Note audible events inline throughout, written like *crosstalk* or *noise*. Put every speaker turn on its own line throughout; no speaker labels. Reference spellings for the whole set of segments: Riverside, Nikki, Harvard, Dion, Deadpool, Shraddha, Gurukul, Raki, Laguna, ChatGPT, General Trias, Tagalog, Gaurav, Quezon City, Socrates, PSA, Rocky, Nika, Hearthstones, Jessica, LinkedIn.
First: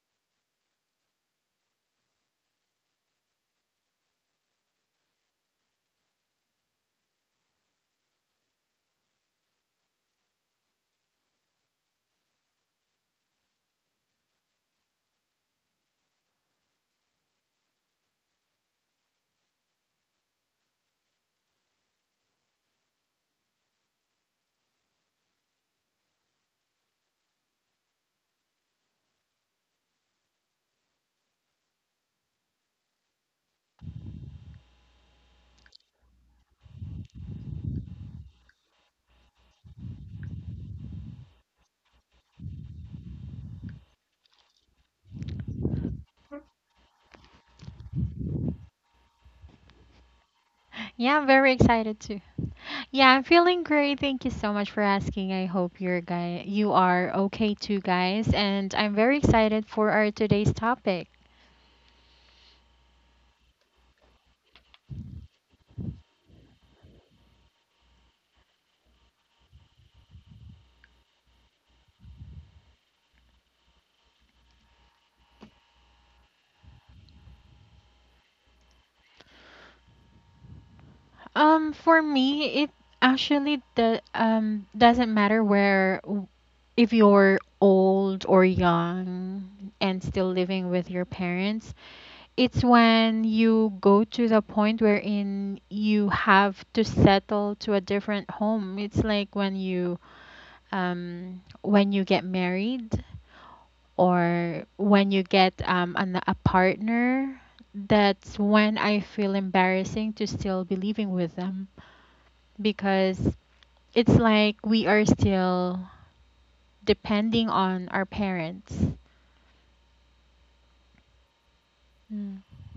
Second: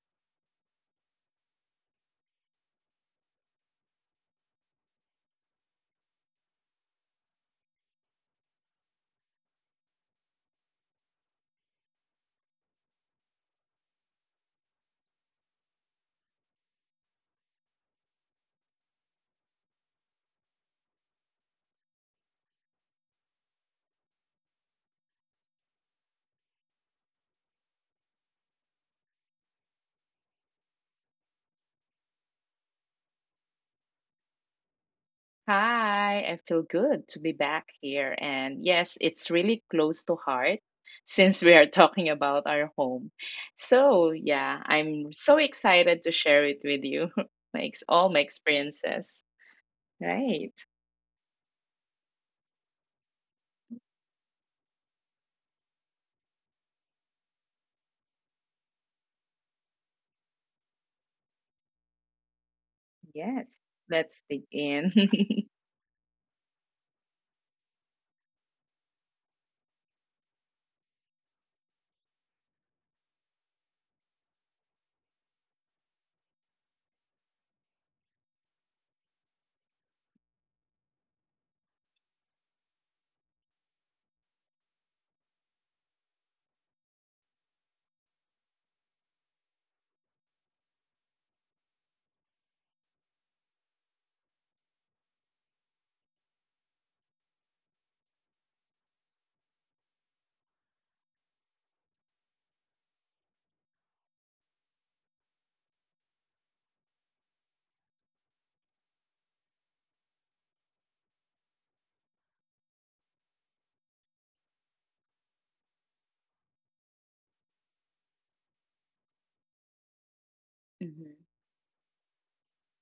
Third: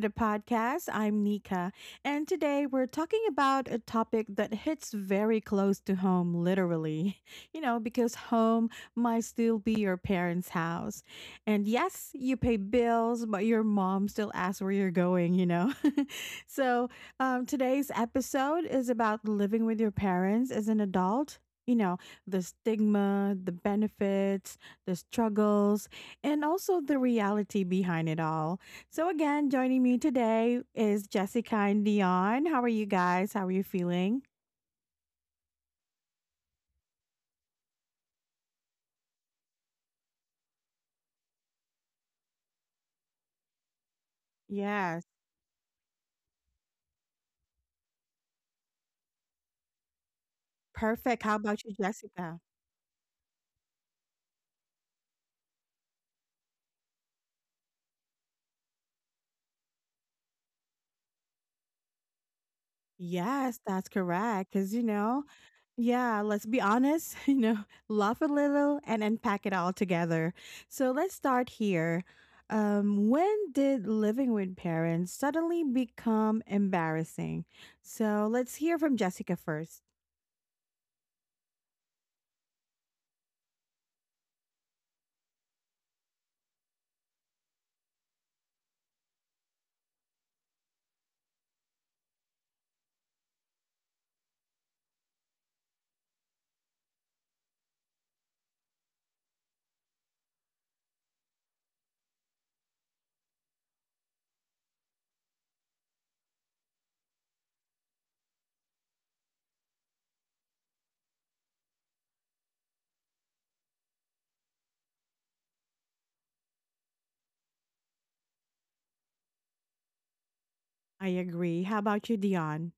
the podcast. I'm Nika, and today we're talking about a topic that hits very close to home, literally. *laughs* Because home might still be your parents' house. And yes, you pay bills, but your mom still asks where you're going, *laughs* so, Today's episode is about living with your parents as an adult. You know, the stigma, the benefits, the struggles, and also the reality behind it all. So, again, joining me today is Jessica and Dion. How are you guys? How are you feeling?
Hi, I feel good to be back here. And yes, it's really close to heart *laughs* since we are talking about our home. So, yeah,
Yes,
I'm so excited to share it with you. *laughs* My ex All my experiences. Right.
Yeah,
perfect.
I'm
How
very
about you,
excited too.
Jessica?
Yeah, I'm feeling great. Thank you so much for asking. I hope you are okay too, guys. And I'm very excited for our today's topic.
Yes.
Yes, that's
Let's dig
correct. Because, you
in.
know,
*laughs*
yeah, let's be honest. *laughs* Laugh a little and unpack it all together. So, let's start here. When did living with parents suddenly become embarrassing? So, let's hear from Jessica first.
For me, it actually the doesn't matter where, if you're old or young and still living with your parents. It's when you go to the point wherein you have to settle to a different home. It's like when you get married, or when you get a partner, that's when I feel embarrassing to still be living with them, because it's like we are still depending on our parents.
I
Mhm.
agree. How about you,
Mm.
Dion?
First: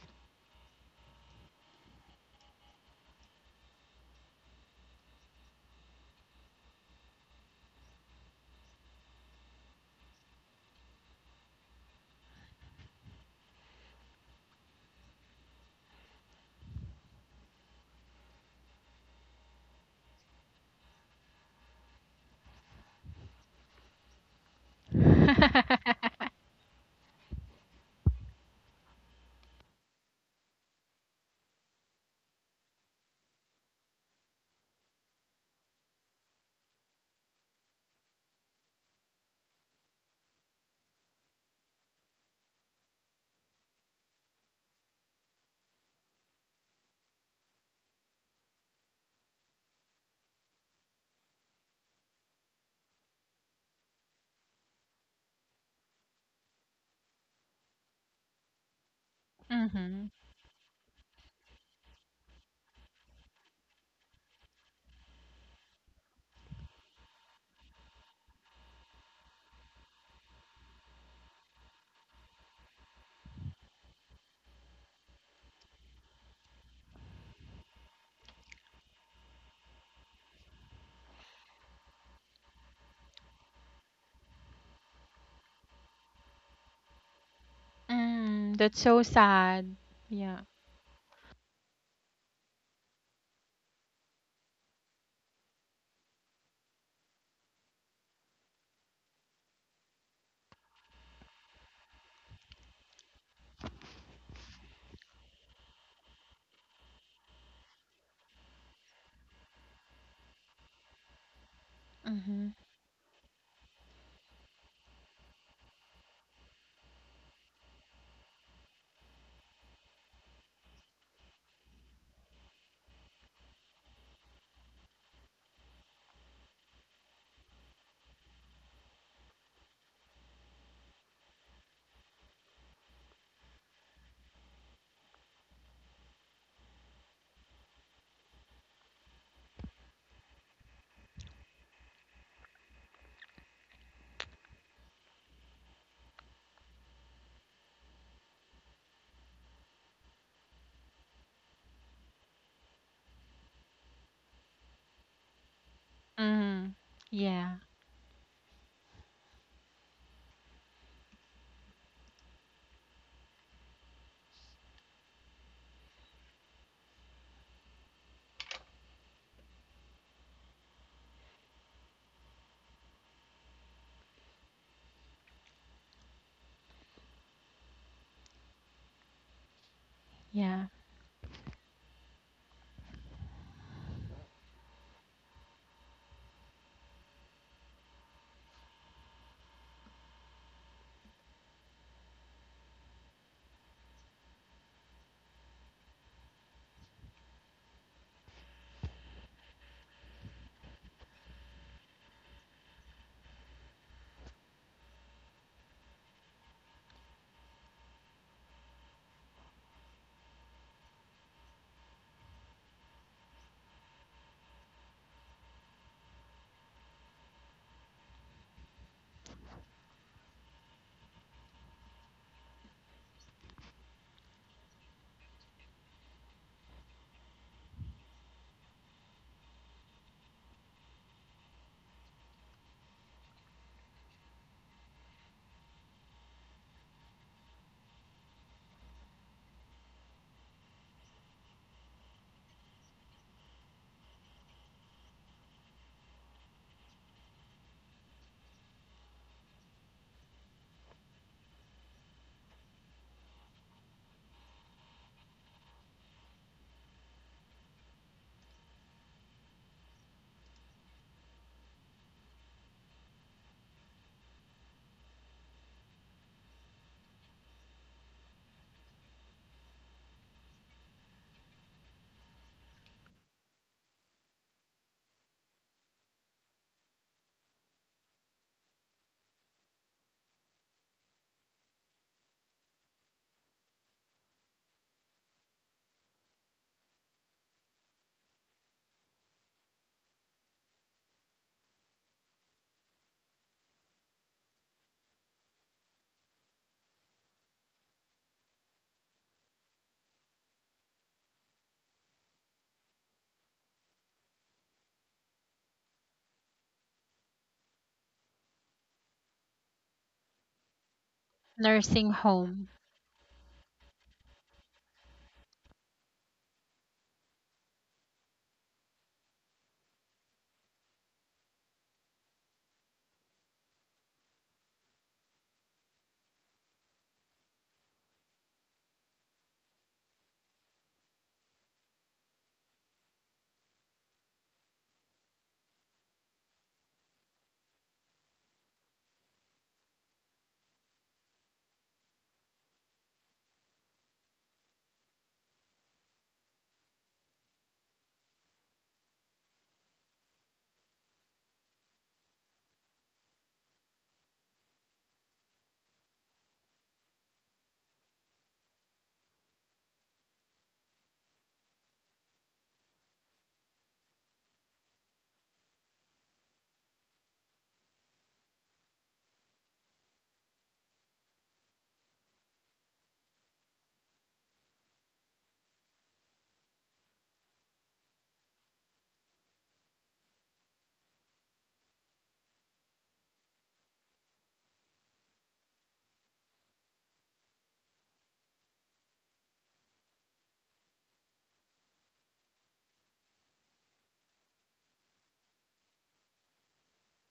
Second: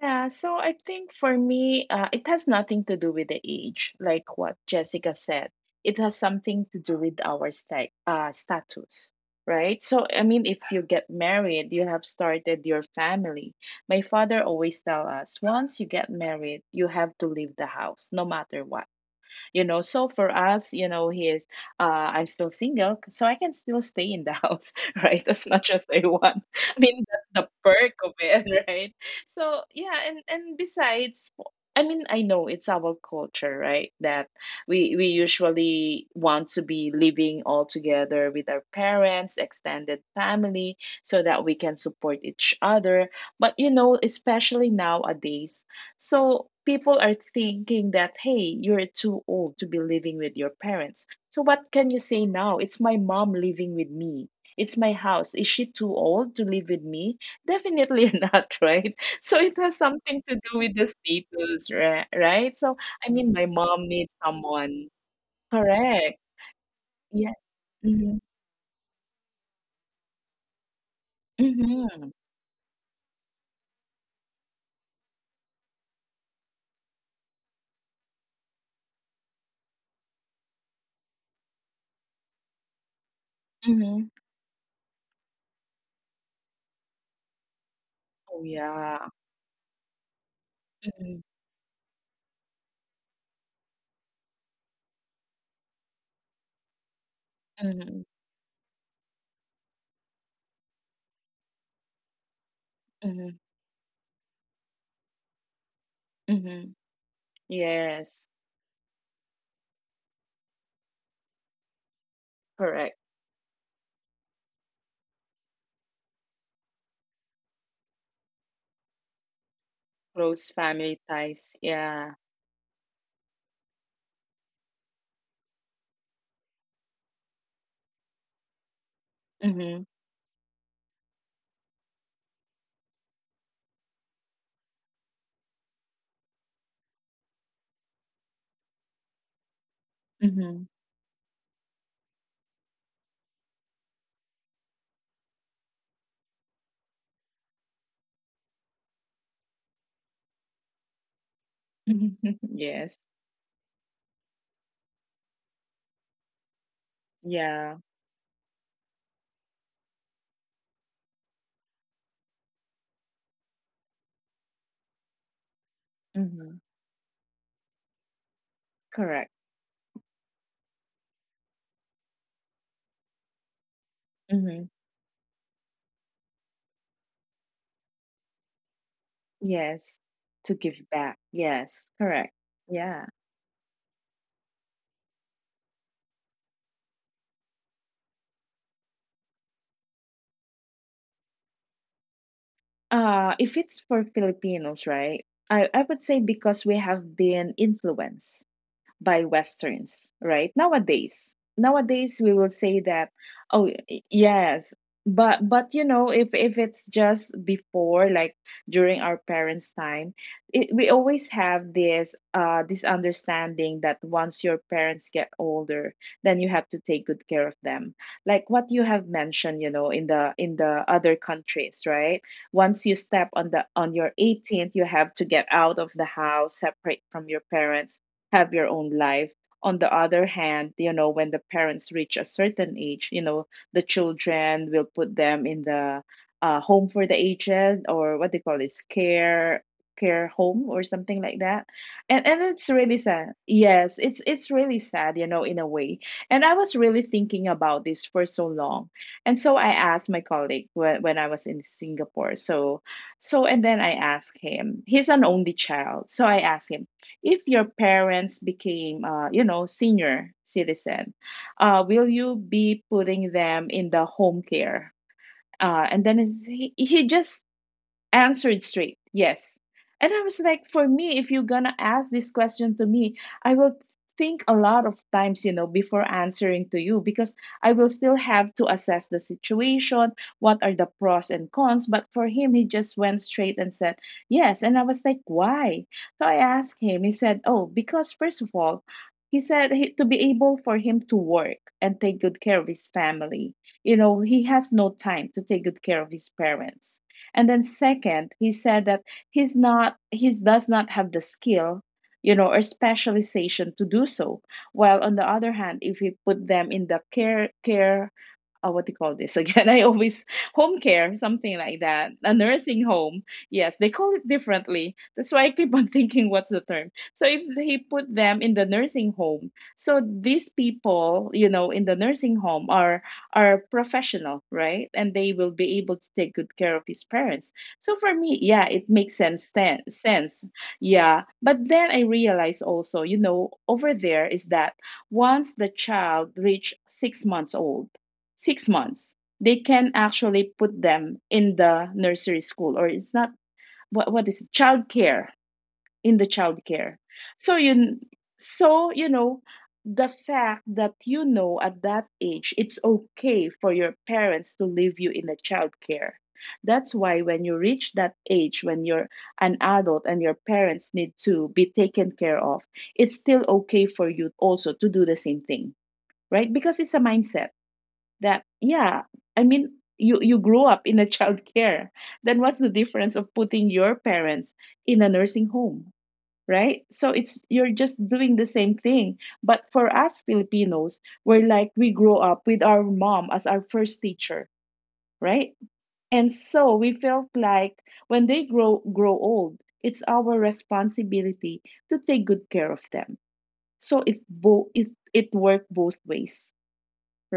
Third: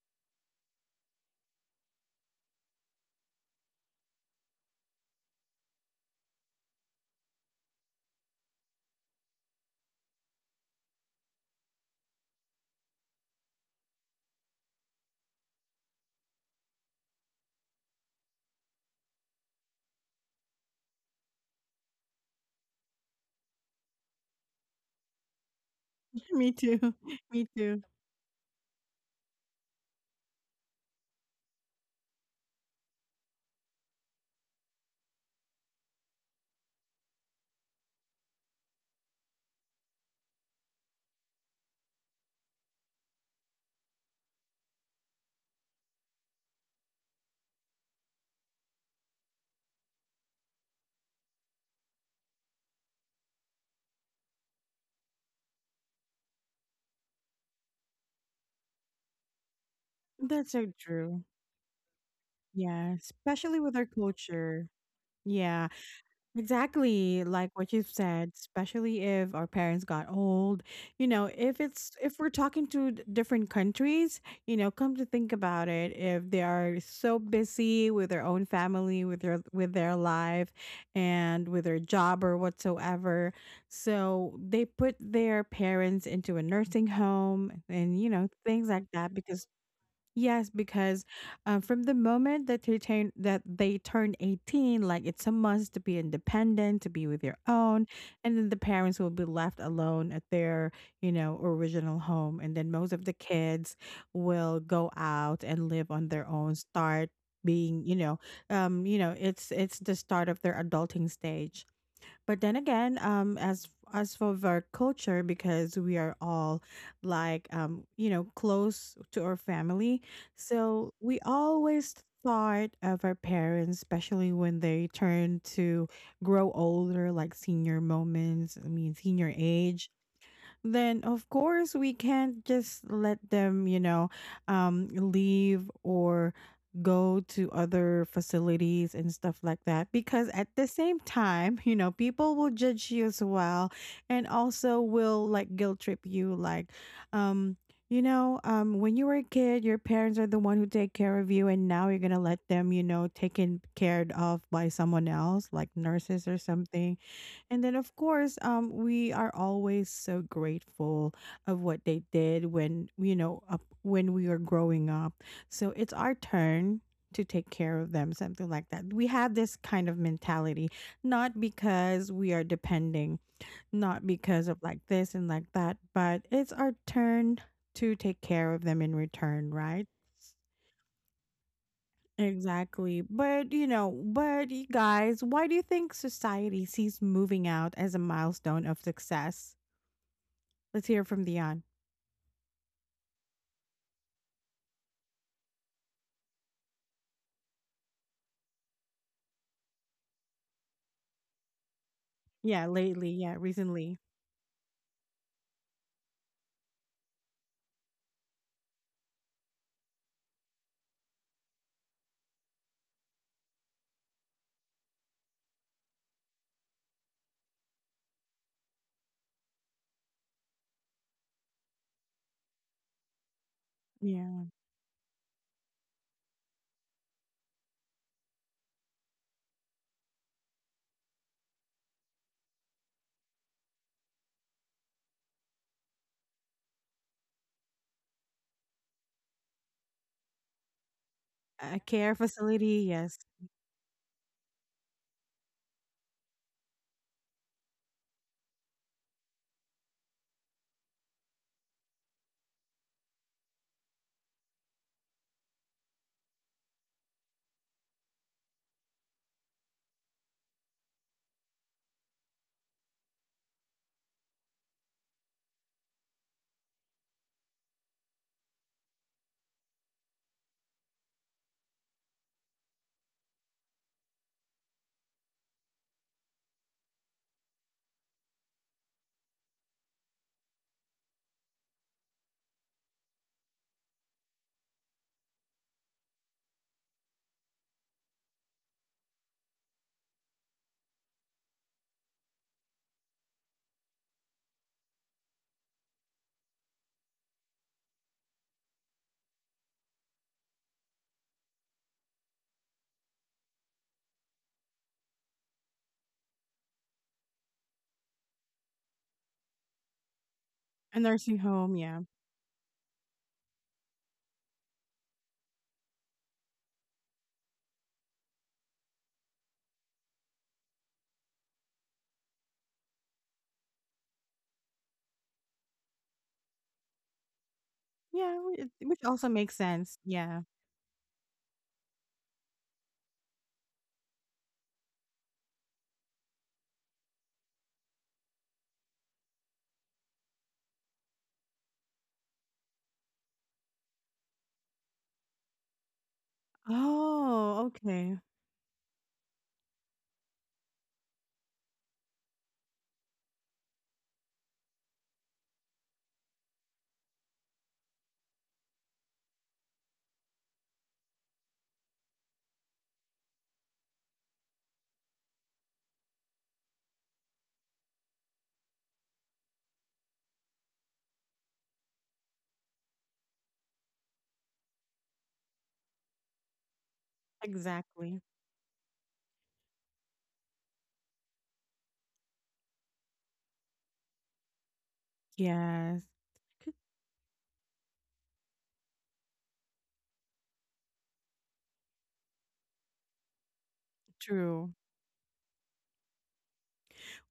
Yeah, so I think for me, it has nothing to do with the age, like what Jessica said. It has something to do with our status, right? So, I mean, if you get married, you have started your family. My father always tell us, once you get married, you have to leave the house, no matter what, you know. So for us, you know, he is uh, I'm still single, so I can still stay in the *laughs* house, right, as
*laughs*
much as I want.
Me
*laughs* I
too.
mean,
*laughs*
that's
Me
the
too.
perk of it. *laughs* Right. So yeah, and besides, I mean, I know it's our culture, right? That we usually want to be living all together with our parents, extended family, so that we can support each other. But you know, especially nowadays, so people are thinking that, hey, you're too old to be living with your parents. So what can you say now? It's my mom living with me. It's my house. Is she too old to live with me? Definitely *laughs* not, right? So it has
Mm-hmm.
something to
That's
do
so
with the
true.
status, right? So
Yeah,
I mean, my
especially with
mom
our
needs
culture.
someone.
Yeah,
Correct.
exactly.
Yeah.
Like what you've
Mm-hmm.
said, especially if our parents got old, you know, if it's
Mm-hmm.
if we're talking to different countries, you know, come to think about it, if they are so busy with their own family, with their life and with their job or whatsoever,
Mm-hmm.
so they put their parents into a nursing home and, you know,
Oh
Mm,
things
that's
like
so
yeah.
that because
sad. Yeah.
yes, because
Mm-hmm.
from the moment that they turn 18, like it's a must to be independent, to be with your own,
Mm-hmm.
and then the parents will be left alone at their, you know, original home, and then most of the
Mm-hmm.
kids will go out and live on their own,
Mm-hmm.
start being, you know
Yes.
um you know it's the start of their adulting stage. But
Mm-hmm.
then
Correct.
again, as for our culture, because we are all like, you know, close to our family,
Close
so
family
we
ties.
always
Yeah.
thought of our parents, especially when they turn to grow older, like senior moments. I mean, senior
Mhm.
age. Then of course we can't just let them, you know, leave or go to other facilities and stuff like that because at
Mhm.
the same time, you know, people will judge you as well and also will like guilt trip you, like um when you were a kid, your parents are the one who take care of you, and now you're gonna
*laughs*
let them, you
Yes.
know, taken cared of by someone else like nurses or
Mm-hmm.
something.
Yeah.
And
Yeah.
then, of course, we are always so grateful of what they did when, you know, when we were growing up. So it's our
Mhm.
turn to take care of them, something like that. We
Correct.
have this kind of mentality, not because we are depending, not because of
Mhm.
like this and like that, but it's our turn to take care of them in return, right?
Yes. To
Yeah.
give back. Yes. Correct. Yeah.
Exactly. But, you know, but you guys, why do you think society sees moving out as a milestone of success? Let's hear from Dion.
If it's for Filipinos, right? I would say because we have been influenced by Westerns, right? Nowadays, we will
Yeah,
say that,
lately. Yeah, recently.
yes, but you know, if it's just before, like during our parents' time, we always have this this understanding that once your parents get older, then you have to take good care of them. Like what you have mentioned, you know, in the other countries, right? Once you step on the on your
Yeah.
18th, you have to get out of the house, separate from your parents, have your own life. On the other hand, you know, when the parents reach a certain age, you know, the children will put them in the home for the aged, or what they call this care home or something like that.
A care
And it's
facility.
really
Yes.
sad. Yes, it's really sad, you know, in a way. And I was really thinking about this for so long. And so I asked my colleague when I was in Singapore. So and then I asked him. He's an only child. So I asked him, if your parents became, you know, senior citizen, will you be putting them in the home care, and then he just answered straight yes. And I was like, for me, if you're gonna ask this question to me, I will think a lot of times, you know, before answering to you, because I will still have to assess the situation, what are the pros and cons. But for him, he just went straight and said yes. And I was like, why? So I asked him. He said, oh, because first of all, he said he, to be able for him to work and take good care of his family, you know, he has no time to take good care of his parents. And then second, he said that he's not, he does not have the skill, you know, or specialization to do so. While on the other hand, if we put them in the care, what do you call this again? *laughs* I always, home
A
care,
nursing
something like
home. Yeah.
that,
Nursing
a
home.
nursing home. Yes, they call it differently. That's why I keep on *laughs* thinking, what's the term? So if they put them in the nursing home, so these people, you know, in the nursing home are professional, right? And they will be able to take good care of his parents. So for me,
Yeah.
yeah, it
Which
makes
also
sense.
makes sense. Yeah.
Yeah. But then I realize also, you know, over there is that once the child reach 6 months old, six months, they can actually put them in the nursery school, or it's not, what is it? Child care, in the child care. So
Oh,
you
okay.
so you know, the fact that you know at that age it's okay for your parents to leave you in a child care. That's why when you reach that age when you're an adult and your parents need to be taken care of, it's still okay for you also to do the same thing, right? Because it's a mindset that, yeah, I mean, you grow up in a childcare, then what's the difference of putting your parents in a nursing home, right? So it's, you're just
Exactly.
doing the same thing. But for us Filipinos, we're like we grow up with our mom as our first teacher, right?
Yes.
And so we felt like when they grow old, it's our responsibility to take good care of them. So it both,
True.
it worked both ways,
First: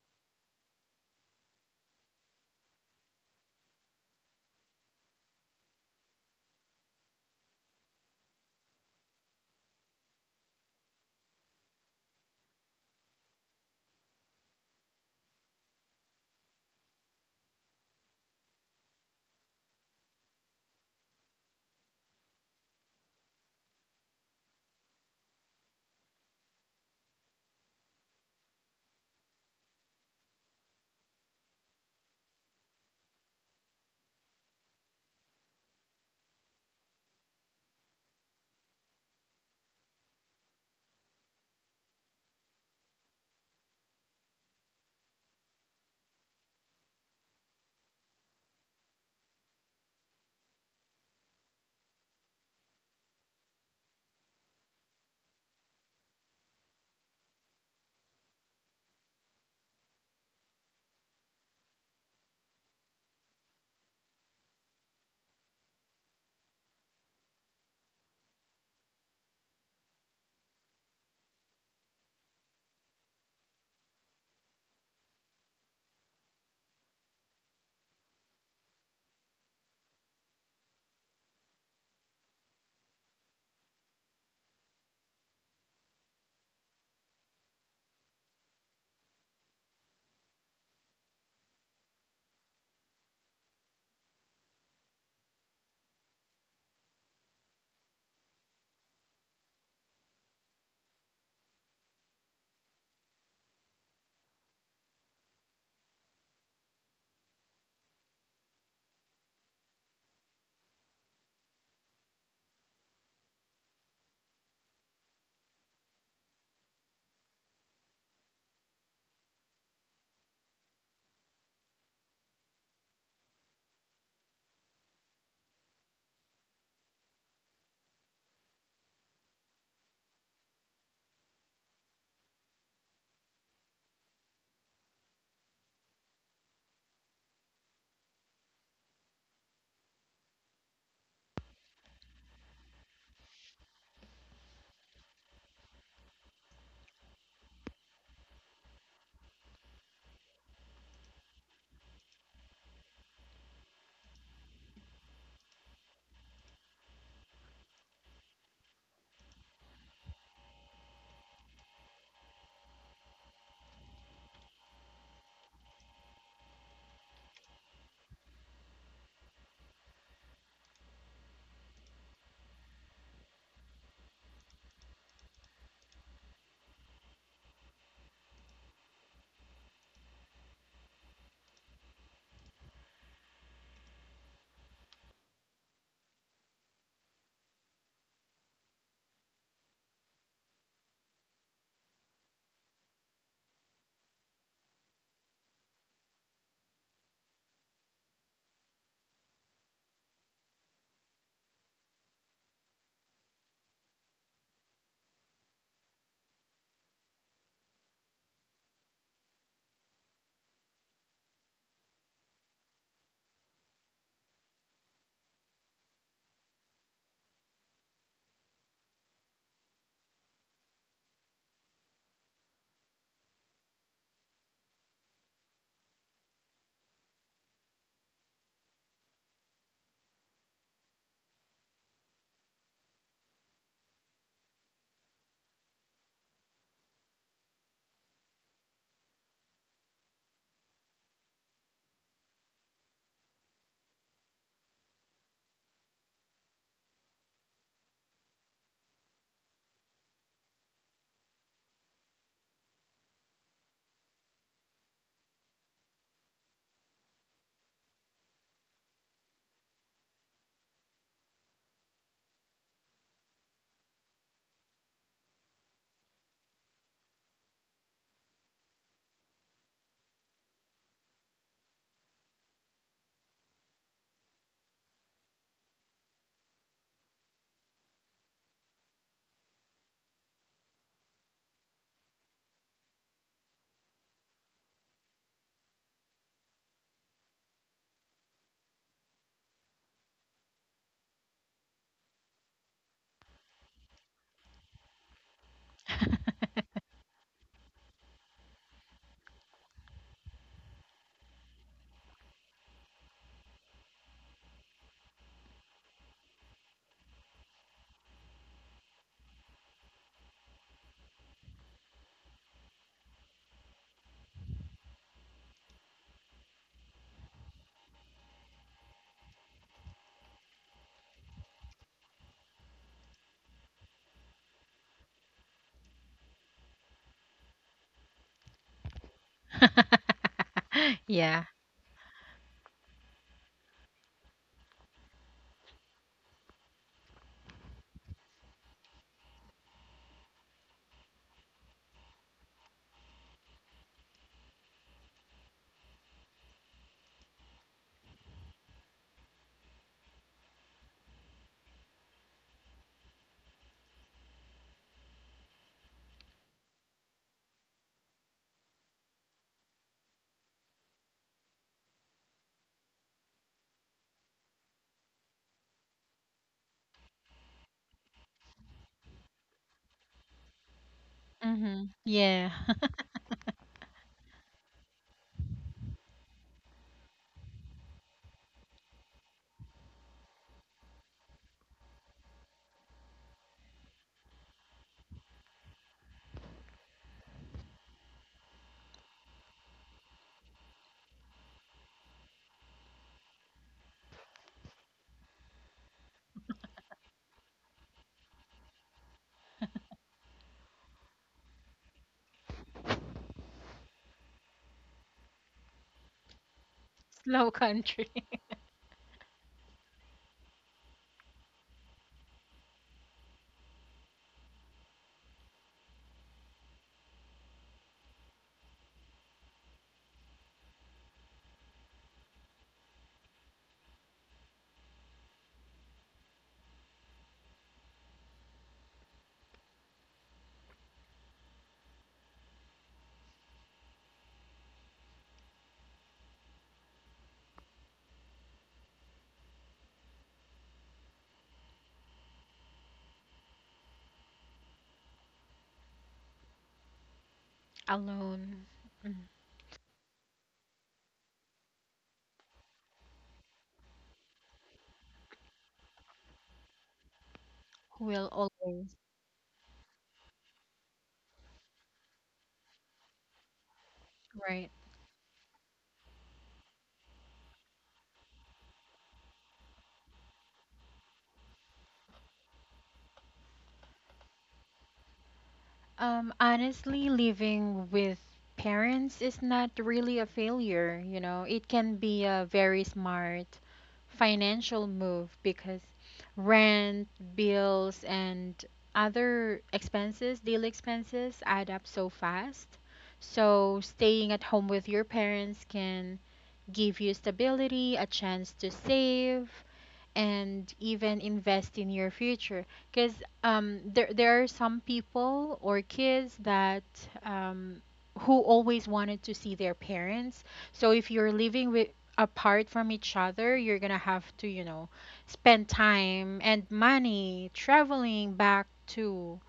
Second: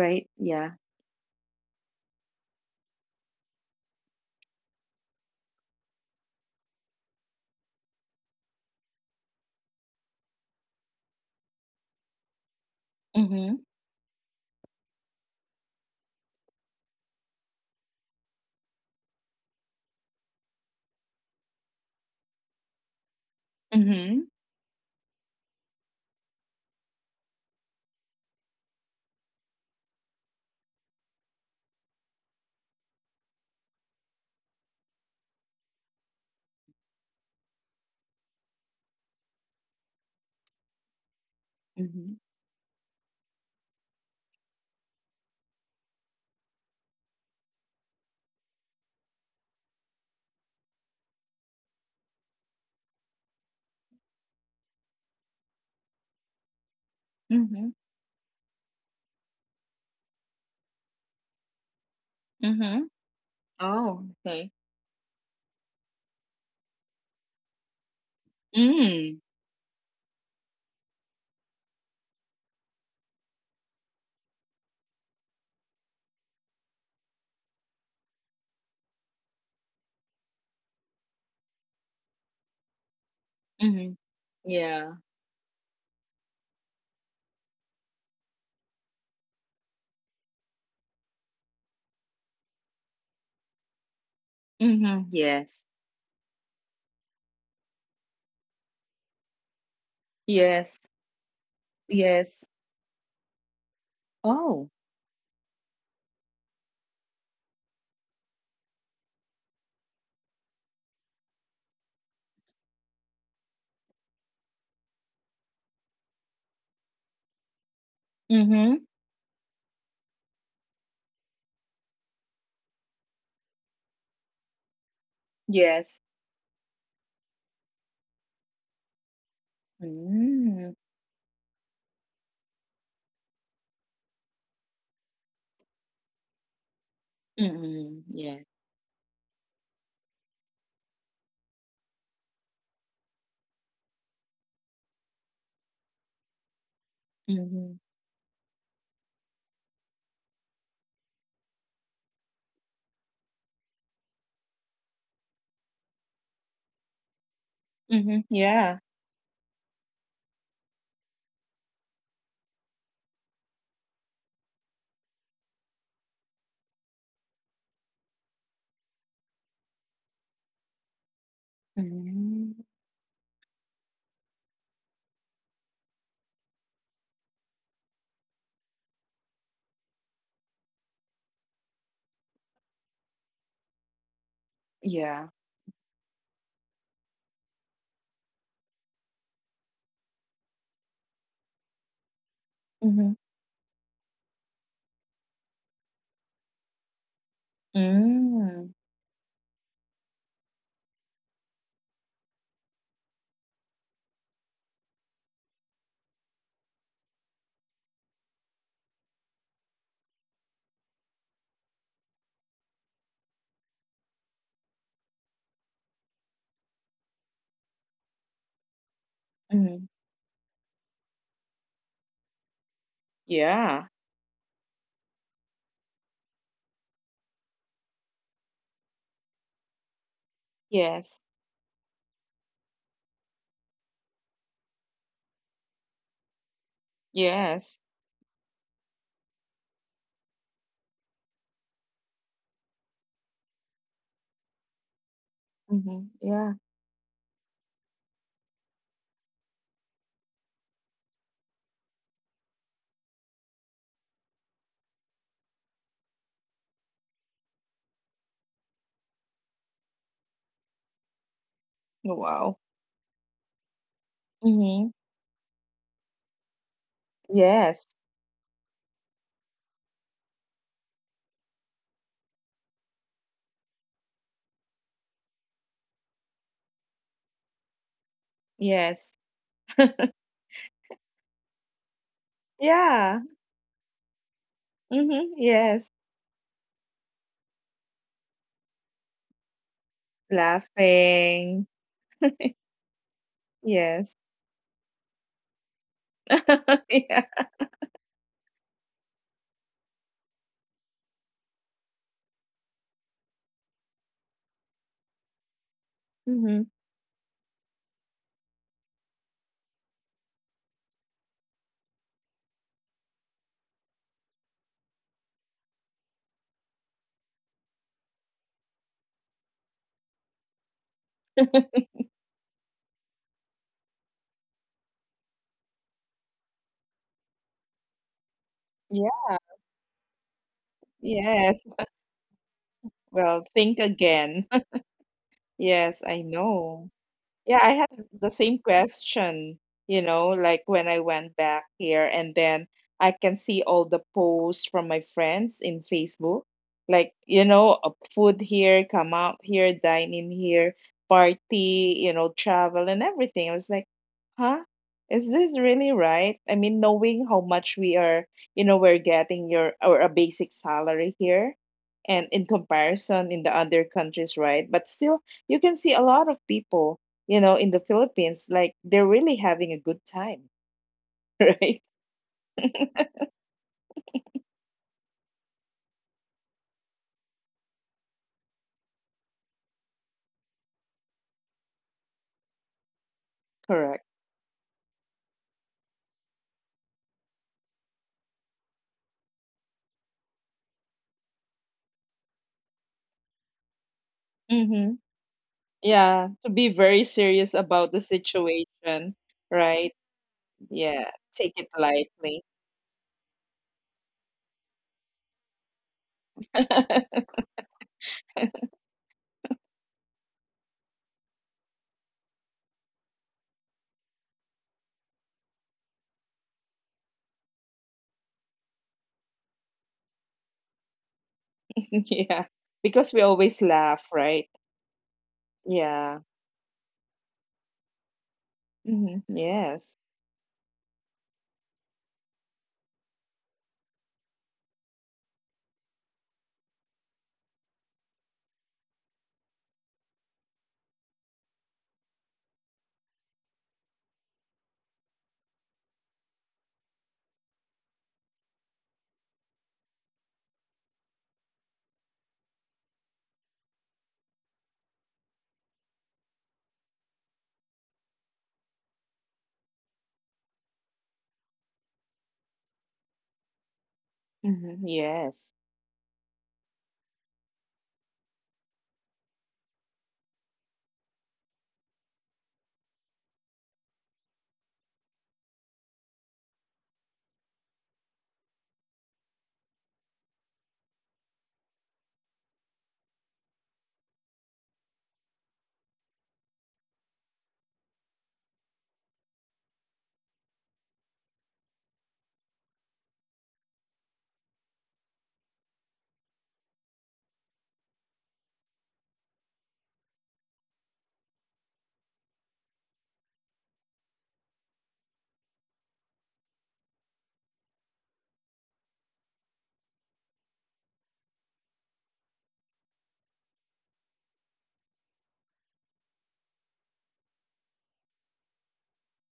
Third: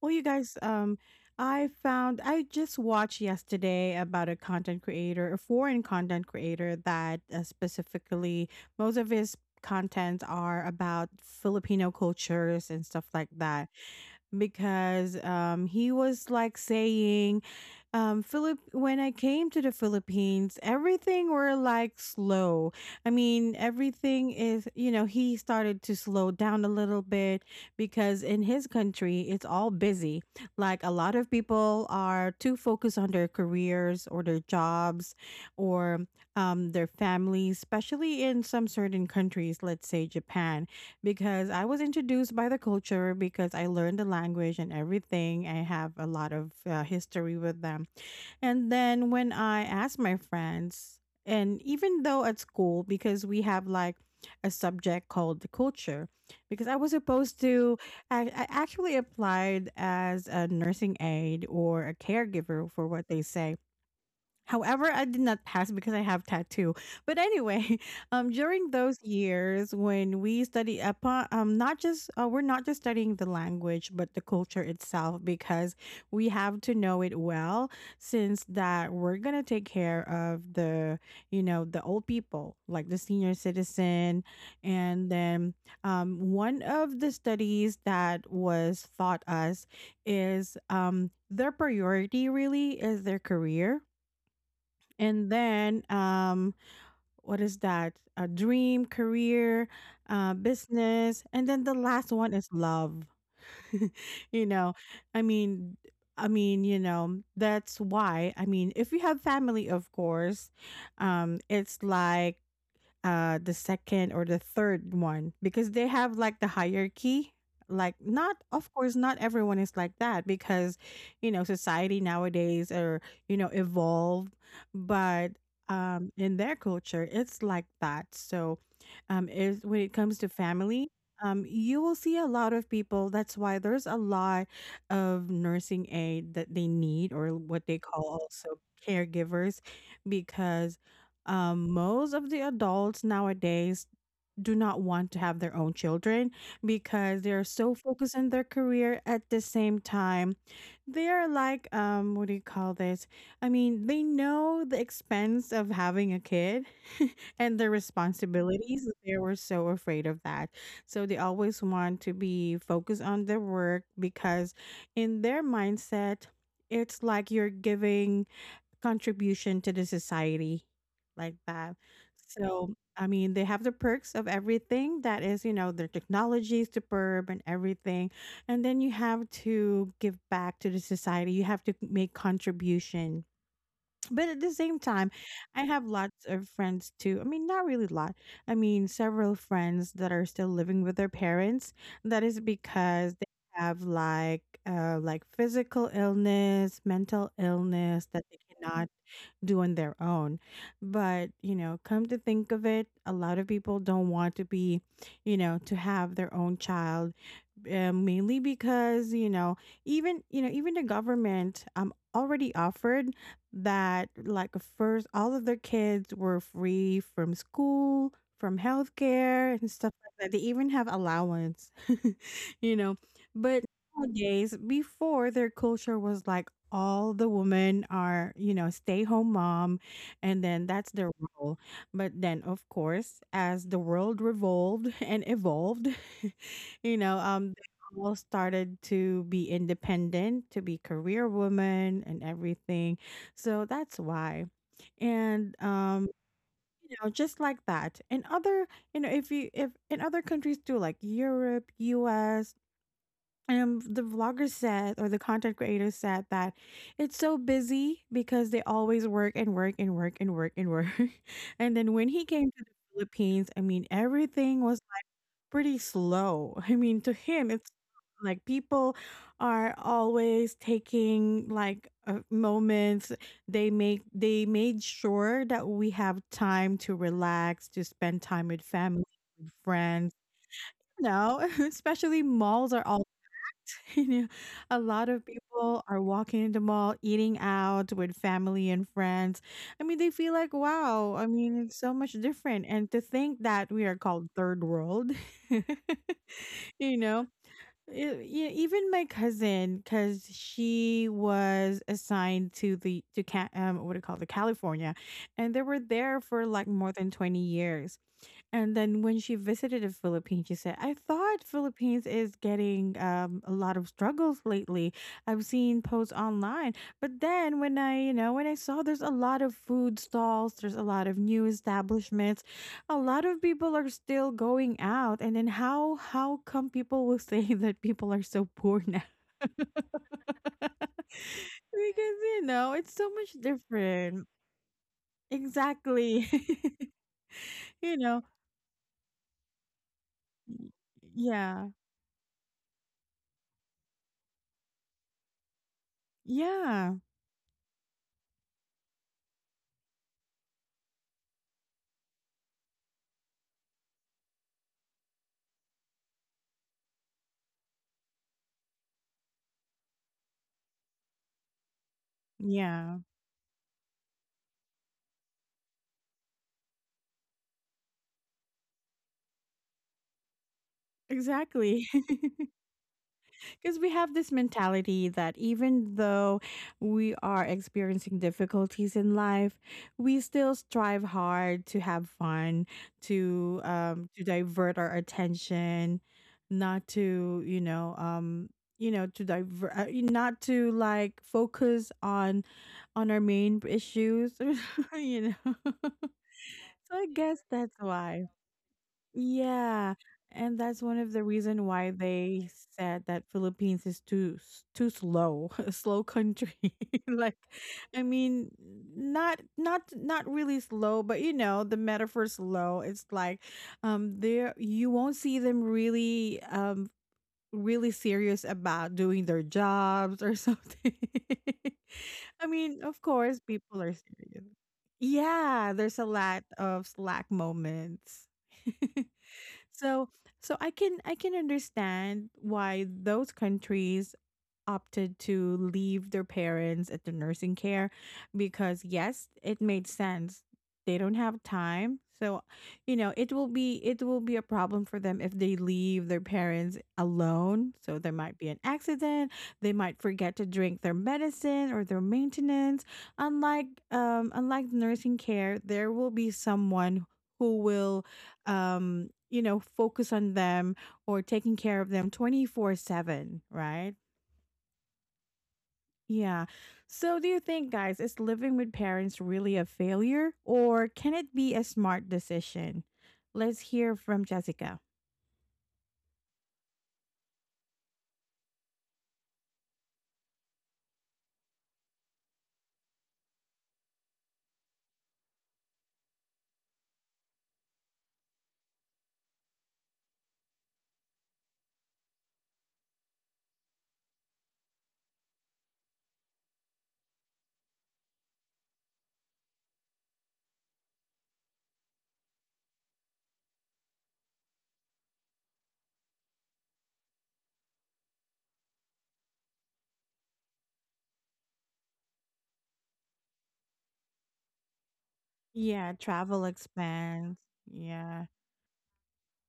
Well, you guys,
Yeah.
I found, I just watched yesterday about a content creator, a foreign content creator that specifically most of his content are about Filipino cultures and stuff like
Mm-hmm.
that because he was like saying, Philip, when I came to the Philippines, everything were like slow. I mean,
Mm-hmm.
everything is, you know, he started to slow down a little bit because in his country, it's all busy. Like a lot of people are too focused on their careers or their jobs or their families, especially in some certain countries, let's say Japan, because I was
Mhm.
introduced by the culture because I learned the language and everything. I have a lot of history with them. And then when I asked my friends, and even though at school, because we have like a subject called the culture, because I was supposed
Mhm.
to, I actually applied as a nursing aide or a caregiver for
Mhm.
what they say.
Oh, okay.
However, I did not pass because I have tattoo. But anyway, *laughs* during those
Mm.
years when we study upon, not just we're not just studying the language but the culture itself, because we have to know it well since that we're gonna take care of the, you know, the old people like the senior
Mhm.
citizen.
Yeah.
And then one of the studies that was taught us is, their priority really is their career.
Mhm.
And
Yes.
then what is that a dream career,
Yes.
business, and then the last one is
Yes.
love. *laughs* you know
Oh.
i mean that's why, I mean, if you have family, of course, it's like the second or the third one, because they have like the hierarchy. Like, not of course
Mhm.
not everyone is like that, because you know, society nowadays are, you know, evolved. But
Yes.
in their culture it's like that. So is when it comes to
Mm.
family, you will see a lot of people. That's why there's a lot of nursing aid that they need, or what they call
Mm. Yeah.
also caregivers, because most of the adults nowadays do not want to have their own children because they're so
Mhm.
focused on their career. At the same time, they're like, what do you call this I mean, they know the expense of having a kid *laughs* and the
Mhm.
responsibilities.
Yeah.
They were so afraid of that, so they always want to be focused on their work, because in their mindset it's like you're giving contribution to the society, like that. So,
Mm.
I mean, they have the perks of everything that is, you know, their technology is superb and everything. And then you have to give back to the society. You have to make contribution. But at the same time,
Yeah.
I have lots of friends too. I mean, not really a lot. I mean, several friends that are still living with their parents. That is because they
Mhm.
have like physical illness, mental illness that they
Mm.
cannot do on their own. But, you know, come to think of it, a lot of people don't want to be, you know, to have their own child, mainly because, you know, even the government already offered that, like, first all of their kids were free from school, from healthcare and stuff
Mhm.
like that. They even have allowance. *laughs* You know, but
Yeah.
nowadays, before, their culture was like all the women are, you know, stay home mom, and then that's their
Yes.
role. But then, of course, as the world revolved and evolved, *laughs* you know um
Yes.
all started to be independent, to be career woman and everything. So that's why. And
Mhm. Yeah.
you know, just like that. And other, you know, if in other countries too, like Europe, US, the vlogger said or the content creator said that it's so busy because they always work and work and work and work and work. *laughs* And then when he
Oh,
came to
wow.
the Philippines, I mean everything was
Mhm.
pretty slow. I mean, to him, it's
Yes.
like people are always taking like, moments. They made sure that we have time to relax, to spend time with family,
Yes.
with friends. You know, *laughs* especially malls are all. *laughs*
Yeah.
You know, a lot of
Mhm.
people
Yes.
are walking in the mall, eating out with family and friends. I mean, they feel like, wow. I mean, it's
Laughing.
so much different. And to think that we are called
Yes.
third world. *laughs* You
*laughs*
know?
Yeah.
E e even my cousin, cause she was assigned to the to Ca what do you call it, California, and they were there for, like,
Mhm.
more than 20 years. And then when she visited the Philippines, she said, I thought Philippines is getting, a lot of struggles lately. I've seen posts online. But then when I, you know, when I saw there's a lot of food stalls, there's a lot of new establishments, a lot of people are still going out. And then how come people will say *laughs* that people are so poor now?
Yeah.
*laughs* Because
Yeah.
Yes. *laughs*
you know, it's so much
Well, think
different.
again. *laughs* Yes,
Exactly.
I know. Yeah,
*laughs*
I
You
had
know.
the same question, you know, like
y-
when I went
Yeah.
back here and then I can see all the posts from my friends in Facebook.
Yeah.
Like, you know, food here, come out here, dine in here, party, you know, travel and everything. I was like, huh? Is this really right? I mean, knowing how much we are, you know, we're getting your or a basic salary here and in
Yeah.
comparison in the other countries, right? But still, you can see a lot of people, you know, in the Philippines, like they're really having a good time, *laughs*
Mm-hmm.
Exactly.
right?
*laughs*
Yeah.
Because we have this mentality that even though we are experiencing difficulties in life, we still strive hard to have fun,
Correct.
to divert our attention, not to, you know, to divert, not to like focus on our main issues. *laughs*
Mm-hmm.
You know. *laughs*
Yeah, to be
So I
very
guess
serious
that's
about the
why.
situation,
Yeah,
right?
and that's one of
Yeah,
the reason
take it
why they
lightly.
said that Philippines is too too slow, *laughs* a slow country.
*laughs*
*laughs*
*laughs*
Like,
Slow
I
country.
mean, not really slow, but you know, the metaphor slow. It's like, there you won't see them really really serious about doing their jobs or something. *laughs* I
Yeah,
mean, of
because we
course,
always
people are
laugh,
serious.
right?
Yeah, there's a
Yeah.
lot of slack moments. *laughs*
Mm-hmm. Yes.
so so I can understand why those countries opted to leave their parents at the nursing care because yes, it made sense. They don't have time. So, you know, it will be a problem for them if they leave their parents alone. So there might be an
Alone. Mm.
accident, they might forget to drink their medicine or their maintenance. Unlike nursing care, there will be someone who will
Will always.
you know focus on them or taking care of them 24/7, right?
Right.
Mm-hmm. Yes.
Yeah. So, do you think, guys, is living with parents really a failure or can it be a smart decision? Let's hear from Jessica.
Honestly, living with parents is not really a failure. It can be a very smart financial move, because rent, bills, and other expenses, daily expenses, add up so fast. So staying at home with your parents can give you stability, a chance to save, and even invest in your future, because there are some people or kids that um, who always wanted to see their parents. So if you're living with apart from each other, you're gonna have to spend
Yeah.
time
Travel
and
expense.
money
Yeah.
traveling back to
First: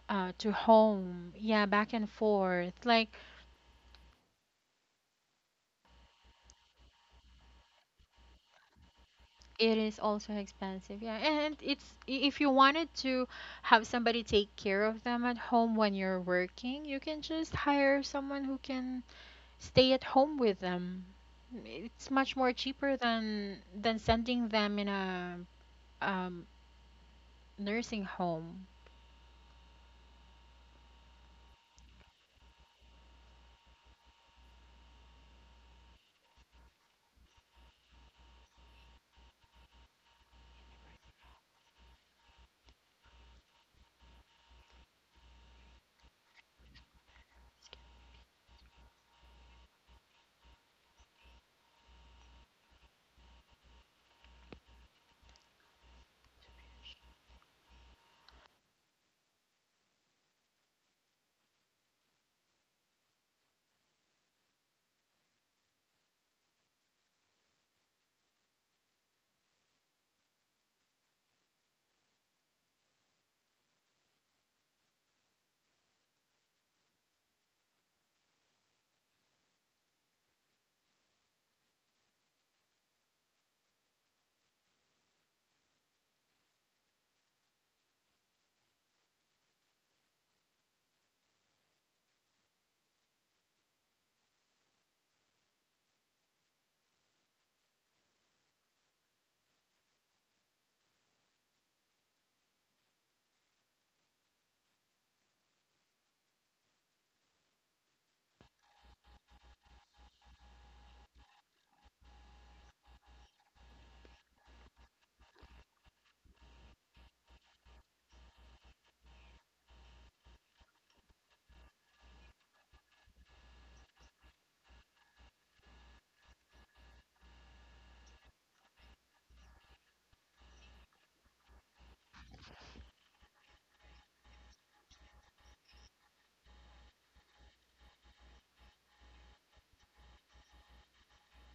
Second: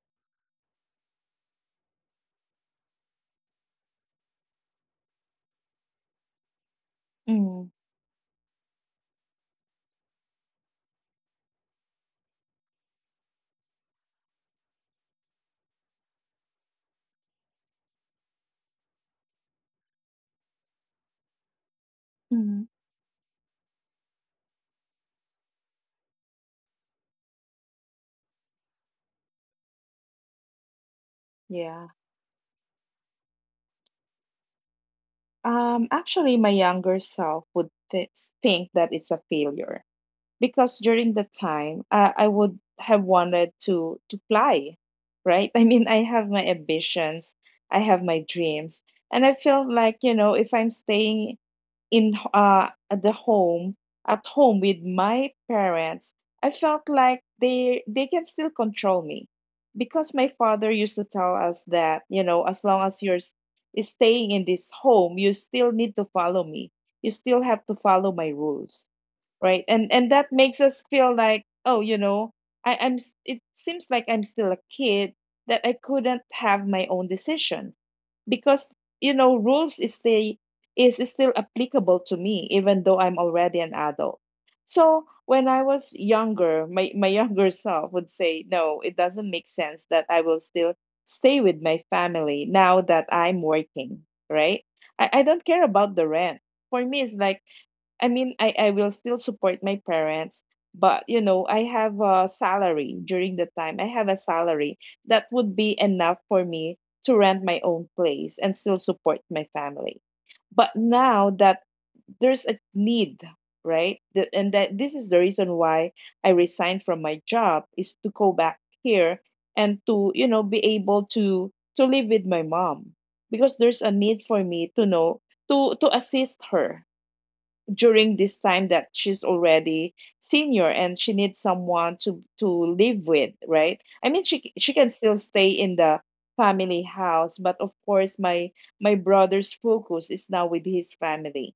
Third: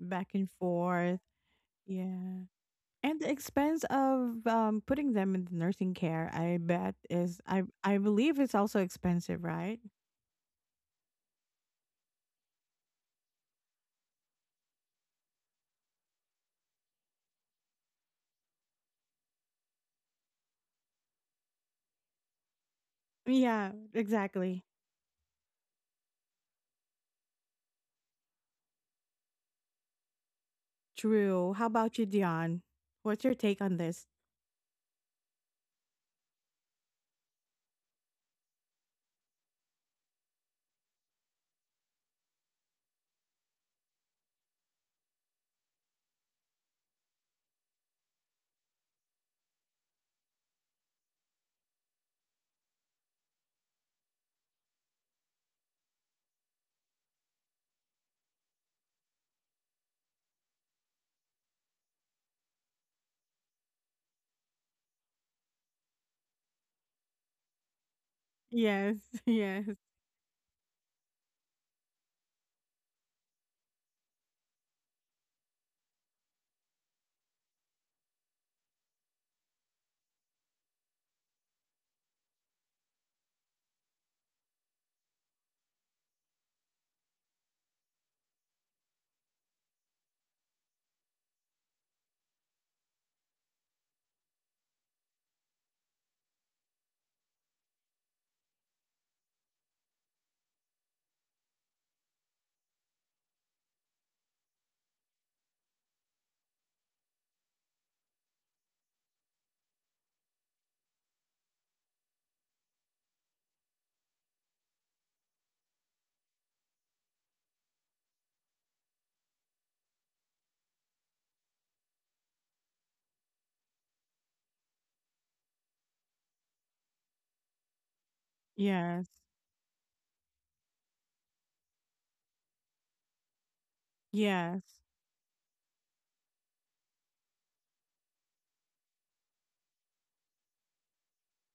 Back
uh,
and
to
forth.
home, yeah, back and
Yeah.
forth, like...
And the expense of putting them in the nursing care, I bet is, I,
Mm-hmm.
I believe it's also expensive, right?
It is also expensive, yeah. And if you wanted to have somebody take care of them at home when you're working, you can just hire someone who can stay at home with them. It's much more
Mm-hmm.
cheaper than
Yeah,
than sending
exactly.
them in a, um, nursing home.
True. How
Yeah.
about you, Dion? What's your take on this?
Actually, my younger self would think that it's a failure because during that time, I would have wanted to fly, right? *laughs* I mean, I have my ambitions, I have my dreams, and I felt like, you know, if I'm staying in at the home at home with my parents, I felt like they can still control me because my father used to tell us that, you know, as long as you're s- is staying in this home, you still need to follow me. You still have to follow my rules,
Yes, *laughs*
right.
yes,
And that makes us feel like, oh, you know, it seems like I'm still a kid that I couldn't have my own decision because, you know, rules is the is still applicable to me even though I'm already an adult. So when I was younger, my younger self would say no, it doesn't make sense that I will still stay with my family now that I'm working, right. I don't care about the rent. For me, it's like, I mean, I will still support my parents, but you know, I have a salary during the time. I have a salary that would be enough for me to rent my own place and still support my family. But now that there's a need, right? And that, this is the reason why I resigned from my job, is to go back here and to, you know, be able to live with my mom, because there's a need for me to know, to assist her during this time that
yes,
she's already senior and she needs someone to live with, right. I mean,
yes.
she can still stay in the family house, but of course my my brother's focus is now with his family,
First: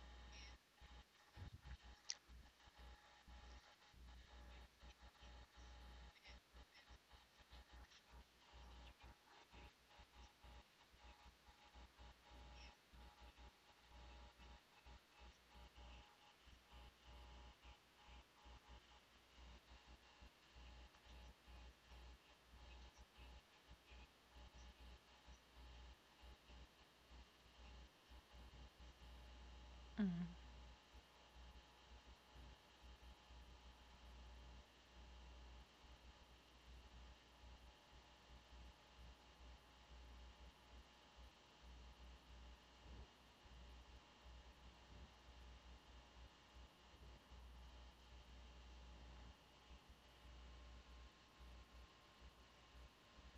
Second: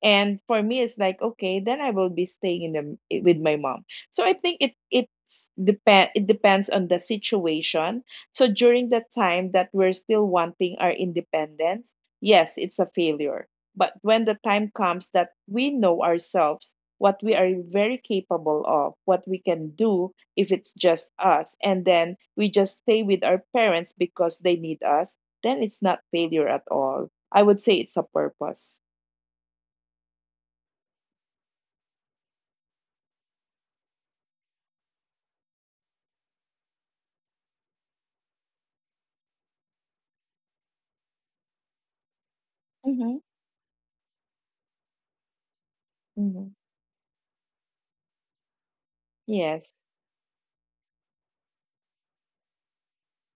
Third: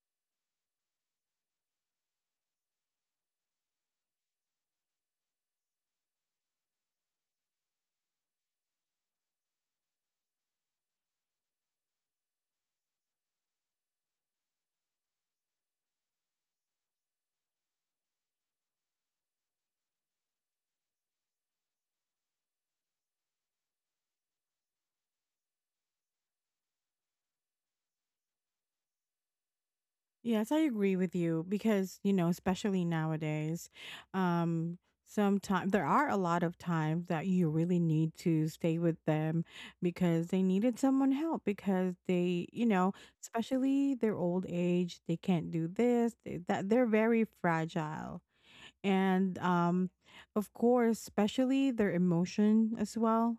and for me, it's like, okay, then I will be staying in the with my mom. So I think it's depend it depends on the situation. So during the time that we're still wanting our independence, yes, it's a failure. But when the time comes that we know ourselves, what we are very capable of, what we can do if it's just us, and then we just stay with our parents because they need us, then it's not failure at all. I would say it's a purpose.
Yes, I agree with you because, you know, especially nowadays, um, sometimes there are a lot of times that you really need to stay with them because they needed someone help because they, you know, especially their old age, they can't do this, they,
Mhm.
that they're very fragile and
Yes.
of course especially their emotion as well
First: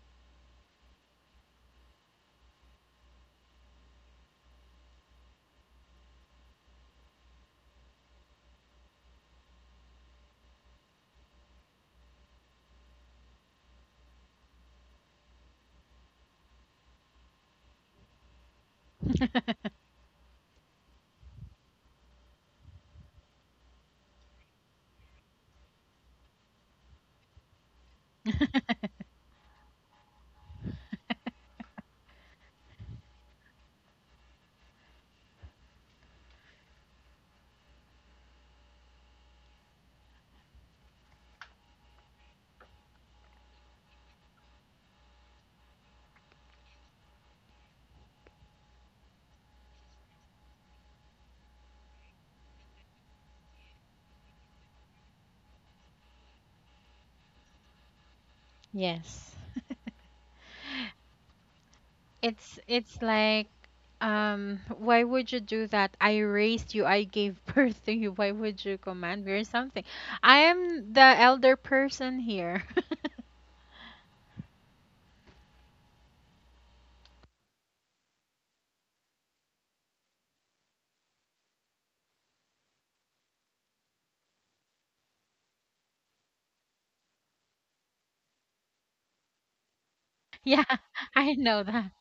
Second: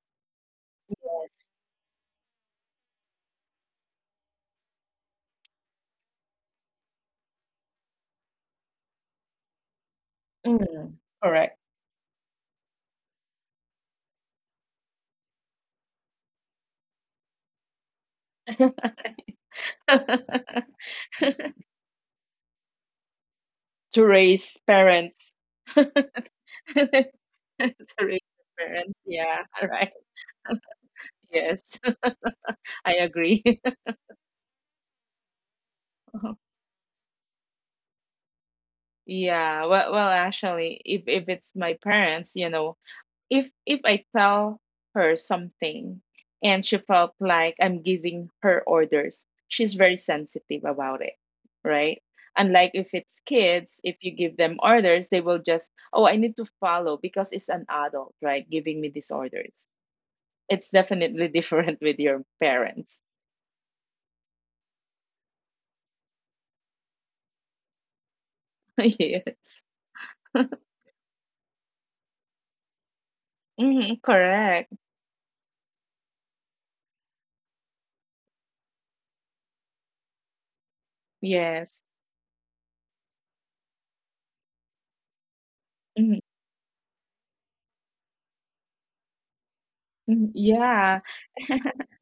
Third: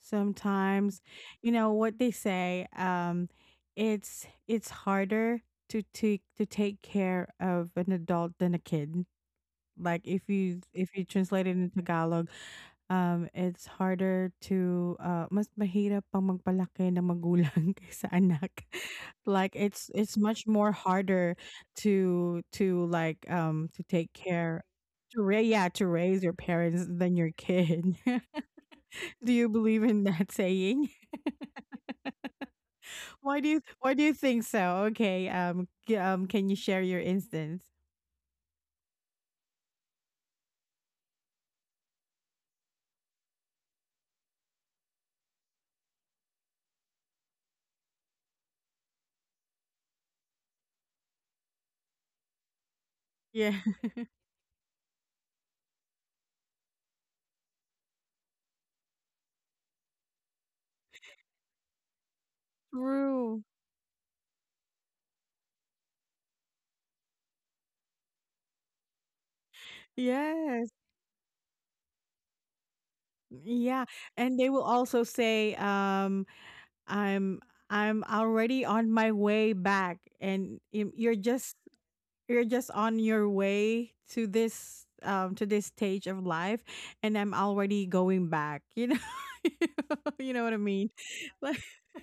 sometimes
Yes.
you know what they say it's harder to take care of an adult than a kid. Like if
Mm.
you translate it
Correct.
into Tagalog, it's harder to mas mahirap pang magpalaki ng magulang *laughs* kaysa anak.
Mm.
Like it's
*laughs*
much more harder to like to
To
take
raise
care to
parents.
ra yeah,
*laughs* To
to raise your parents than your kid.
raise parents.
*laughs* Do
Yeah.
you
All
believe
right.
in that saying?
Yes. *laughs* I
*laughs*
agree.
Why do you think so? Okay, can
*laughs*
you share your instance?
Yeah, well, actually, if it's my parents, if I tell her something and she felt like I'm giving her orders, she's very sensitive about it, right? Unlike if it's
Yeah,
kids, if you give them orders, they will just, oh, I need to follow because it's an adult, right?
*laughs*
Giving me these
Yes.
orders. It's definitely different *laughs* with your
It's
*laughs*
parents.
it's
true.
like, why would you do that? I raised you. I gave *laughs* birth to you. Why would you
*laughs*
command me or
Yes.
something? I
*laughs*
Yes.
am the elder person here. *laughs*
Yeah.
Hmm.
And they will
Correct.
also say, I'm I'm already on my way back and y-
Yes.
you're just on your way to this stage
Mhm.
of life and I'm already going back, you know. *laughs*
Mhm.
You know what I
Yeah,
mean?
Yeah.
I
Like
know that.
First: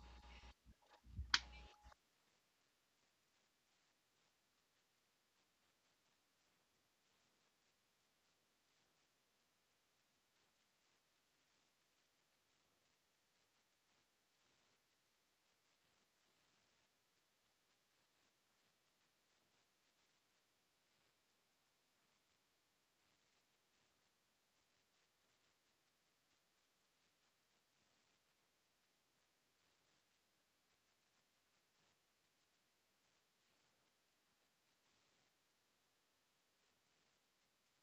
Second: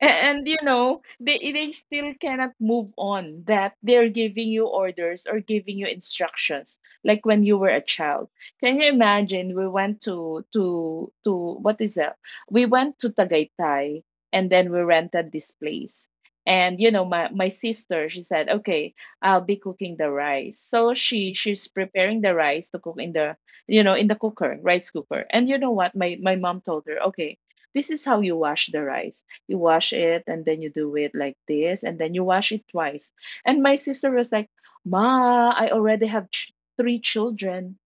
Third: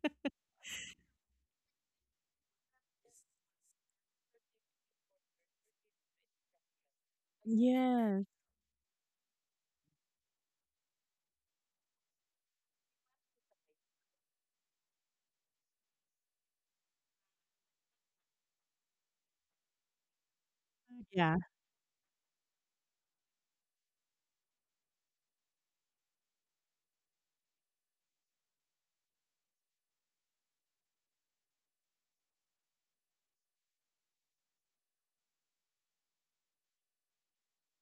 And you know, they still cannot move on that they're giving you orders or giving you instructions like when you were a child.
yes.
Can you imagine we went to what is that? We went to Tagaytay and then we rented this place. And you know, my sister, she said, "Okay, I'll be cooking the rice." So she
Yeah.
she's preparing the rice to cook in the in the cooker, rice cooker. And you know what? My mom told her, "Okay, this is how you wash the rice. You wash it and then you do it like this and then you wash it twice." And my sister was like, "Ma, I already have three children.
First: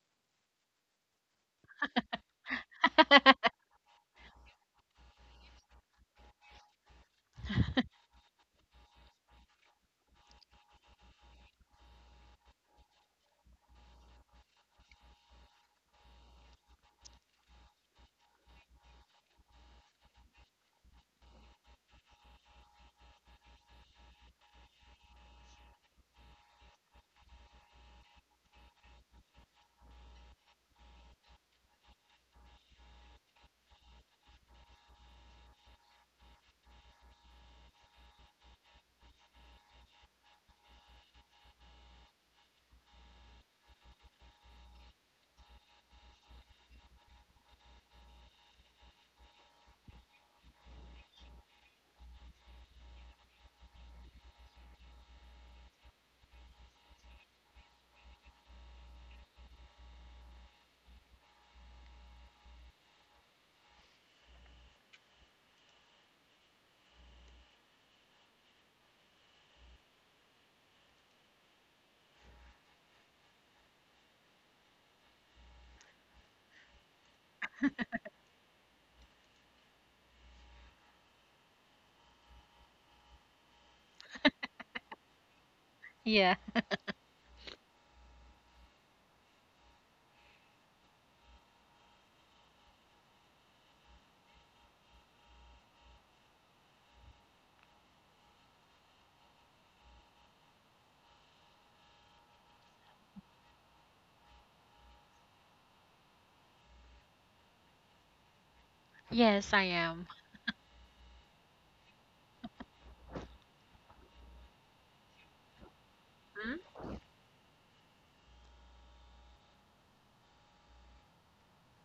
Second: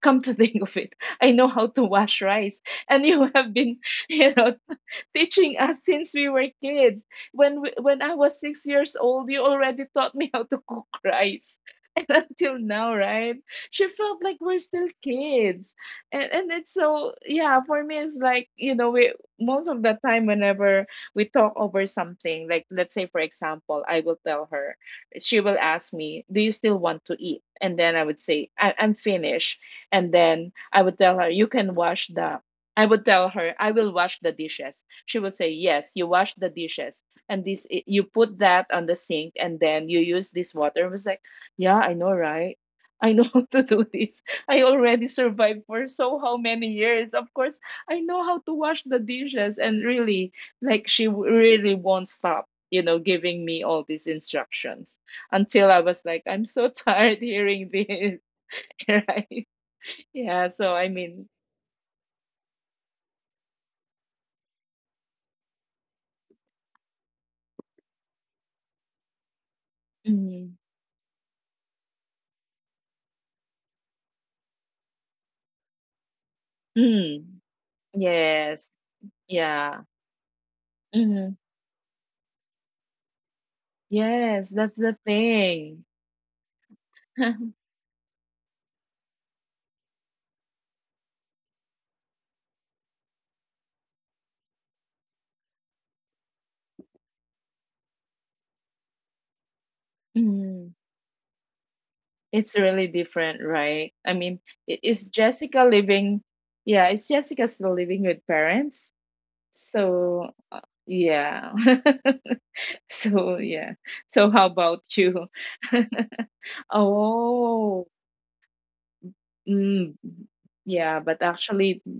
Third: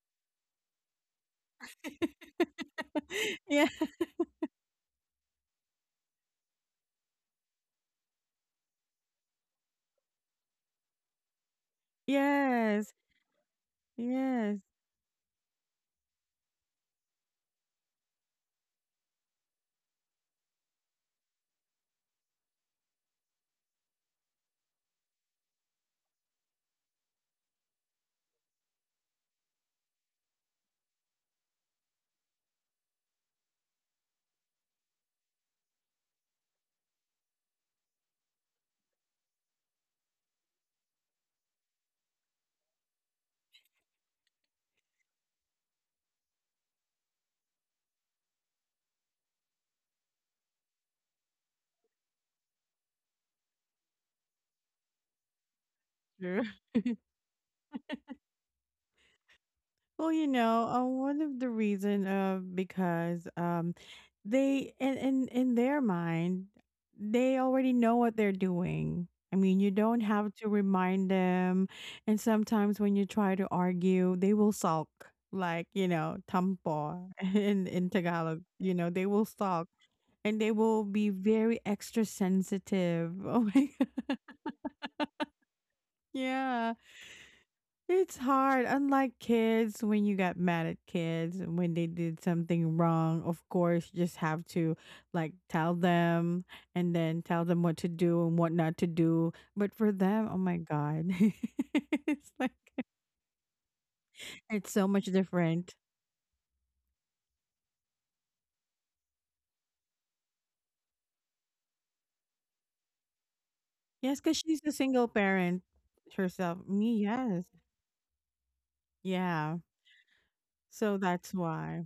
Come to *laughs* think of it, I know how to
*laughs*
wash rice, and you have
yeah.
been *laughs* you know *laughs* teaching us since we were kids. When I was 6 years old, you already taught me *laughs* how to cook rice." *laughs* And until now,
Yes.
right? She felt like we're
Yes.
still kids. And it's so, yeah, for me it's like, we, most of the time whenever we talk over something, like, let's say, for example, I will tell her, she will ask me, "Do you still want to eat?" And then I would say, I'm finished." And then I would tell her, You can wash the I would tell her, I will wash the dishes. She would say, "Yes, you wash the dishes, and this, you put that on the sink, and then you use this water." I was like, "Yeah, I know, right? I know *laughs* how to do this. I already survived for so how many years. Of course I know how to wash the dishes." And really, like, really won't stop, giving me all these instructions, until I was like, "I'm
True.
so *laughs* tired hearing this." *laughs* Right?
Well, you
Yeah. So
know,
I mean,
one of the reason because they in, in their mind they already know what they're doing. I mean, you don't have
mm,
to remind them. And sometimes when you try to argue, they will sulk, like you know, tampo
mm,
*laughs* in Tagalog.
yes.
You know, they will sulk
Yeah.
and they will be
Mhm.
very extra sensitive. *laughs* Oh my god,
Yes, that's the thing.
Yeah.
yeah.
*laughs*
It's hard. Unlike kids, when you got mad at kids and when they did something wrong, of course, you just have to like tell them and then tell them what to do and what not to do. But for them, oh my
Mhm.
God, *laughs* it's
It's
like
really different, right? I mean, i-
it's so
is
much
Jessica
different.
living? Yeah, is Jessica still living with parents?
Yes, I am.
So, yeah. *laughs* So, yeah. So,
Yes,
how
because she's
about
a single
you? *laughs*
parent herself.
Mhm.
Me, yes.
Oh,
Yeah.
mm, yeah,
So
but
that's
actually,
why.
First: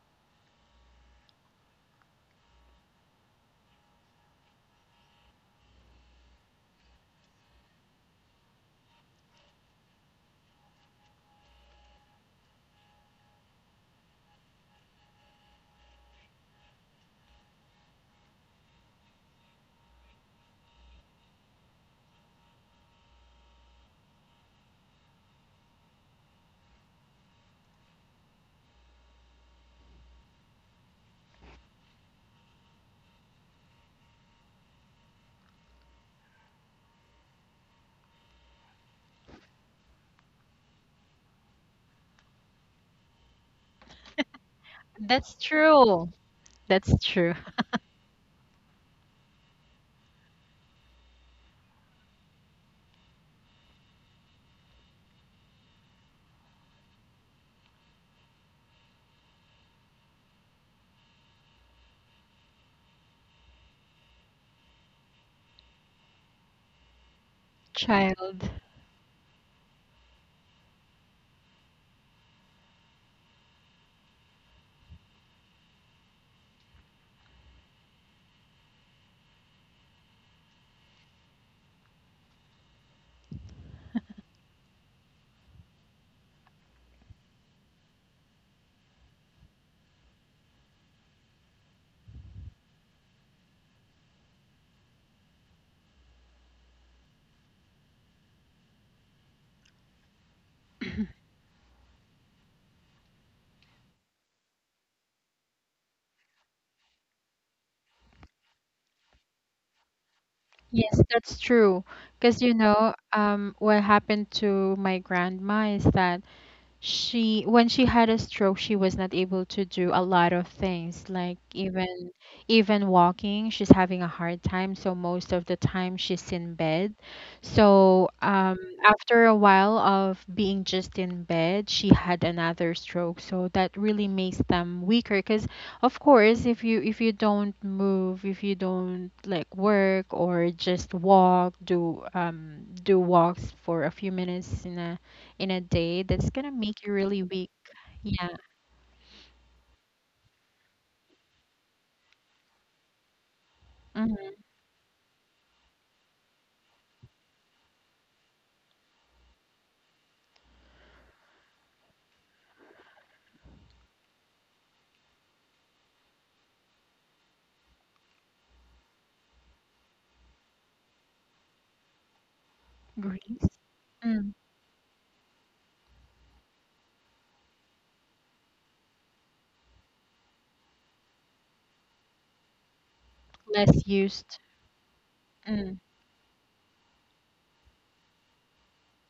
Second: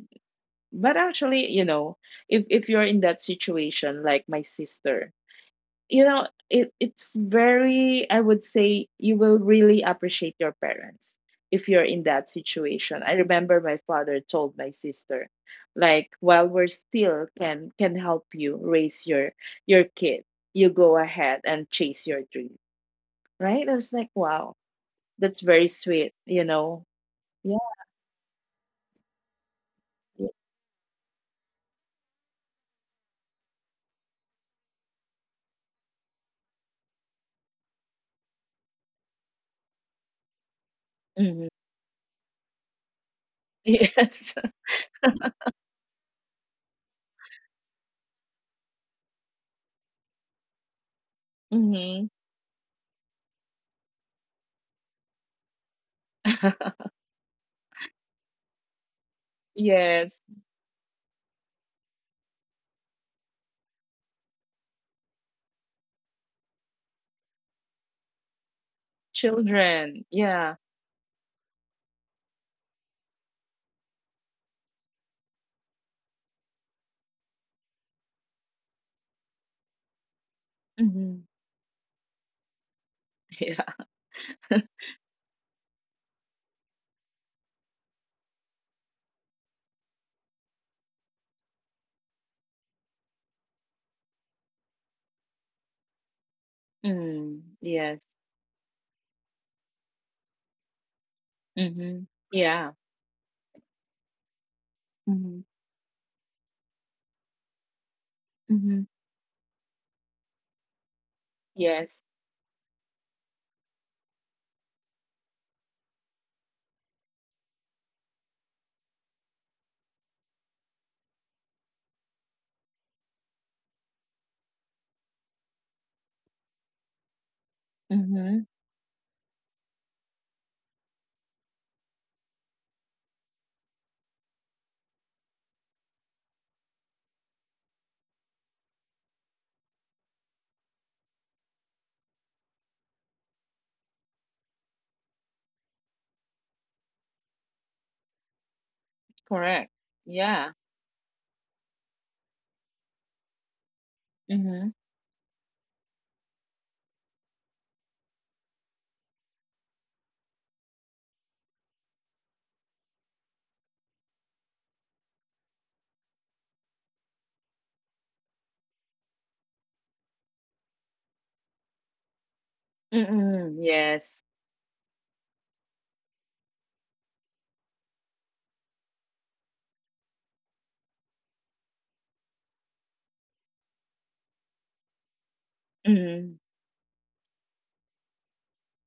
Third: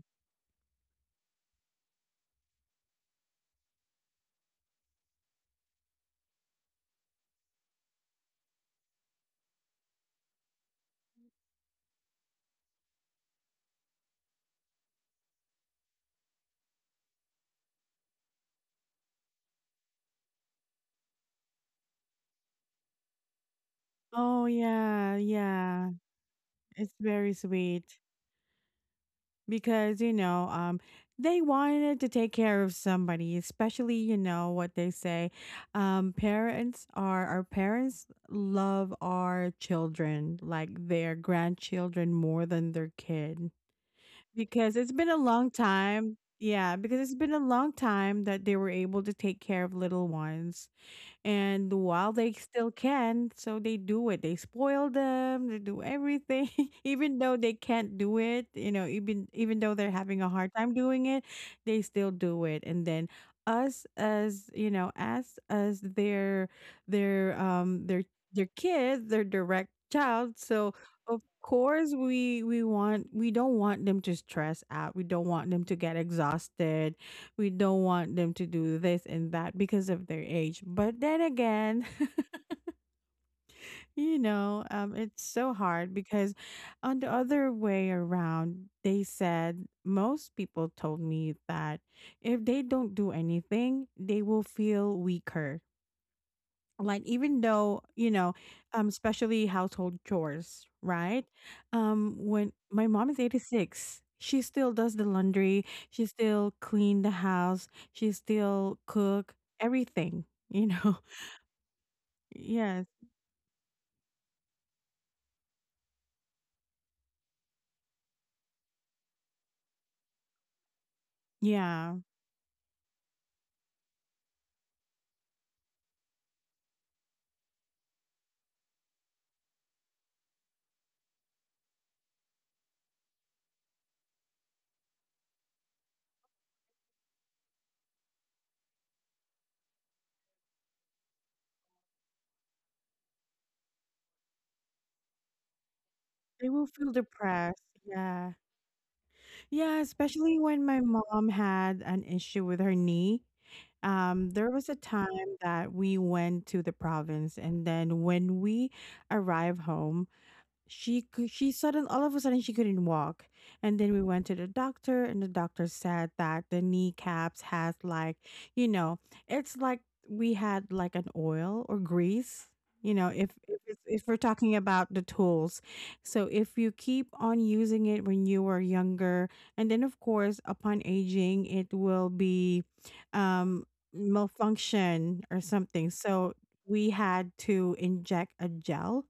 but actually, you know, if you're in that situation, like my sister, it's very, I would say, you will really appreciate your parents if you're in that situation. I remember my father told my sister, like, while we're still can help you raise your kid, you go ahead and chase your dream. Right? I was like,
Oh,
wow,
yeah.
that's very
Yeah.
sweet.
It's very
Yeah.
sweet. Because you know, they wanted to take care of somebody, especially you know what they say, parents are our parents love our children like their
Mhm.
grandchildren more than their kid
*laughs* Yes.
because it's been a
That's
long
true.
time, yeah,
That's
because it's been
true.
a long time that they were able to take care of little ones. And while they
Hmm.
still can, so they do it. They spoil them, they do everything, *laughs*
*laughs*
even though they can't do it, you know, even even though they're having a hard
Yes.
time doing it, they still do it. And then us as you know, as their
*laughs*
um their their
Child.
kids, their direct child. So of
Children. Yeah.
course we want we don't want them to stress out. We don't want them to get exhausted. We don't want them to do this and that because of their age. But then again, *laughs*
Hmm.
you know,
Yeah.
it's so
*laughs*
hard because on the other way around, they said most people told me that if they don't do anything, they will feel weaker, like even though you know
Mm, yes.
especially household chores, right? When my
Mhm.
mom is
Yeah.
86, she still does the laundry, she
Mhm.
still clean the house, she still cook
Mhm.
everything, you know.
Yes, that's true.
*laughs*
Because,
Yes.
Yes.
what happened to my grandma is that she when she had a stroke, she was not able to do a lot of things, like
Yeah,
even walking. She's having a hard time, so most of the time she's in bed. So,
Mhm.
after a while of being just in bed, she had another stroke, so that really makes them weaker, because of course if you don't move, if you don't, like, work or just walk, do walks for a few minutes in a, in a day, that's gonna
they will
make you
feel
really weak.
depressed,
Yeah.
yeah. Yeah,
Correct.
especially when my
Yeah.
mom had an issue with her knee.
Hmm.
There was a time
Mhm.
that we went to the province, and then when we arrive home, she cou- she sudden all of a sudden she couldn't walk. And then we went to the doctor and the doctor said that the kneecaps has like, you know, it's like we had like an oil or grease, you know,
Greece.
if,
Mm-mm.
it's, if we're
Mm.
Yes.
talking about the tools. So if you keep on using it when you were younger, and then of course upon aging it will be um
Less used.
malfunction or
Mm.
something. So
Mhm.
we had to inject a gel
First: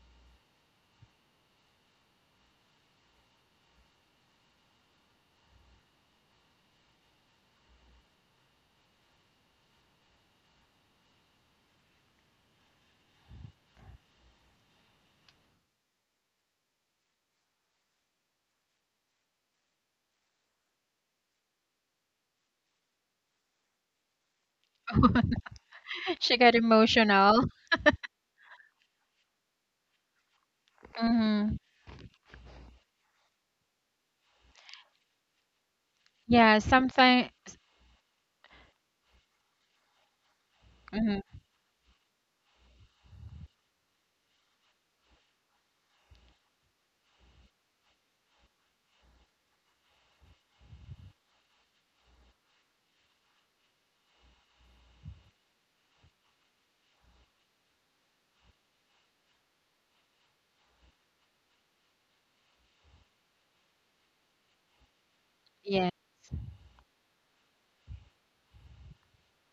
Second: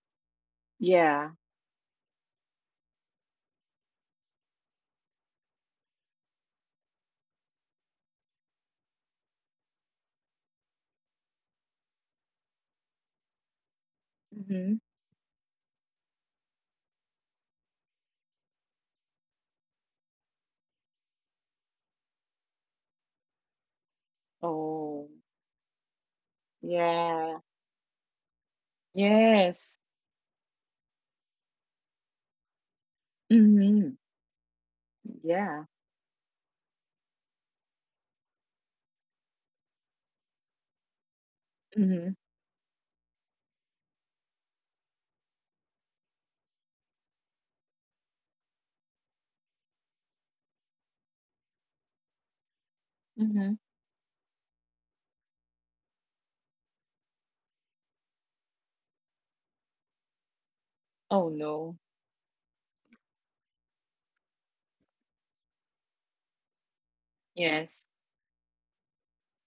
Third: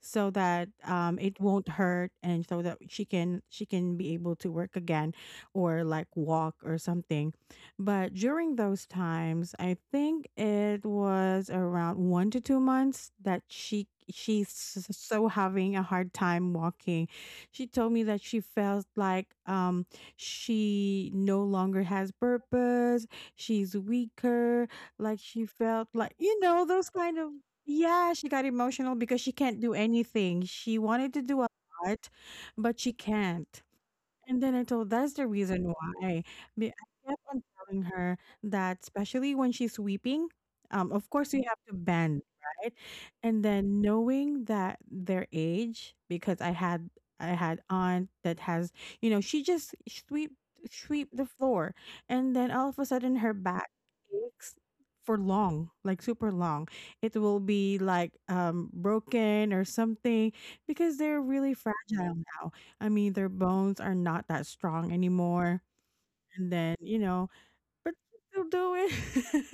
so that
Yeah.
it won't hurt and so that she can be able to work again or like walk or something. But during those times, I think it was around 1 to 2 months that she she's
Mhm.
s- so having a hard time walking. She told me that she felt like she no longer has purpose, she's weaker,
Oh.
like she
*laughs*
felt like
She
you
got
know those kind of
emotional.
Yeah.
yeah, she got emotional because she can't do
Yes.
anything. She wanted to do a
Mm-hmm.
lot, but she can't.
Mhm.
And then I told that's the
Yeah.
reason why.
Yeah,
Be- I kept
sometimes.
on telling her that, especially when she's sweeping, of
Mm-hmm.
course we have to bend,
Mhm.
right? And then knowing that their age, because I had aunt that has, you know, she just sweep the floor, and then all of a sudden her
Mhm.
back aches for long, like super long. It will be like broken or something because they're
Oh
really
no.
fragile now. I mean, their bones are not that strong anymore.
Yeah,
And then, you know,
Yes.
but you still do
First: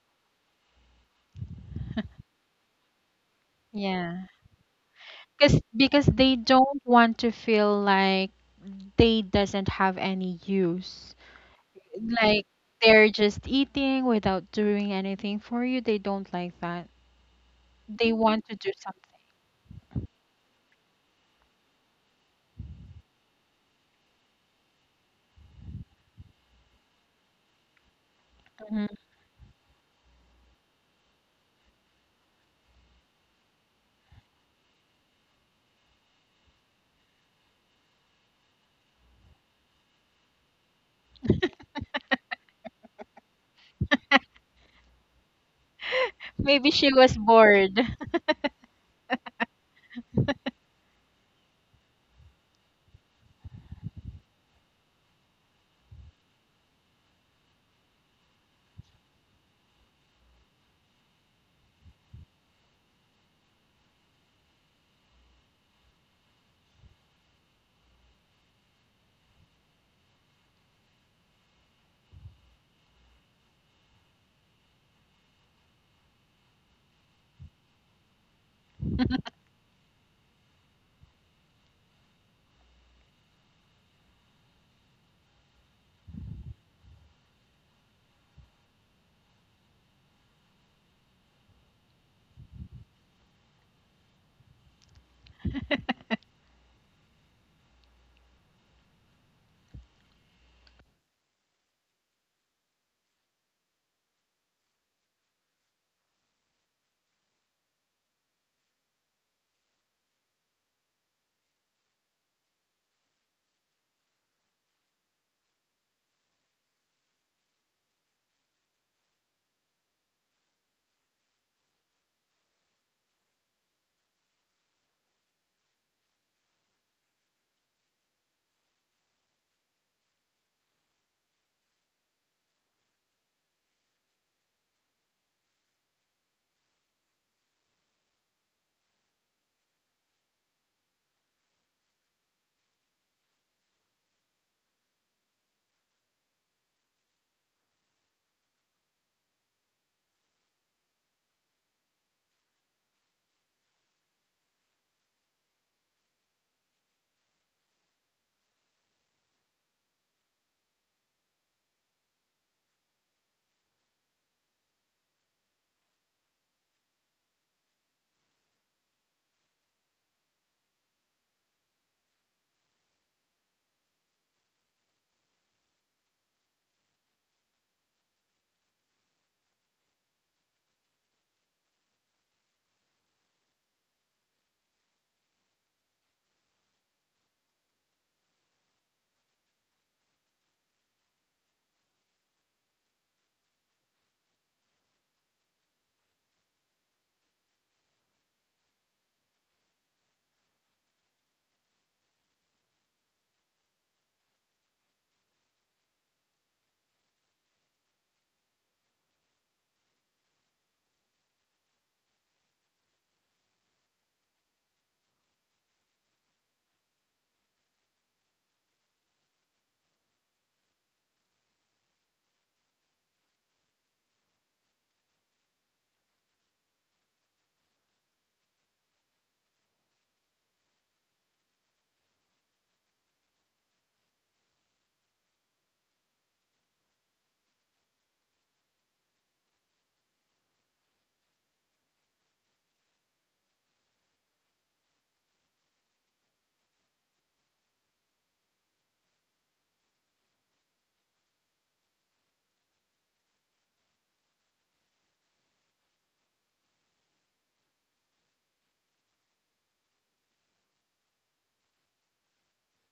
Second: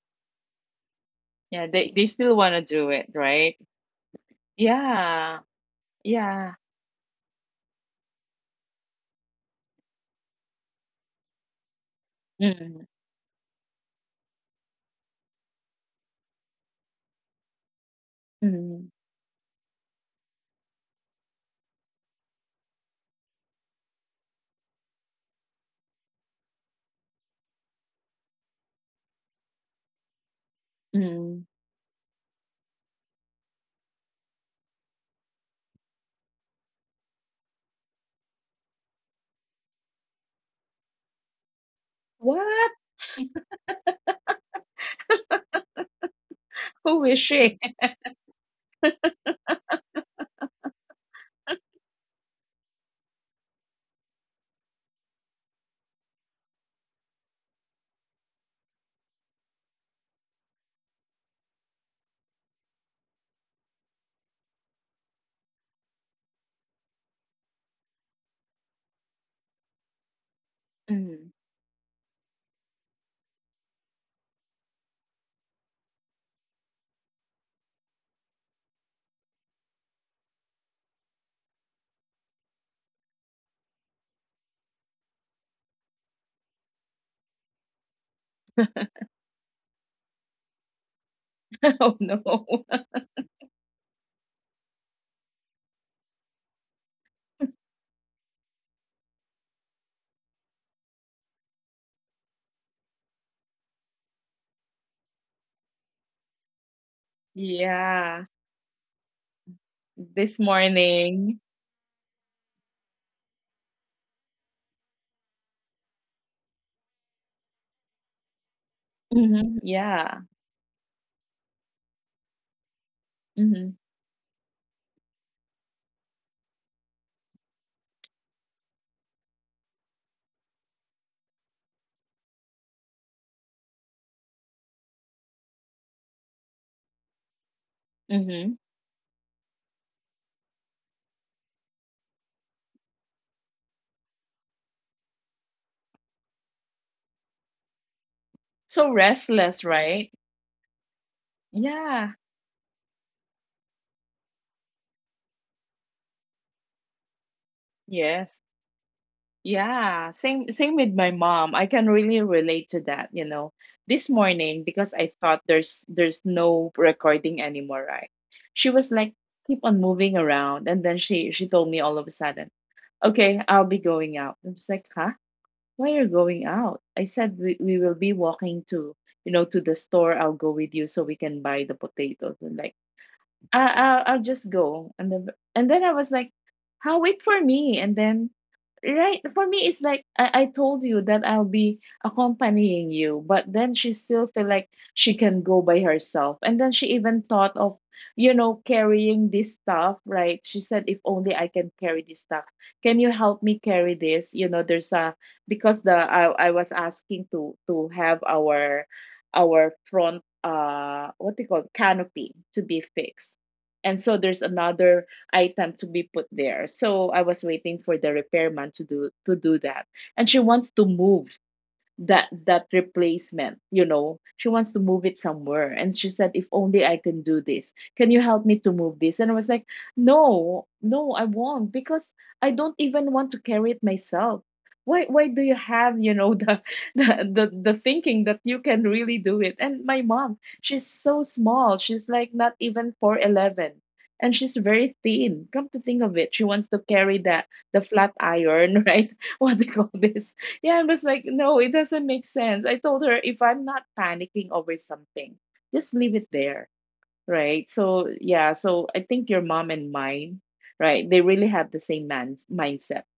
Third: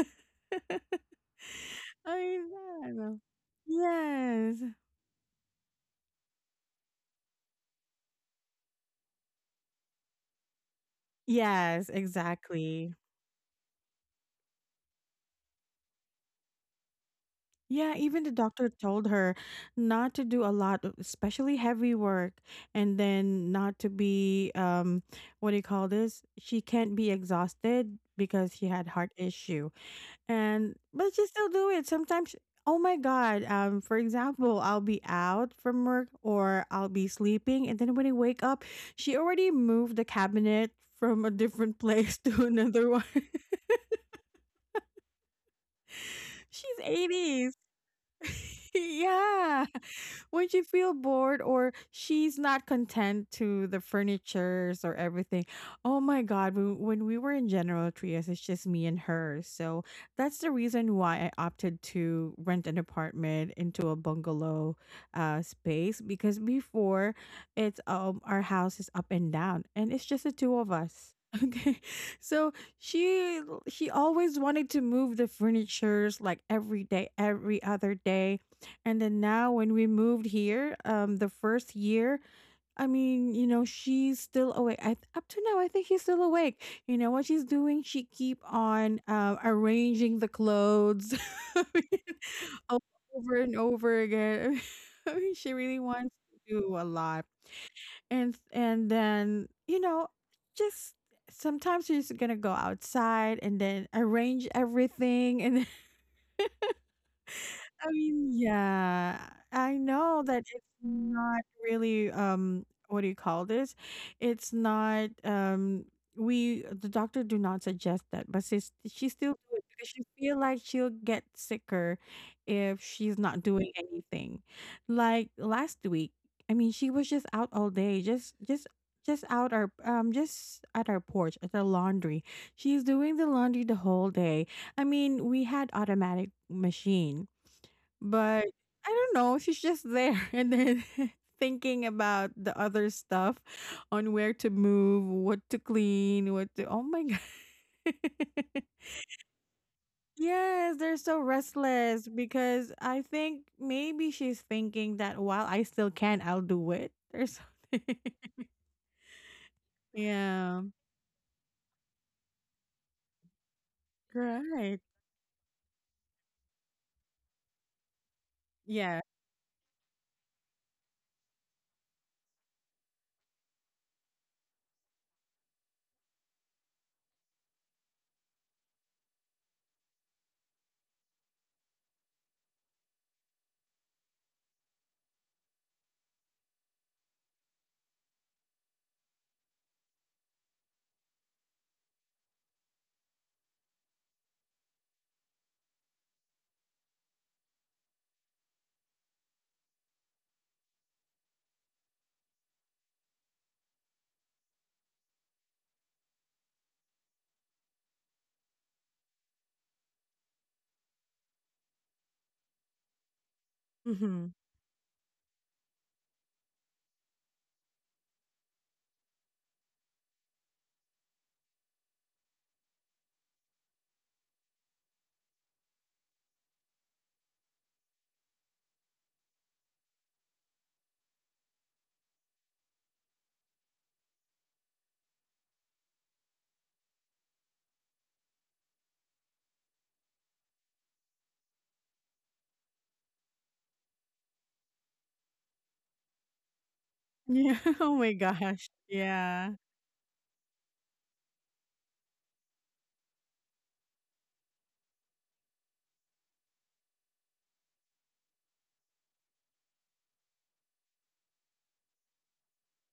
it.
Yeah. They
*laughs* I
still
mean,
want to
yeah, I
do
don't
it,
know.
right?
yeah.
Yes.
Yeah.
Because they
Yeah.
don't want to feel like they doesn't have any use.
Yes,
Like,
Mhm.
exactly.
they're just eating without doing anything for you. They don't like that.
Yeah,
They
even the
want to
doctor
do
Mhm.
something.
told her not to do a lot, of- especially heavy work, and then not to be what do you call this? She can't be exhausted because she
Mhm.
had heart issue. And but you
Mhm.
still do it sometimes. Oh my god, for example, I'll be out from work or I'll be sleeping, and then when I wake up she already moved the cabinet from a different place *laughs* to
What?
another one. *laughs*
Maybe
She's
Who
she
is
was
she?
80.
*laughs*
bored.
*laughs* Yeah. *laughs* When you feel bored or she's not content to the furnitures or everything. Oh my God. When we were in General Trias, it's just me and her. So that's the reason why I opted to rent an apartment into a bungalow space, because before it's our house is up and down and it's just the two of us.
Mhm.
*laughs* Okay. So she she always wanted to move the furnitures like every day, every other day. And then now
*laughs*
when we moved here, the first year, I mean, you know, she's still awake. I, up to now, I think she's still awake. You know what she's doing? She keep on arranging the clothes *laughs*
*laughs*
I
Oh
mean,
no. *laughs*
o- over and over again. *laughs* I mean, she really wants to do a lot. And then, you know, just sometimes she's gonna go outside and then arrange everything. And I
Yeah.
mean, yeah, I
This
know that it's
morning.
not really what do you call this? It's not we the doctor do not suggest that, but she's, she still
Mhm.
do it because
Yeah.
she feel like she'll get sicker if she's not
Mhm.
doing anything. Like last week, I mean, she was just out all day, just out our just at our porch at the laundry. She's doing the laundry the whole day. I mean, we had automatic machine
Mhm.
but I don't know, she's just there *laughs* and then *laughs* thinking about the other stuff on where to move, what to clean, what to Oh my god.
So
*laughs*
restless, right?
Yes, they're so
Yeah.
restless because I think maybe she's thinking that while I still can, I'll do it or something.
Yes.
*laughs*
Yeah. Same
Yeah,
with my mom. I can really relate to that. This morning, because
right.
I thought there's no recording anymore, right? She was like
Yeah.
keep on moving around, and then she told me all of a sudden, "Okay, I'll be going out." I was like, "Huh? Why you're going out?" I said, We will be walking to, the store. I'll go with you so we can buy the potatoes, and like, I'll just go." And then, I was like, "How? Wait for me?" And then, right, for me, it's like, I told you that I'll be accompanying you, but then she still feel like she can go by herself. And then she even thought of, carrying this stuff, right? She said, "If only I can carry this stuff. Can you help me carry this?" You know, there's a, because the, I was asking to, have our front what do you call it, canopy, to be fixed, and so there's
Hmm.
another item to be put there. So I was waiting for the repairman to do that. And she wants to move that replacement. She wants to move it somewhere, and she said, "If only I can do this, can you help me to move this?" And I was like, "No, no, I won't, because I don't even want to carry it myself. Why do you have, the *laughs* the thinking that you can really do it?" And my mom, she's so small, she's like not even 4'11", and she's very thin, come to think of it, she wants to carry that, the
Yeah. *laughs*
flat
Oh my
iron, *laughs*
gosh.
right? What do you
Yeah.
call this? Yeah, I was like, no, it doesn't make sense. I told her, if I'm not panicking over something, just leave it there. Right. So, yeah. So I think your mom and mine, right, they really have the same mindset.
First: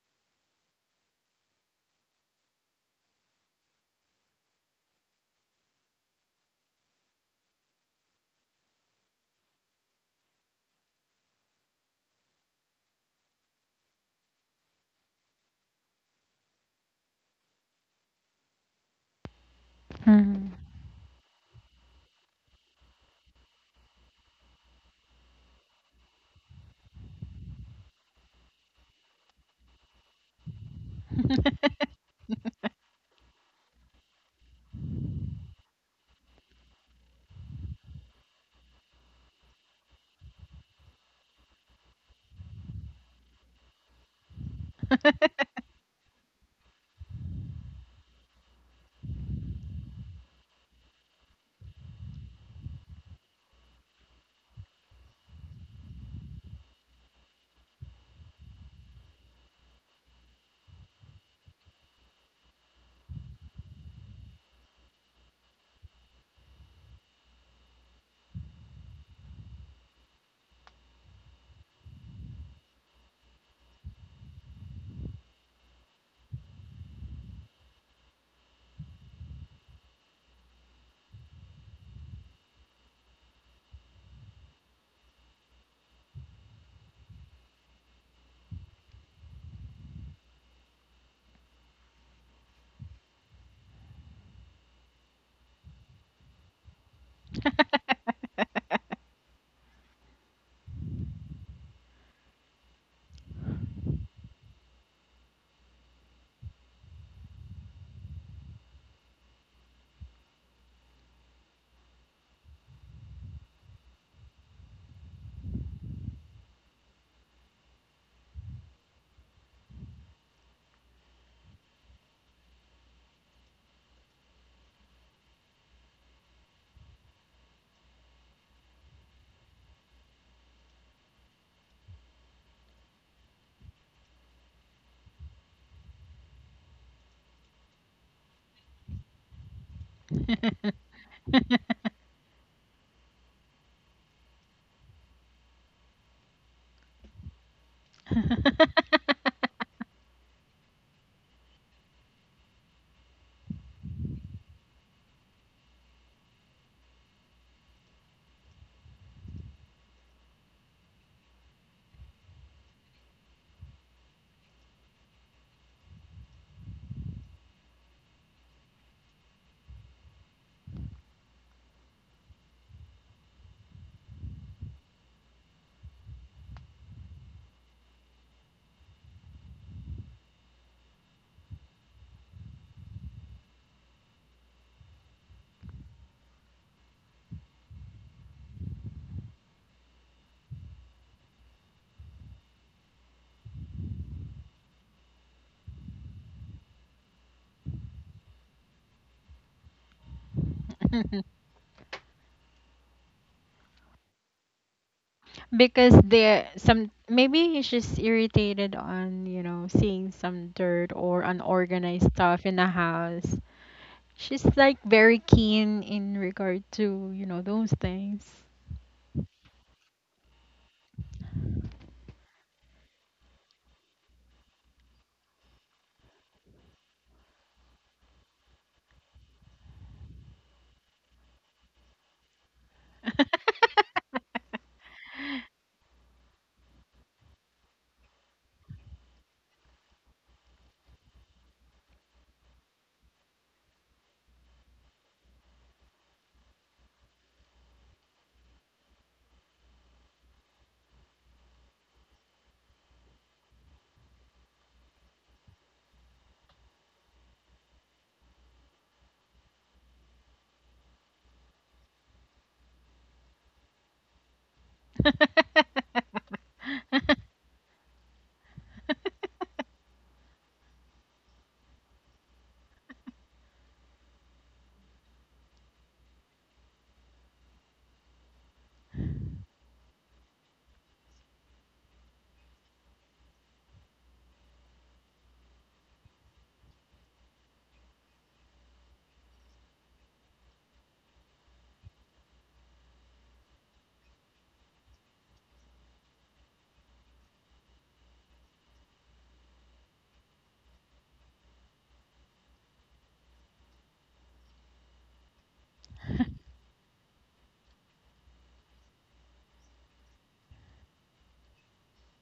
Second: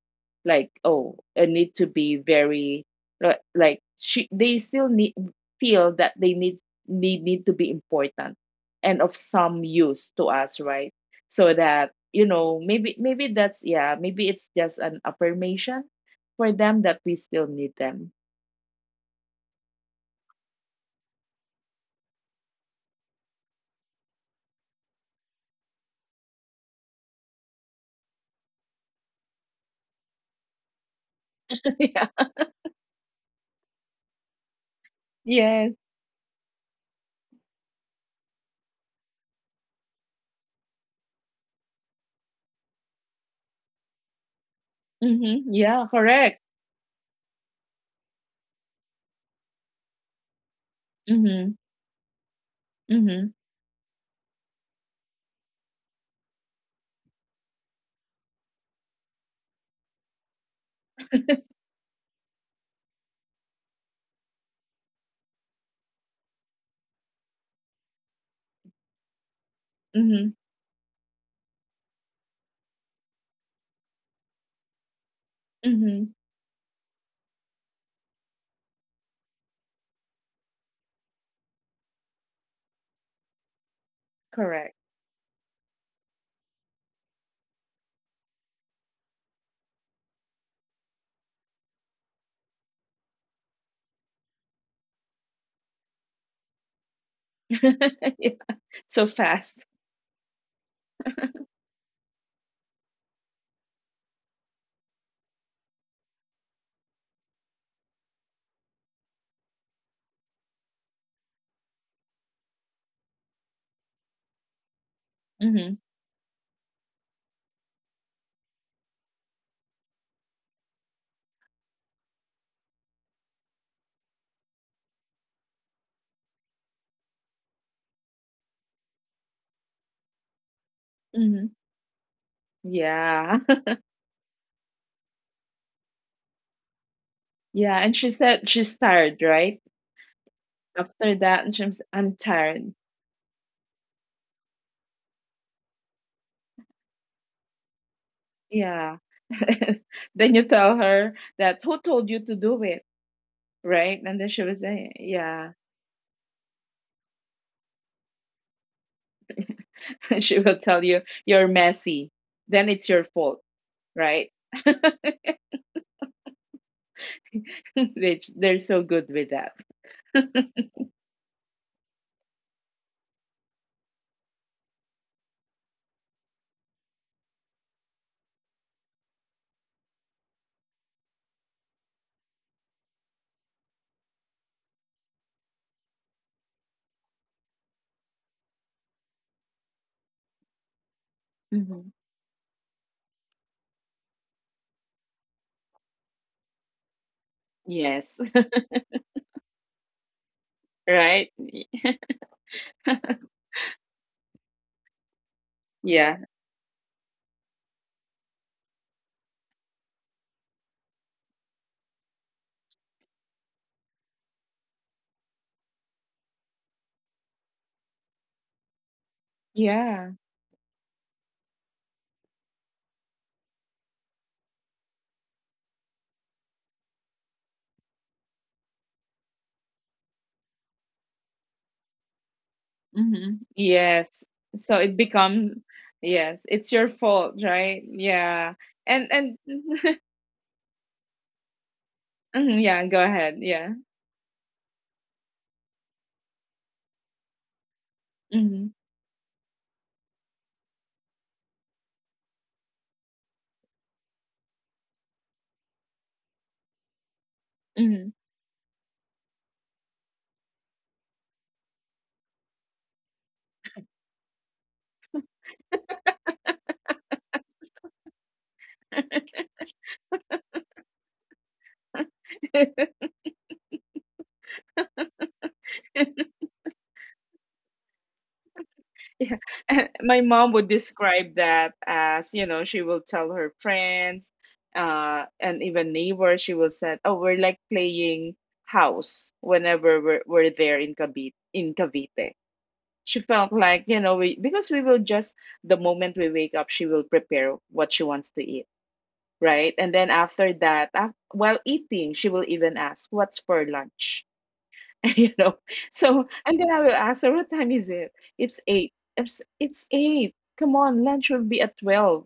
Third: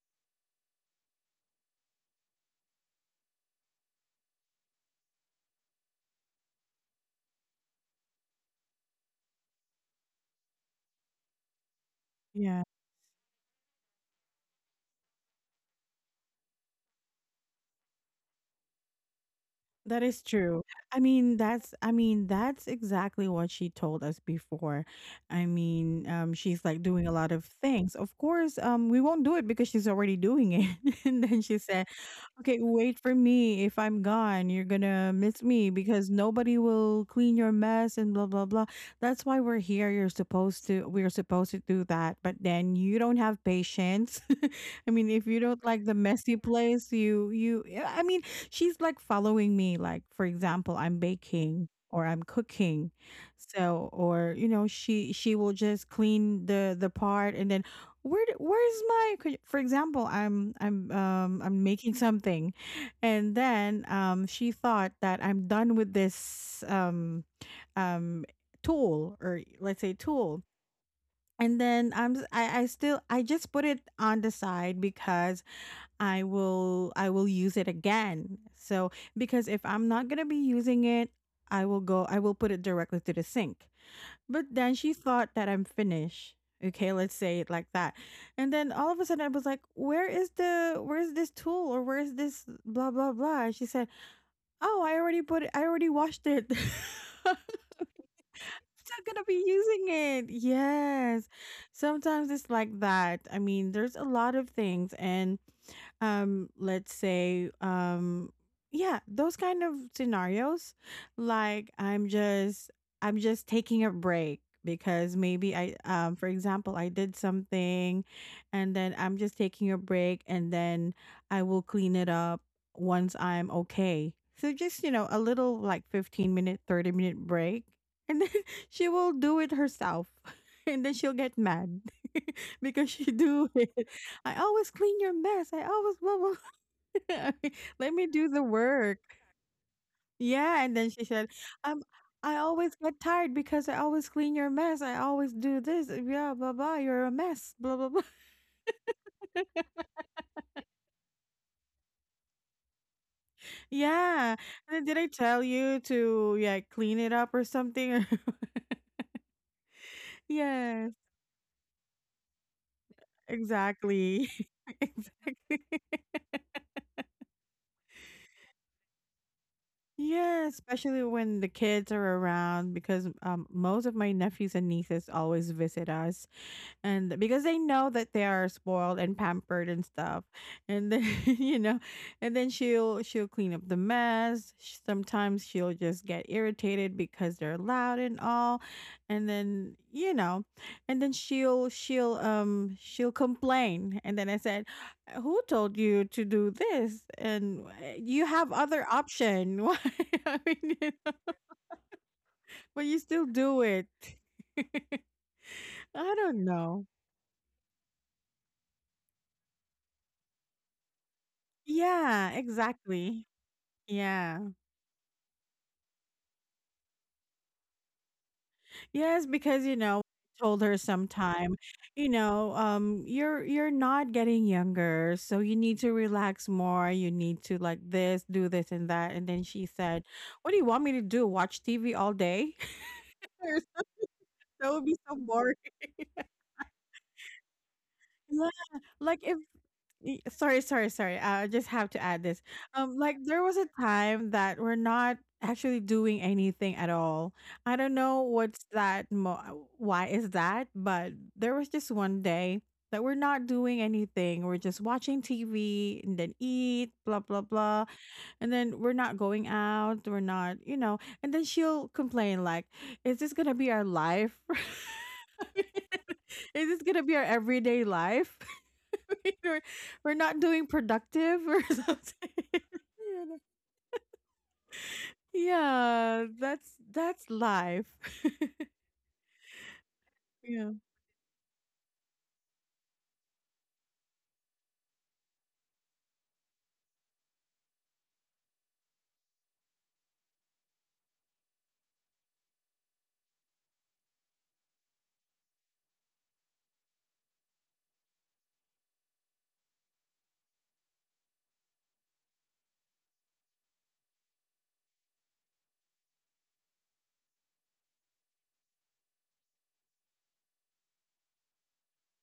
Like, oh, I need to be very like, she they still need, feel that they need to be important and of some use to us, right? So that,
Yeah.
maybe that's, yeah, maybe it's just an affirmation for them, that we still need them.
That is
Mhm.
true. I mean, that's exactly what she told us before. I mean, she's like doing a lot of things. Of course, we won't do it because she's already doing it. *laughs* And then she
*laughs*
*laughs*
said,
Yeah.
Okay, wait for me. If I'm gone, you're gonna miss me
Yes.
because nobody will clean your mess and blah blah blah. That's why we're here. You're supposed to we're supposed to do that, but then you don't have patience. *laughs* I mean, if you
Mm-hmm.
don't like
Yeah.
the messy
Correct.
place, you yeah, I mean, she's like following me, like for example, I'm
Mm-hmm.
baking or I'm cooking.
Mm-hmm.
So, or she will just clean the part. And then where d- where's my could- for example, I'm making something. And then she thought that I'm done with this um tool, or let's say
Mm-hmm.
tool. And then I'm s- I still I just put it on the side because
Mm-hmm.
I will use it again. So because if I'm not going to be using it, I will put it directly to the sink. But
Correct.
then she thought that I'm Finnish. Okay, let's say it like that. And then all of a sudden, I was like, Where is the Where's this tool, or where's this blah blah blah?" And she said, "Oh, I already washed it." *laughs* I'm
*laughs* Yeah. So
not gonna be
fast.
using it. Yes. Sometimes it's like that. I mean, there's a lot of things. And let's say, yeah, those kind of scenarios, like I'm just taking a break because maybe,
Mm-hmm.
I for example, I did something. And then I'm just taking a break, and then I will clean it up once I'm okay. So just a little, like, 15 minute 30-minute break. And then *laughs* she will do it herself, *laughs* and then she'll get
Mm-hmm.
mad *laughs* because she
Yeah.
do it. "I always clean your mess. I always blah, blah." *laughs* I mean,
Yeah, and
let
she
me do the
said she's
work.
tired, right?
Yeah. And then she
After
said,
that, and she's,
um,
"I'm
"I
tired."
always get tired because I always clean your mess. I always do this. Yeah, blah blah. You're a mess. Blah blah blah."
Yeah. *laughs* Then you tell her that, "Who told you to do it,
*laughs*
right?" And then
Yeah.
she will
And then,
say,
"Did I tell
yeah.
you to, yeah, clean it up or something?" *laughs*
*laughs* She will tell
Yes,
you, "You're messy. Then it's your fault," right?
exactly. *laughs* Exactly. *laughs*
*laughs* Which they're so good with that.
Yeah, especially when the kids are around, because most of my nephews and nieces always visit us. And because they know that they are spoiled and pampered and stuff, and then, *laughs* and then she'll clean up the mess. Sometimes she'll just get irritated because they're loud and all, and then, and then she'll
Hmm.
she'll um she'll complain. And then I said, "Who told you to do this? And
Yes.
you have
*laughs*
other option. *laughs* Why? I mean,
Right? Y-
*laughs* but you still do it." *laughs*
Because
I
Yeah.
don't
there
know.
some, maybe she's irritated on, seeing some dirt or unorganized
Yeah,
stuff in the
exactly.
house. She's
Yeah.
like very keen in regard to, those things. *laughs*
Yes, because,
Yeah.
I told her sometime, you're not getting younger, so you need to relax more. You need to, like, this, do this and that." And then she said, "What do you want me to do? Watch TV all day?"
Hmm.
*laughs*
Yes.
That
So
would
it
be so boring.
becomes,
*laughs*
yes, it's your fault, right?
Yeah,
Yeah. And
like if
and *laughs*
Y- Sorry, sorry, sorry, I just have to add this.
Mhm, yeah,
um
go
like there
ahead.
was a
Yeah.
time that we're not actually doing anything at all. I don't know
Mhm.
why is that, but there was just one day that we're not doing anything. We're just watching tv, and then eat blah blah blah.
Mhm.
And then we're not going out, we're not, you know. And then she'll complain like, "Is this gonna be our life? *laughs* Is this gonna be our everyday life?" *laughs* we're, we're not doing productive or *laughs* something.
*laughs*
You know? Yeah, that's life.
Yeah. *laughs* My
*laughs*
mom would
Yeah.
describe that as, she will tell her friends, and even neighbors, she will say, "Oh, we're like playing house whenever we're there in Cavite, in Cavite." She felt like, we because we will just the moment we wake up, she will prepare what she wants to eat, right? And then after that, af while eating, she will even ask, "What's for lunch?" *laughs* you know. So and then I will ask her, "What time is it?" "It's eight. It's eight. Come on, lunch will be at 12,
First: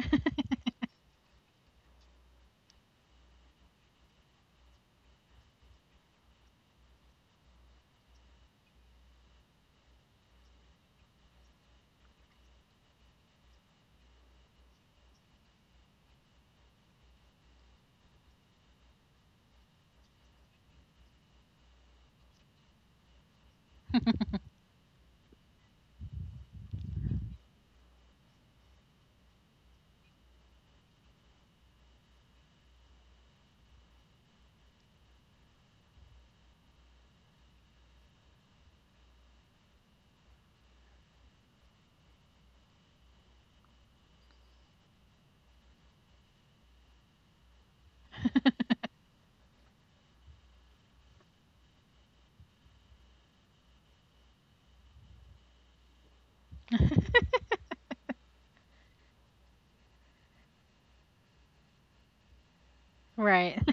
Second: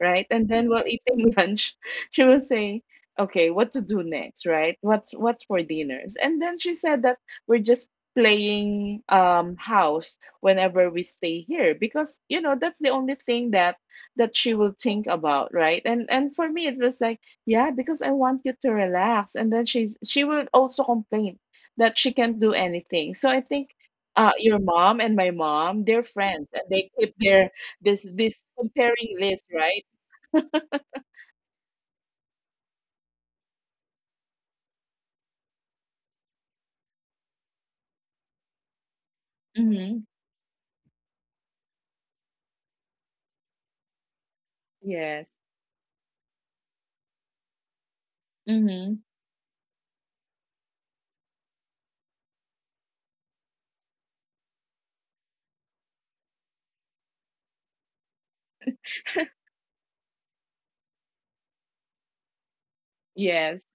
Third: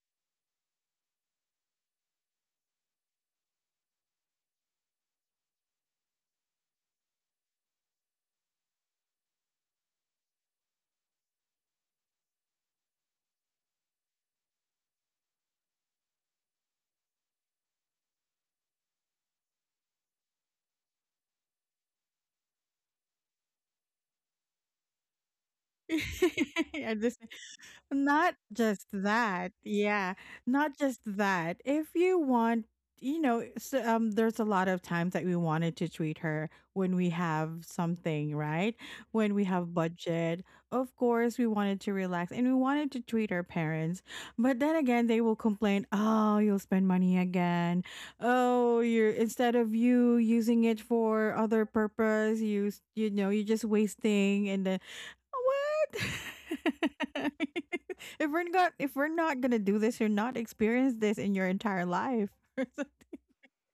right?" And then, while eating *laughs* lunch, she will say, okay, what to do next, right? What's for dinners? And then she said that we're just playing house whenever we stay here, because that's the only thing that she will think about, right? And for me it was like, yeah, because I want you to relax, and then she will also complain that she can't do anything. So I think, your mom and my mom, they're friends, and
*laughs*
they
Yeah,
keep
this
their this
not
this
just
comparing list,
that.
right?
Yeah. Not just that. If you want, so, there's a lot of times that we wanted to treat her when we have something, right? When we have
Mm-hmm.
budget. Of course, we wanted to relax, and we wanted to treat our parents. But then again, they
Yes.
will complain, "Oh, you'll spend money again. Oh,
Mm-hmm.
you're instead of you using it for other purpose, you're just wasting and then what?" *laughs* If we're not if we're not gonna do this, you're not experienced this in your entire life. *laughs*
Right.
Yes.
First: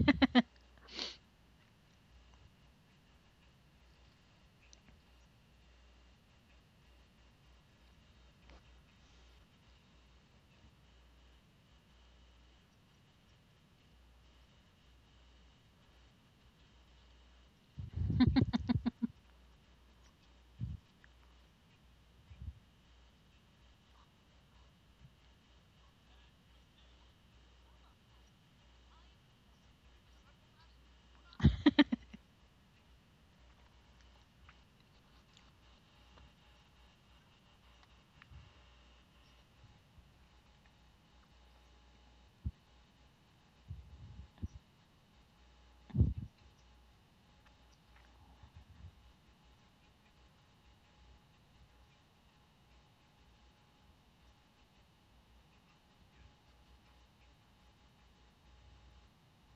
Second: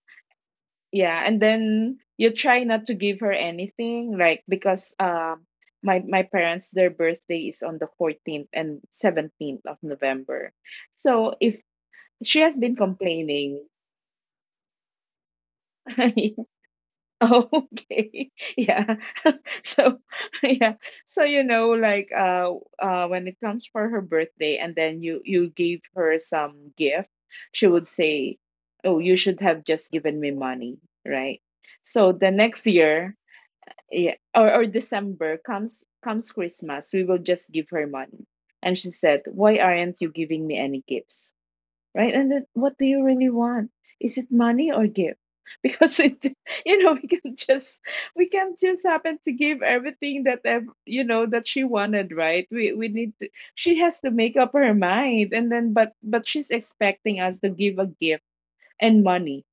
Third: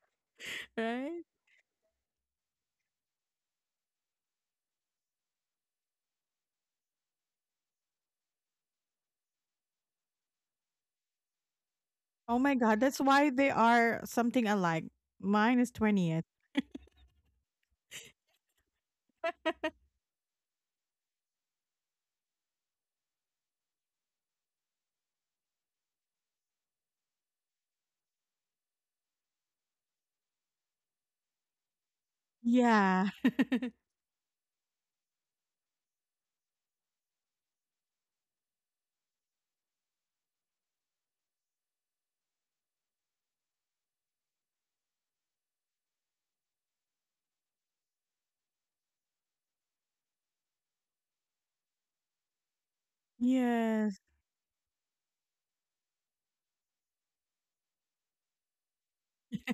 Yeah.
Right?
And then you try not to give her anything, like, because my parents, their birthday is on the 14th and 17th of November. So if
Oh
she
my
has been
god, that's why they
complaining,
are something alike. Mine is 20th.
*laughs* Oh, *laughs* okay. Yeah. *laughs* So, *laughs* yeah. So, you know, like, when it comes for her birthday, and then you gave her some gift, she would say, "Oh, you should have just given me money," right? So the next
Yeah.
year, yeah, or December comes Christmas, we will just give her money. And she said, "Why aren't you giving me any gifts?" Right? And then what do you really want? Is it money or gift? Because it, *laughs* you know, we can just we can just happen to give everything that that she wanted, right? We need to, she
Yes.
has to make up her mind, and then but she's expecting us to give a gift and money,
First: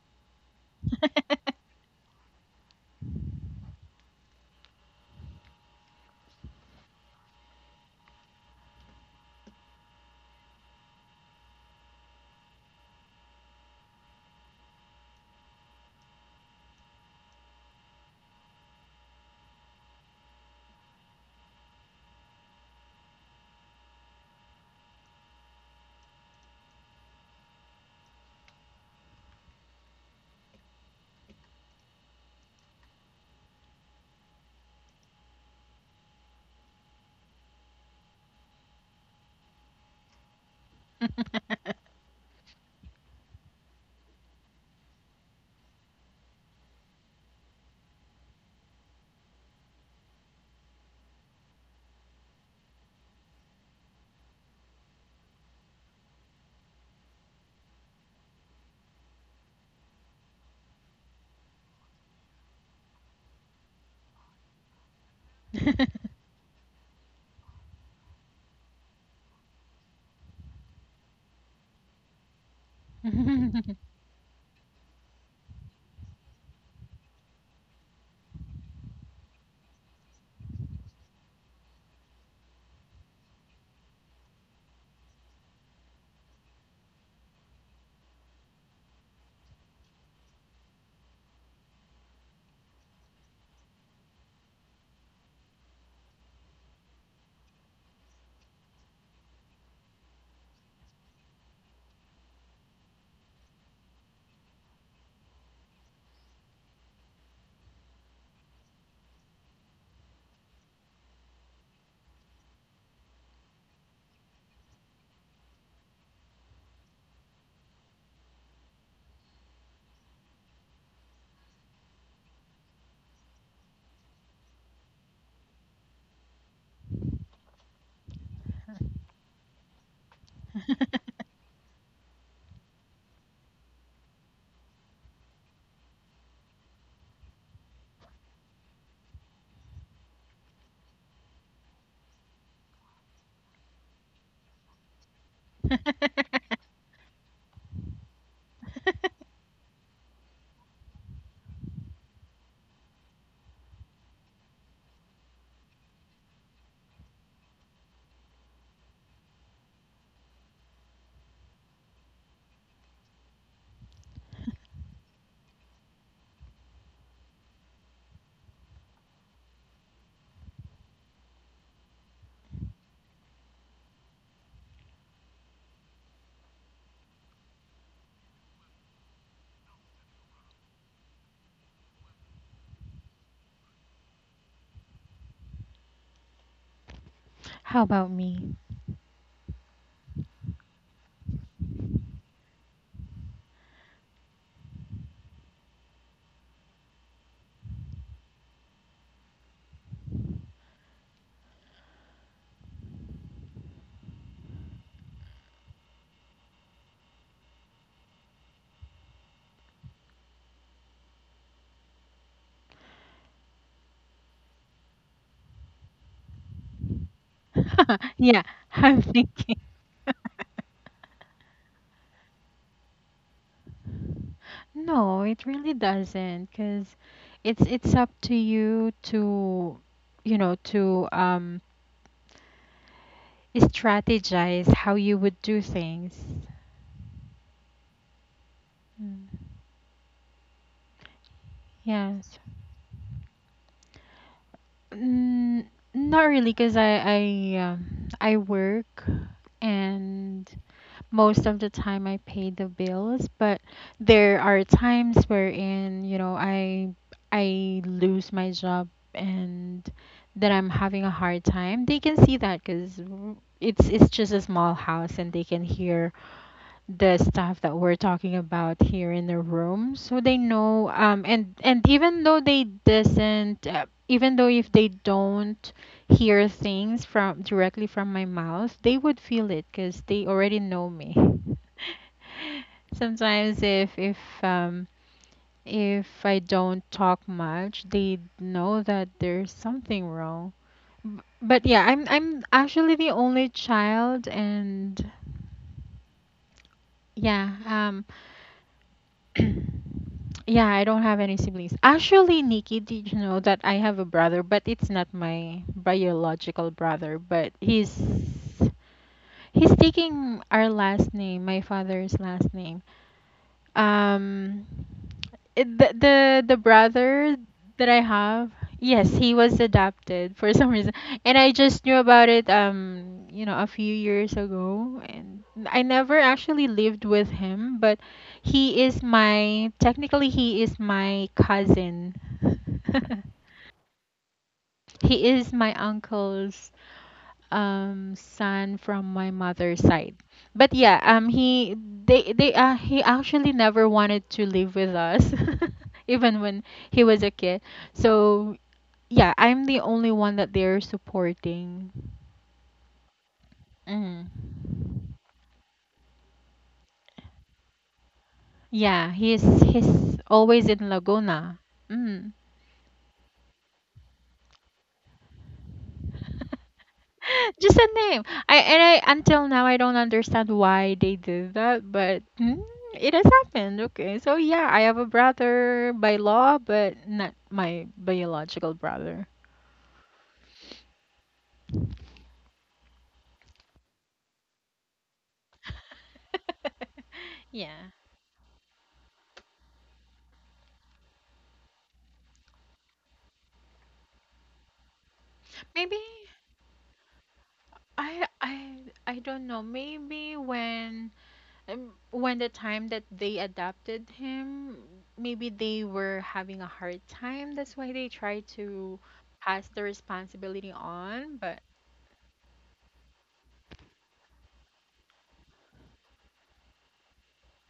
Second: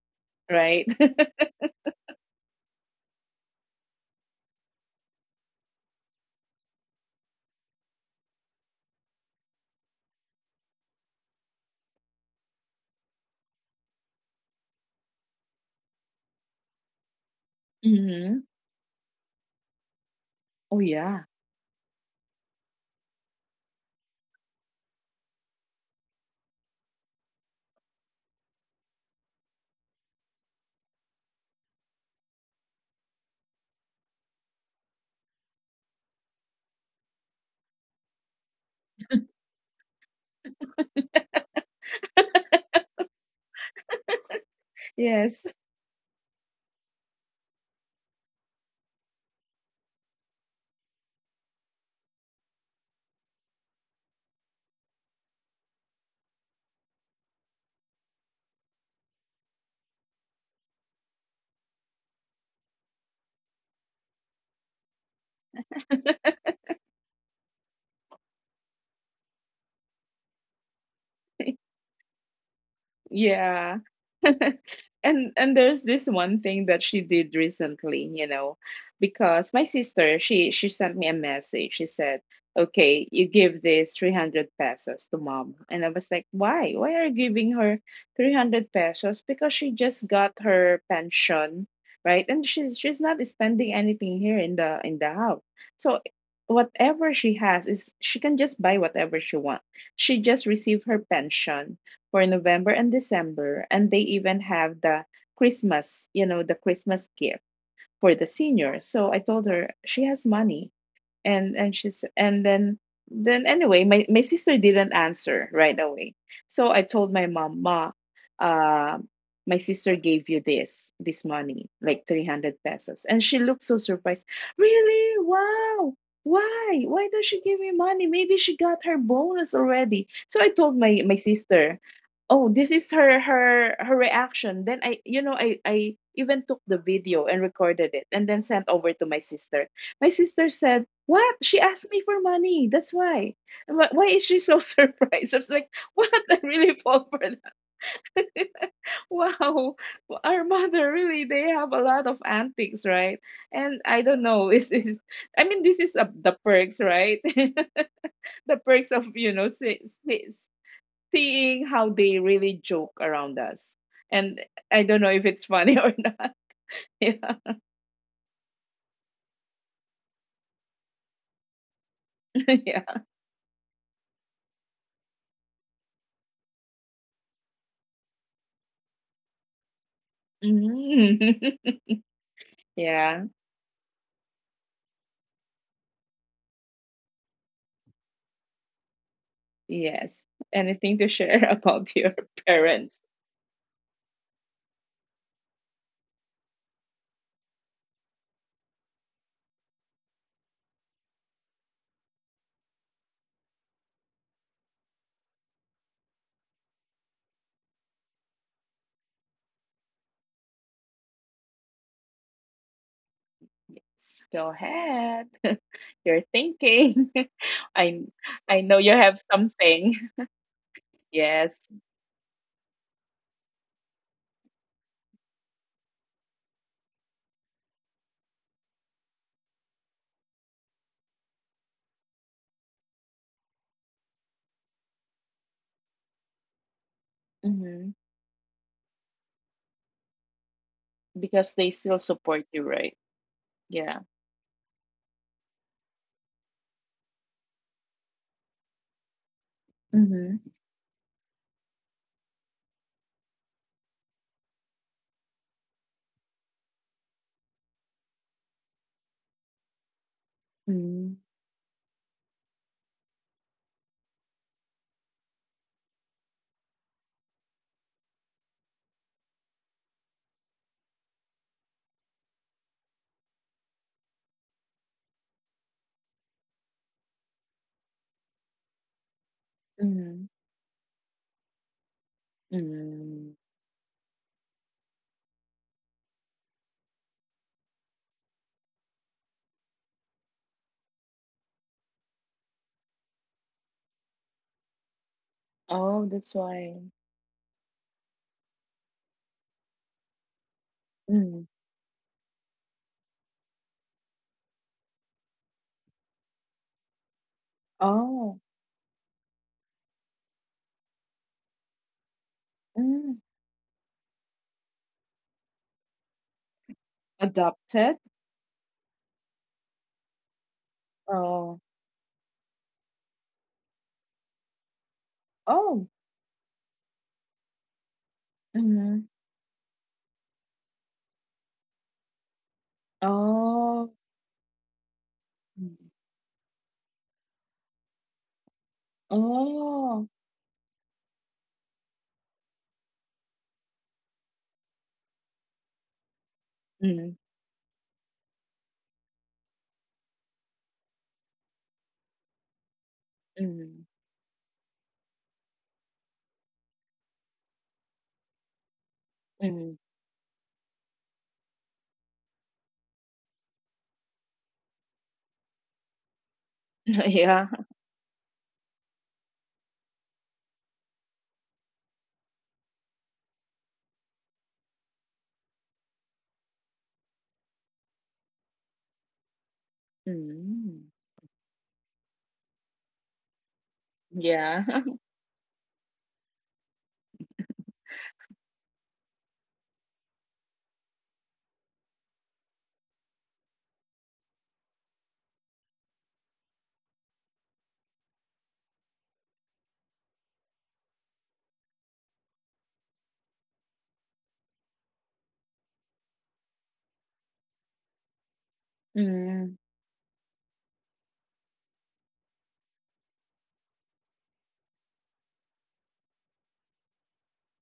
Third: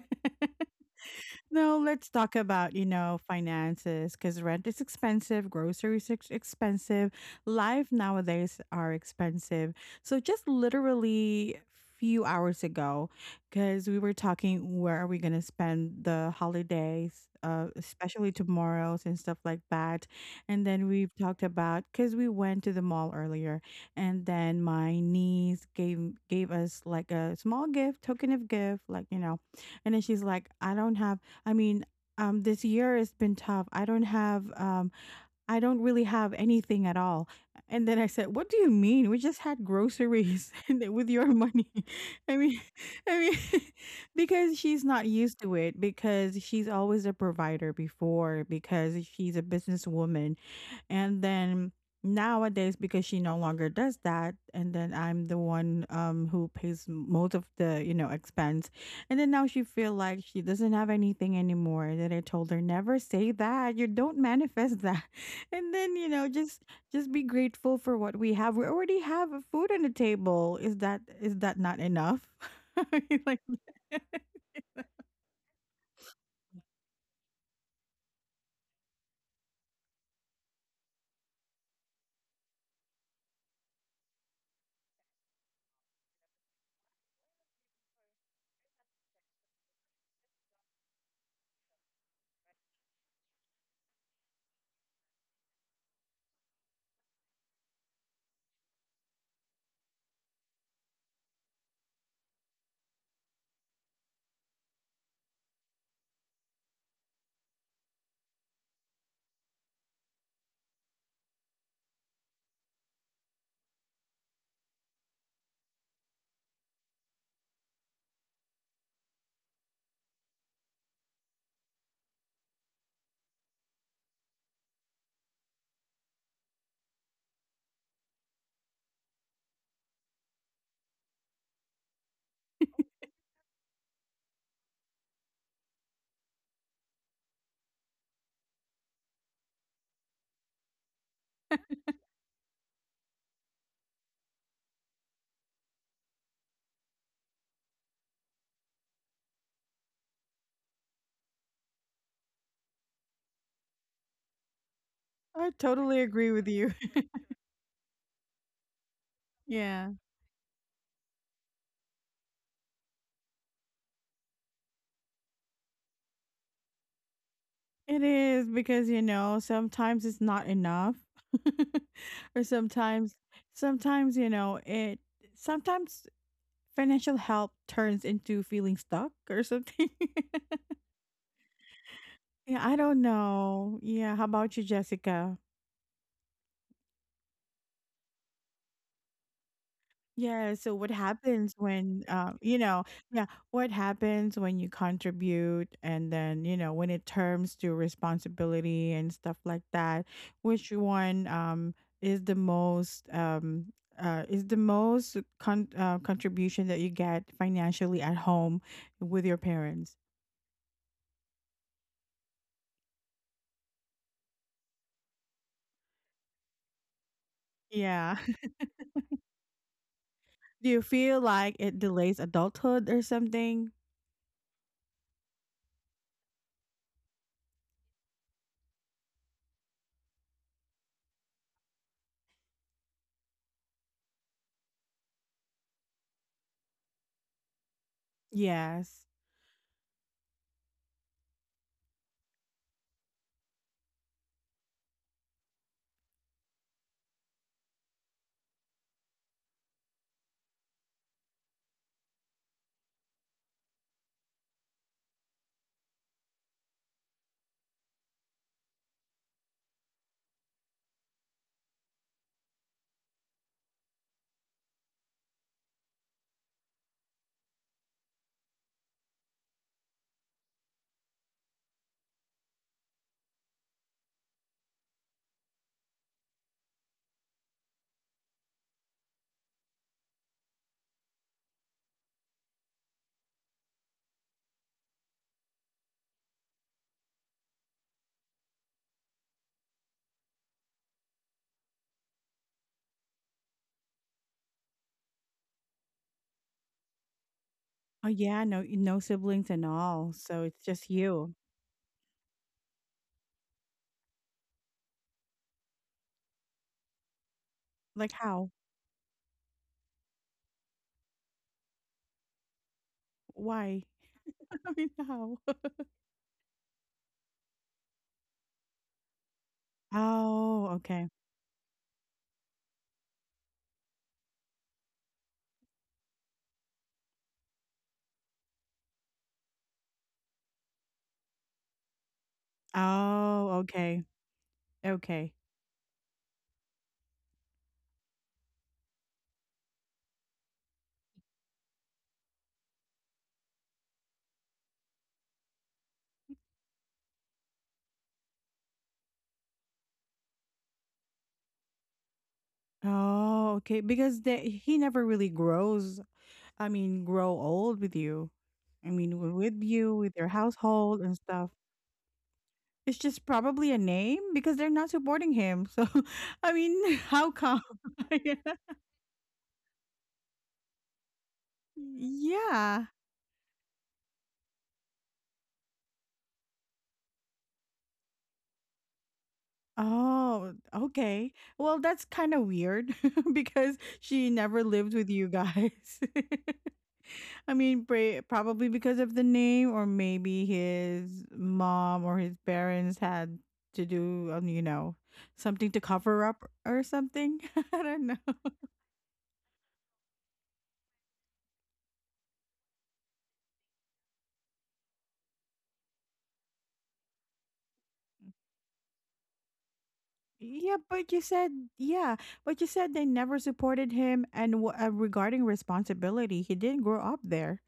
right? *laughs*
No, let's talk about, finances, because rent is expensive, groceries expensive, life nowadays are expensive. So, just literally few hours ago, because we were talking where are we gonna spend the holidays, especially
Hmm.
tomorrow's and stuff like that. And
Oh
then we've
yeah,
talked about, because we went to the mall earlier, and then my niece gave us, like, a small gift, token of gift, like, and then she's like, I don't have I mean, this year has been tough. I don't really have anything at all." And then I said, "What do you mean? We just had groceries *laughs* and with your money." *laughs* I mean, *laughs* I mean, *laughs* because she's not used
yes.
to it, because she's always a provider before, because she's a businesswoman. And then nowadays, because she no longer does that, and then I'm the one who pays most of the, expense. And then now she feel like she doesn't have anything anymore. And then I told her, "Never say that. You don't manifest *laughs* that." And then, just be grateful for what we have. We already have food on the table. Is that not
*laughs*
enough? *laughs* I mean, like,
Yeah. *laughs* And there's this one thing that she did recently, because my sister, she sent me a message. She said, "Okay, you give this 300 pesos to mom." And I was like, "Why? Why are you giving her 300 pesos, because she just got her pension, right? And she's not spending anything here in the house. So whatever she has is she can just buy whatever she wants. She just received her pension for November and December, and they even have the Christmas, the Christmas gift for the seniors. So I told her she has money and she's and then anyway my sister didn't answer right away, so I told my mom, "Ma, uh, my sister gave you this money, like 300 pesos." And she looked so surprised. "Really? Wow. Why does she give me money? Maybe she got her bonus already." So I told my
*laughs*
sister, "Oh, this is her reaction." Then I you know I even took the video and recorded it and then sent over to my sister. My sister said, "What? She asked me for money. That's why." Why is she so *laughs* surprised? I was like,
*laughs*
what? *laughs* I really fall for that. *laughs* Wow. Our mother really, they have a lot of antics, right? And I don't know. *laughs* Is
*laughs*
I
I
mean, this is
totally
a,
agree
the
with you.
perks,
*laughs*
right? *laughs* The perks of, you know,
Yeah,
see, seeing how they really joke around us. And I don't know if it's funny *laughs* or not. Yeah.
it is because sometimes it's not enough, *laughs* or
*laughs* Yeah.
sometimes, it, sometimes financial help turns into feeling stuck or something.
Mhm.
*laughs* Yeah, I
*laughs*
don't
Yeah.
know. Yeah, how about you, Jessica?
How about me?
Yes.
Yeah, so what
Anything to share *laughs*
happens
about
when,
your parents?
yeah, what happens when you contribute? And then, when it turns to responsibility and stuff like that, which one is the most um is the most contribution that you get financially at home with your parents?
Go ahead. *laughs* You're thinking. *laughs*
Yeah.
I
Yeah.
*laughs*
I know you
Like...
have something. *laughs*
Do you feel like it
Yes.
delays adulthood or something?
No, it really doesn't, because it's up to you to, you know to um strategize how you would do things.
Hmm.
Yes.
Mm.
Because they still
Yes.
support you, right? Yeah.
Mm, not really, because I work, and
Mm-hmm.
most of the time I pay the bills. But there are times wherein, I lose my job and that I'm having a
Mm-hmm.
hard time. They can see that, 'cuz it's just a small house and they can hear the stuff that we're talking about here in the room. So they know, and even though they doesn't, even though if they don't hear things from directly from my mouth, they would feel it because they
Mm-hmm.
already know me.
Mm.
Sometimes um if I don't talk much, they know that there's something wrong. But yeah, I'm actually the only child. And
Oh, that's why.
yeah,
Oh yeah, no, no siblings and all, so
*clears throat*
it's
yeah, I
just
don't have any
you.
Mm.
siblings. Actually, Nikki, did you know that I have a brother, but it's not my biological brother? But he's
Like
Oh.
how?
he's taking our last name, my father's last name.
Mm.
Why?
Um
*laughs* I mean, how?
It,
*laughs*
the brother that I
Adopted?
have, yes, he was adopted for *laughs*
Oh,
some reason.
okay.
And I
Oh.
just knew about it, a few years ago. And I
Oh.
never actually lived with him, but he is
Mm-hmm.
my technically, he is my cousin. *laughs*
Oh,
Oh.
okay.
He
Okay.
is my
Mm.
uncle's son from my mother's side.
Oh.
But yeah, he they he actually never wanted to live with us *laughs* even when he was
Mm.
a kid. So yeah, I'm the only one that they're supporting.
Oh, okay.
Mm.
Because
Mm.
he never really grows. I mean, grow old with you. I
Yeah,
mean,
he's
with
Mm.
you, with
he's
your
always in
household and stuff.
Laguna. Mm.
It's just probably a name, because they're not supporting him. So, *laughs* I mean, *laughs*
*laughs*
how
Yeah.
come?
Just a name.
*laughs* Yeah.
I and I until now I don't understand why they did that, but
Yeah.
it has happened. Okay, so yeah, I have a brother by law, but not my biological brother.
Oh,
Mm.
okay. Well, that's kind of weird *laughs* because she never
Yeah.
lived with
*laughs*
you guys. *laughs*
*laughs*
I mean,
Yeah.
probably because of the name, or maybe his mom or his parents had to do, something to
Maybe,
cover up or something. *laughs* I don't know.
I I I don't know. Maybe, when the time that they adopted him, maybe they were having a hard time. That's why they tried to
Mm.
pass the responsibility
Yeah, but you
on,
said,
but...
yeah, but you said they never supported him. And regarding responsibility, he didn't grow up there.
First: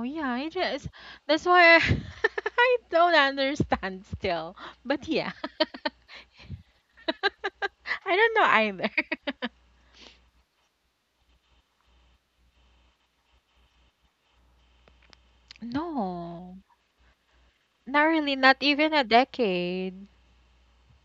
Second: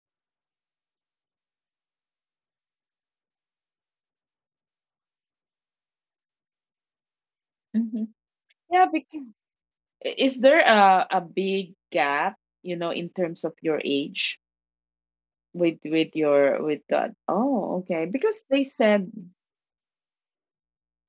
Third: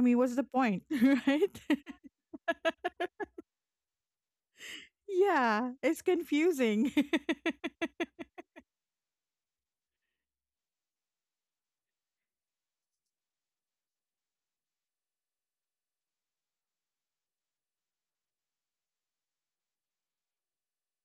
I mean, what's
yeah,
the
it
point,
is.
*laughs*
That's
right?
why I,
*laughs*
*laughs* I don't understand still. But yeah,
Yeah, it's
*laughs*
confusing. *laughs*
Mhm.
I don't know
Yeah,
either.
because
*laughs*
is there a big gap, you know, in terms of your age with
No,
your with that? Oh,
not
okay.
really,
Because
not
they
even a
said,
decade.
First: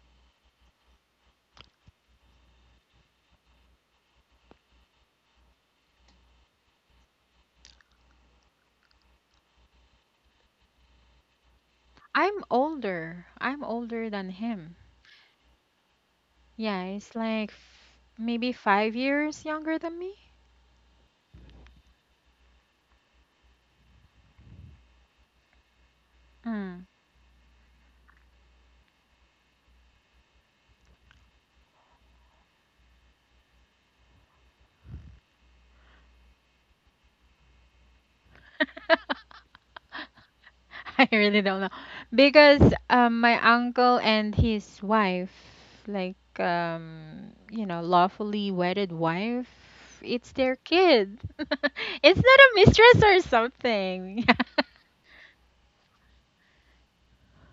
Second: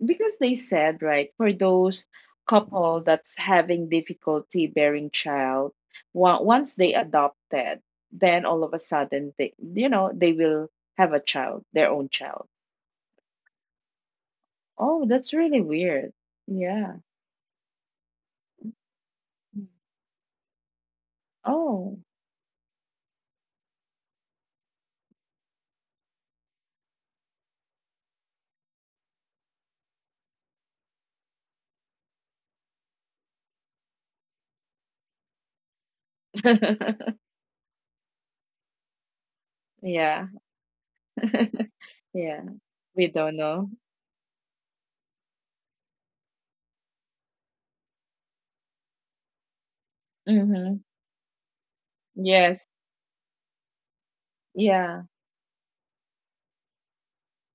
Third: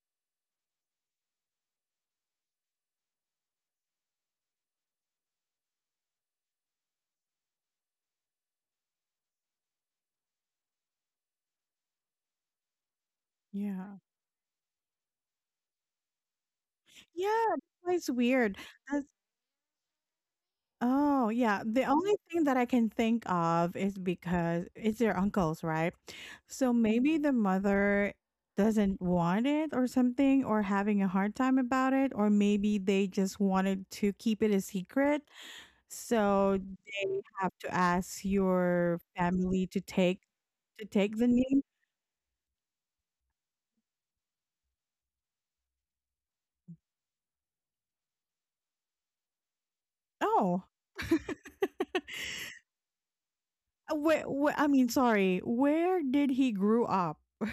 right, for those couple that's having difficulty bearing child, once they adopted, then all of a sudden, they, you know, they will have a child, their own
I'm
child.
older. I'm
Yeah.
older than him.
Oh, that's really weird.
Yeah,
Yeah.
it's like
Yeah, that's
f
why it's
maybe
weird.
five
That's
years younger than me.
Oh, yeah. The
Oh.
only thing that I can think of is because it's their uncles, right? So
Hmm.
maybe the mother doesn't want it or something, or having a hard time about it, or maybe they just wanted to keep it a secret. So they
*laughs*
have to ask your family to take
Yeah.
*laughs* I
the
really don't
name.
know,
*laughs* Yeah.
because
We don't
my
know.
uncle and his wife, like, lawfully wedded wife, it's their
Oh,
Mhm.
kid. *laughs* It's not a
Yes.
mistress or something. *laughs*
I mean,
Yeah.
sorry. Where did he grew up? *laughs*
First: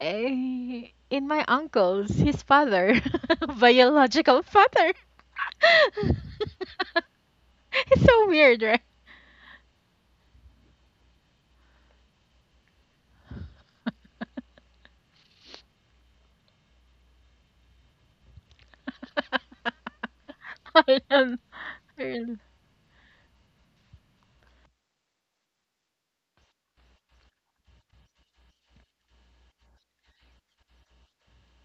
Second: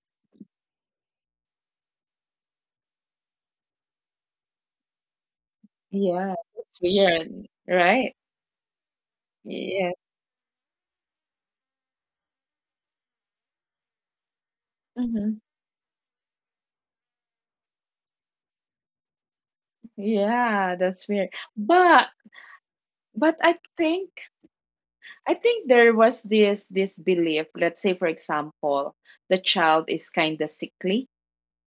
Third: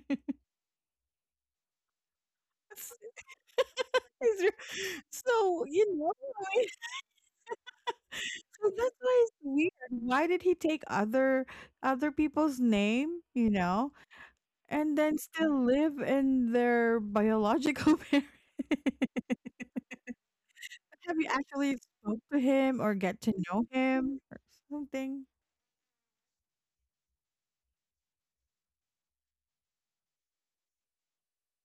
Eh, in my uncle's, his
It's-
father, *laughs* biological
it's-
father.
so you know
Yeah. It's
*laughs*
weird,
It's
right?
so weird,
So
right?
that's why it's weird.
Yeah.
Why did he take other people's name,
*laughs*
and then
Mhm.
still live in their biological *laughs* parents?
Yeah,
I
that's
Have you
weird.
don't
actually
But
spoke
really-
to him or get to
but
know him or something?
I think there was this belief. Let's say, for example, the child is kind of sickly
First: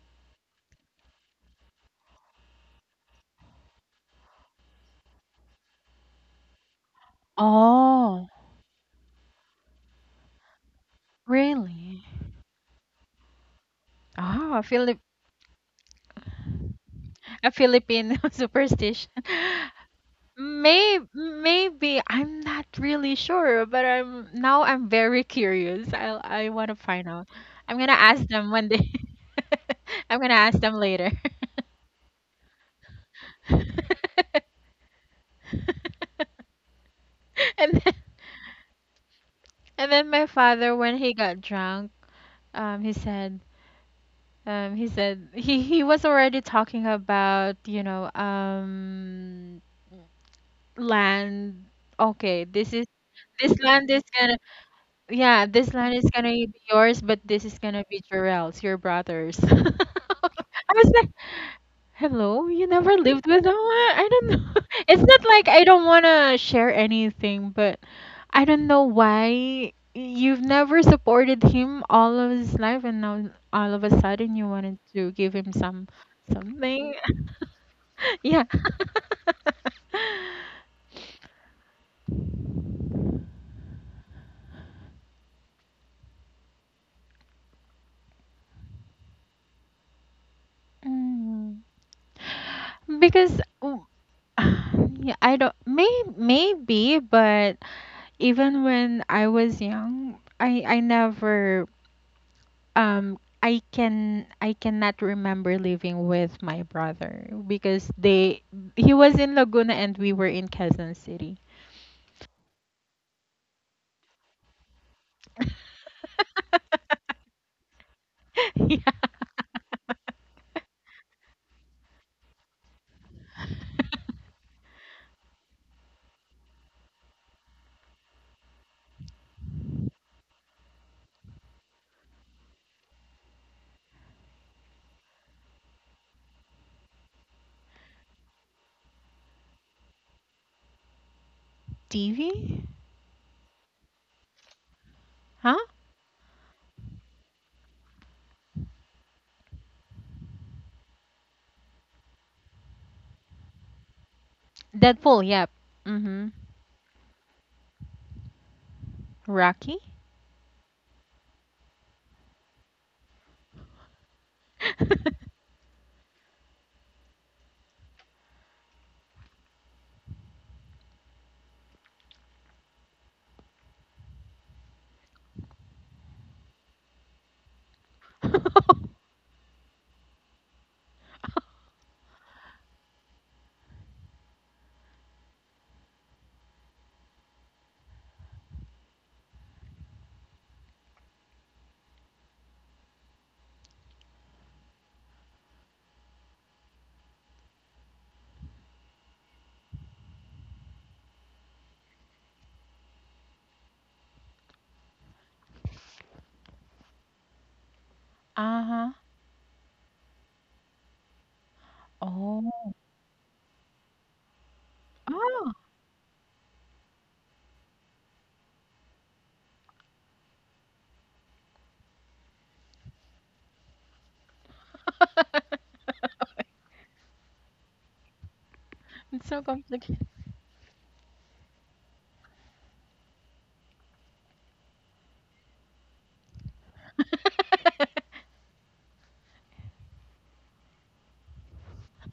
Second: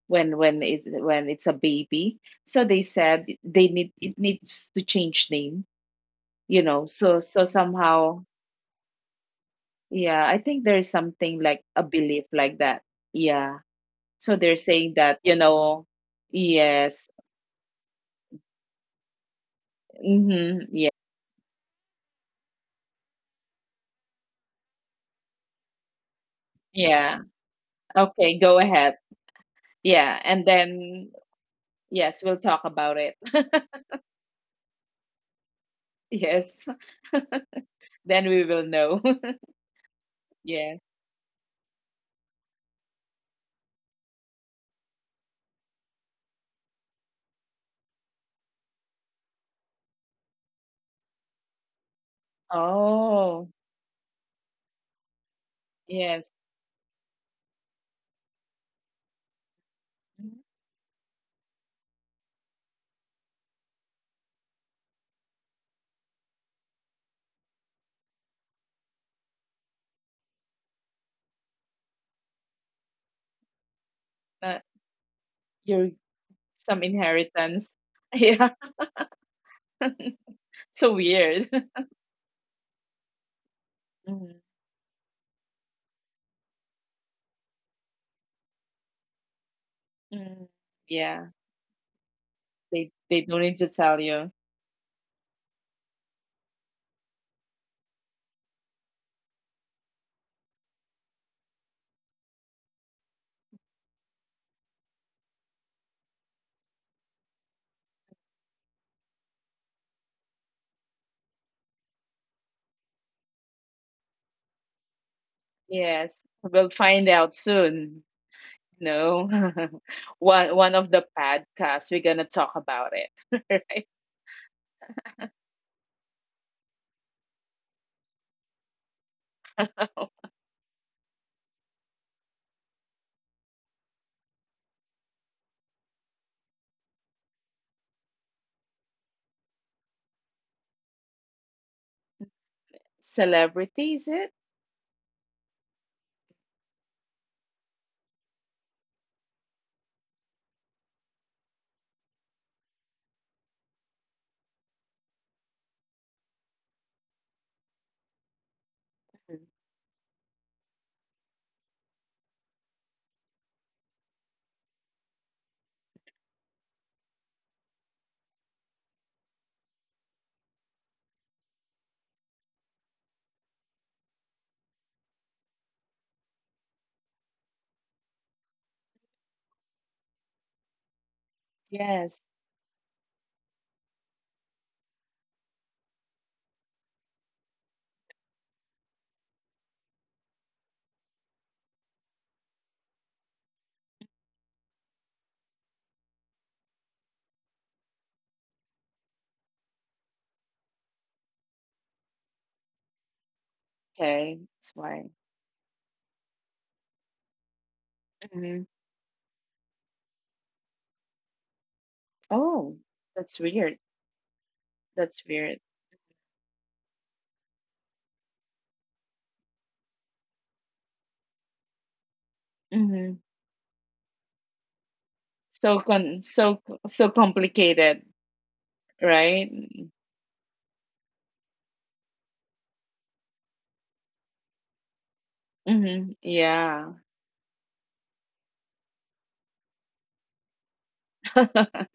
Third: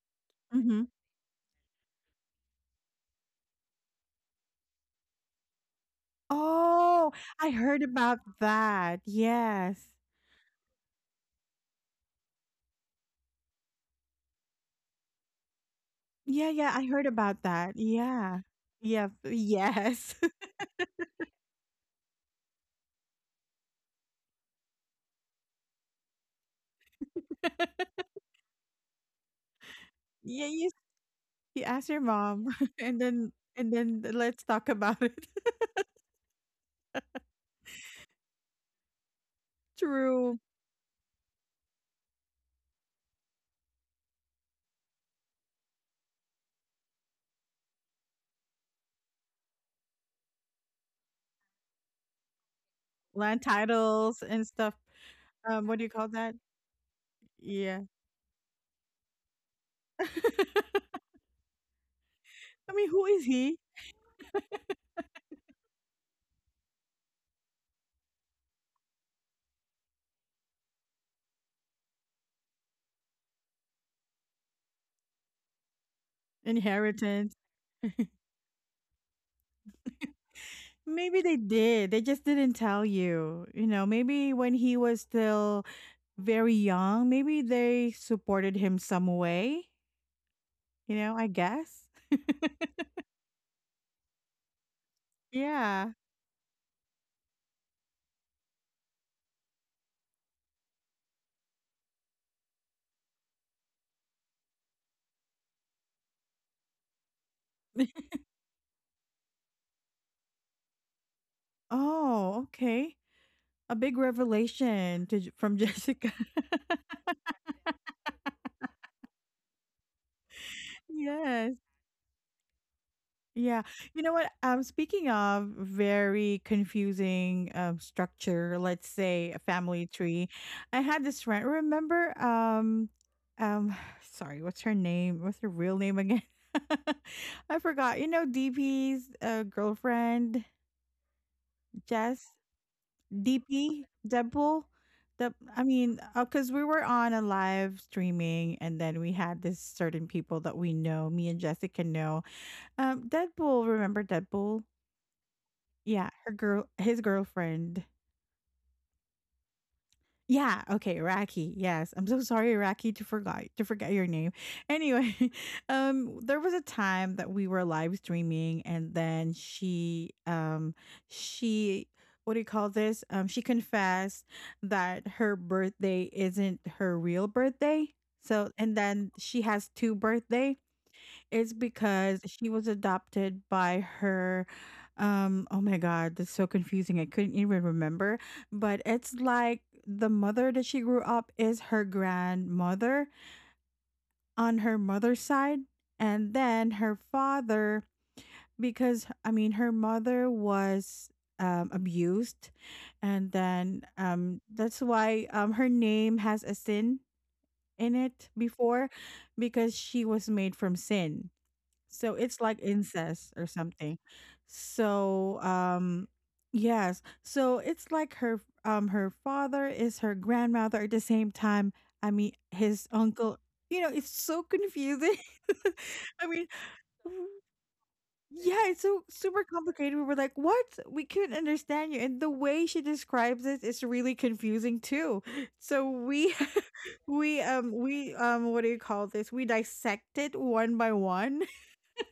when
Hmm.
it's a baby. So they said they need, it needs to change name. You know,
Oh,
so so
I heard about
somehow,
Oh,
that. Yes.
yeah, I think there's something like a
really?
belief like that. Yeah. So they're
Ah,
saying
Philip
that, you know,
Yeah, yeah, I heard
yes.
about
a
that.
Philippine *laughs*
Yeah. Yeah,
superstition.
yes. *laughs*
Mm-hmm. Yeah.
Maybe I'm not really sure, but I'm very curious. I want to find
Yeah.
out. I'm gonna ask
Okay,
them
go
one day.
ahead.
*laughs* I'm
Yeah.
gonna
And
Yeah,
ask them later.
then,
you ask your
yes, we'll
mom
talk
*laughs*
about
and
it.
then
*laughs*
*laughs* And
let's talk about it.
Yes.
then,
Then we will know. *laughs*
*laughs*
my
True.
father,
Yeah.
when he got drunk, um, he said, he said he was already talking about, land. Okay,
Land
Oh,
this land is
titles
gonna,
and stuff.
yeah,
Um,
this
what do you
land
call
is gonna
yes.
that?
be yours, but this is
Yeah.
gonna be Jarrell's, your brother's. *laughs*
*laughs*
Mhm.
I was
I
like, hello, you
mean,
never
who is
lived with them?
he?
I don't know. *laughs* It's not like I don't wanna share anything, but I don't know why you've never supported him all of his life, and now all of a sudden you
Uh,
wanted to give him
your some
something. *laughs*
Inheritance.
inheritance. *laughs*
Yeah.
Yeah.
*laughs*
So
Maybe they
weird.
did. They just didn't tell you. You know,
*laughs*
maybe
Mhm.
when he was still very young, maybe they supported him some way.
Mhm.
You know, I
Yeah.
Mm.
guess.
They
Because
don't need to tell you.
*sighs* yeah, I don't,
Yeah.
maybe, but... Even when I was young, I never, um I cannot remember living with my brother, because
*laughs*
they he was in Laguna and we were in Quezon City.
Oh, okay. A big revelation to, from Jessica.
Yes. We'll
*laughs*
find out soon.
Yeah.
No. *laughs* One
*laughs*
of the
Yes.
podcasts we're gonna talk about it, *laughs*
Yeah.
right?
You know what? Speaking of very confusing structure, let's say a family tree, I had this friend. Remember, um, *sighs* sorry, what's her name? What's her real name again? *laughs* I forgot. DP's girlfriend, Jess,
TV?
DP,
Celebrity, is it?
Deadpool.
Huh?
I mean, because we were on a live streaming, and then we had this certain people that we know, me and Jessica know. Deadpool, remember Deadpool?
Deadpool, yep.
Yeah, her
Mhm.
girl his girlfriend.
Mhm.
Rocky?
Yeah, okay, Raki. Yes. I'm so sorry, Raki, to forgot to forget your name. Anyway,
*laughs*
*laughs* there was a time that we were live streaming, and then she what do you call this? She confessed that her birthday isn't her real birthday. So and
Uh-huh.
then she has two birthday, it's because
Yes.
she was adopted by her. Oh my god, that's so confusing. I couldn't even remember, but it's like the mother that she grew up is her grandmother on her mother's side and then her father, because I mean her mother was abused and then
Okay.
that's
That's why.
why her name has a sin in it
Hmm.
before, because she was made from sin, so it's
Oh.
like
Oh,
incest or
that's weird.
something.
That's
So
Oh.
weird.
um yes. So it's like her her father is her grandmother at the same time. I mean his
Hmm.
uncle. You know, it's so confusing. *laughs*
*laughs*
So
I
con
mean,
so so
w-
complicated,
yeah, it's so
It's so
super
right?
complicated. We
complicated.
were like, "What? We couldn't understand you." And the way she describes it is really confusing too. So
Hmm.
we *laughs*
Yeah.
we
*laughs*
we what do you call this? We dissect it one by one.
*laughs*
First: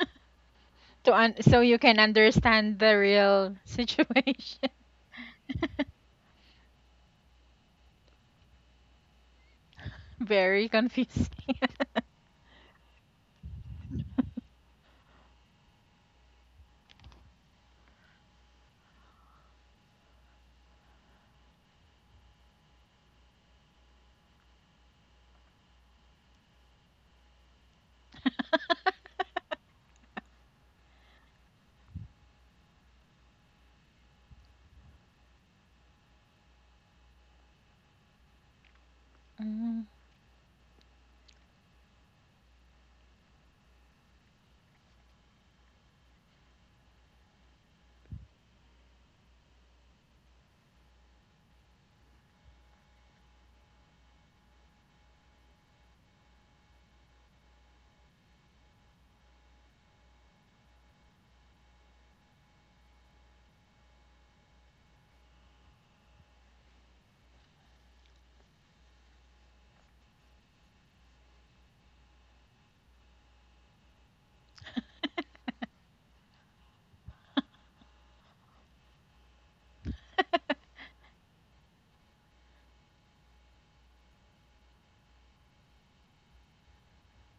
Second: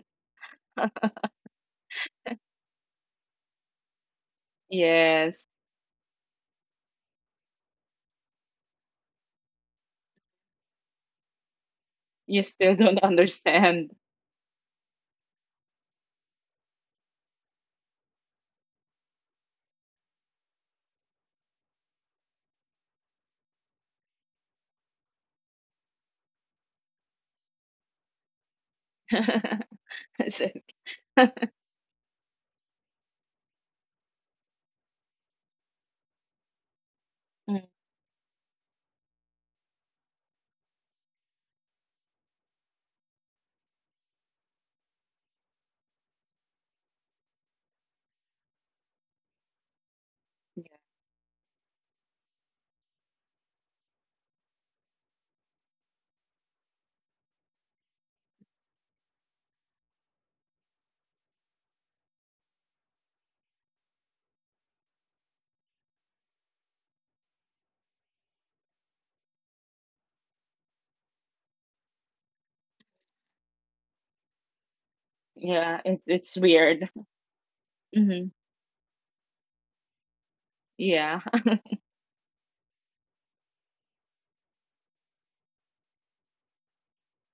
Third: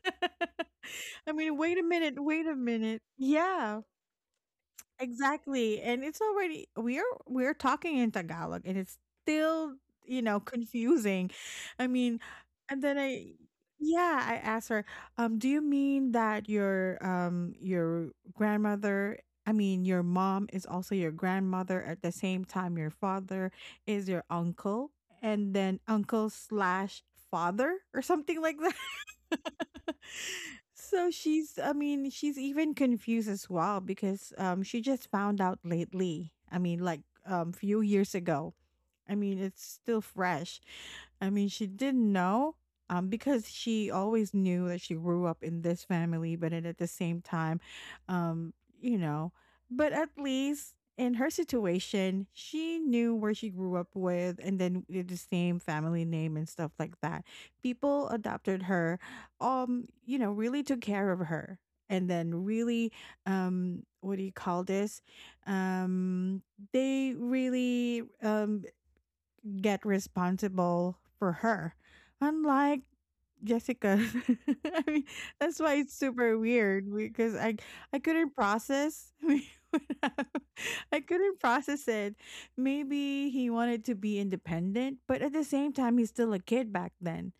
*laughs* I mean,
So you
wait a
can
minute, wait a
understand the
minute.
real
Yeah,
situation.
Yes.
exactly.
*laughs*
And it's already we're talking in Tagalog and it's still, you know,
Very confusing.
confusing. I mean,
You still
and then
don't
I
understand.
yeah, I asked her, do you mean that your grandmother, I mean, your mom is also your grandmother at the same time your father is your uncle, and then uncle slash father or something like.
*laughs*
*laughs*
*laughs*
Is it?
So
*laughs*
she's, I mean, she's even confused as well because she just found out lately. I mean, like
Mm.
few years ago. I mean, it's
Mm.
still fresh. I mean, she didn't know because she always knew that she grew up in this family, but then at the same time, um, you know, but at
Yeah,
least in her situation, she knew where she grew up with and then with the same family name and stuff like that. People adopted her, you know, really took care of her, and then really what do you call this, um they really get responsible for her, unlike Jessica. *laughs* I mean, that's why
yeah,
it's super
it's
weird
weird.
because I couldn't
Hmm.
process. *laughs* I mean, *laughs* I
Yeah.
couldn't
*laughs*
process it. Maybe he wanted to be independent, but at the same time, he's still a kid back then.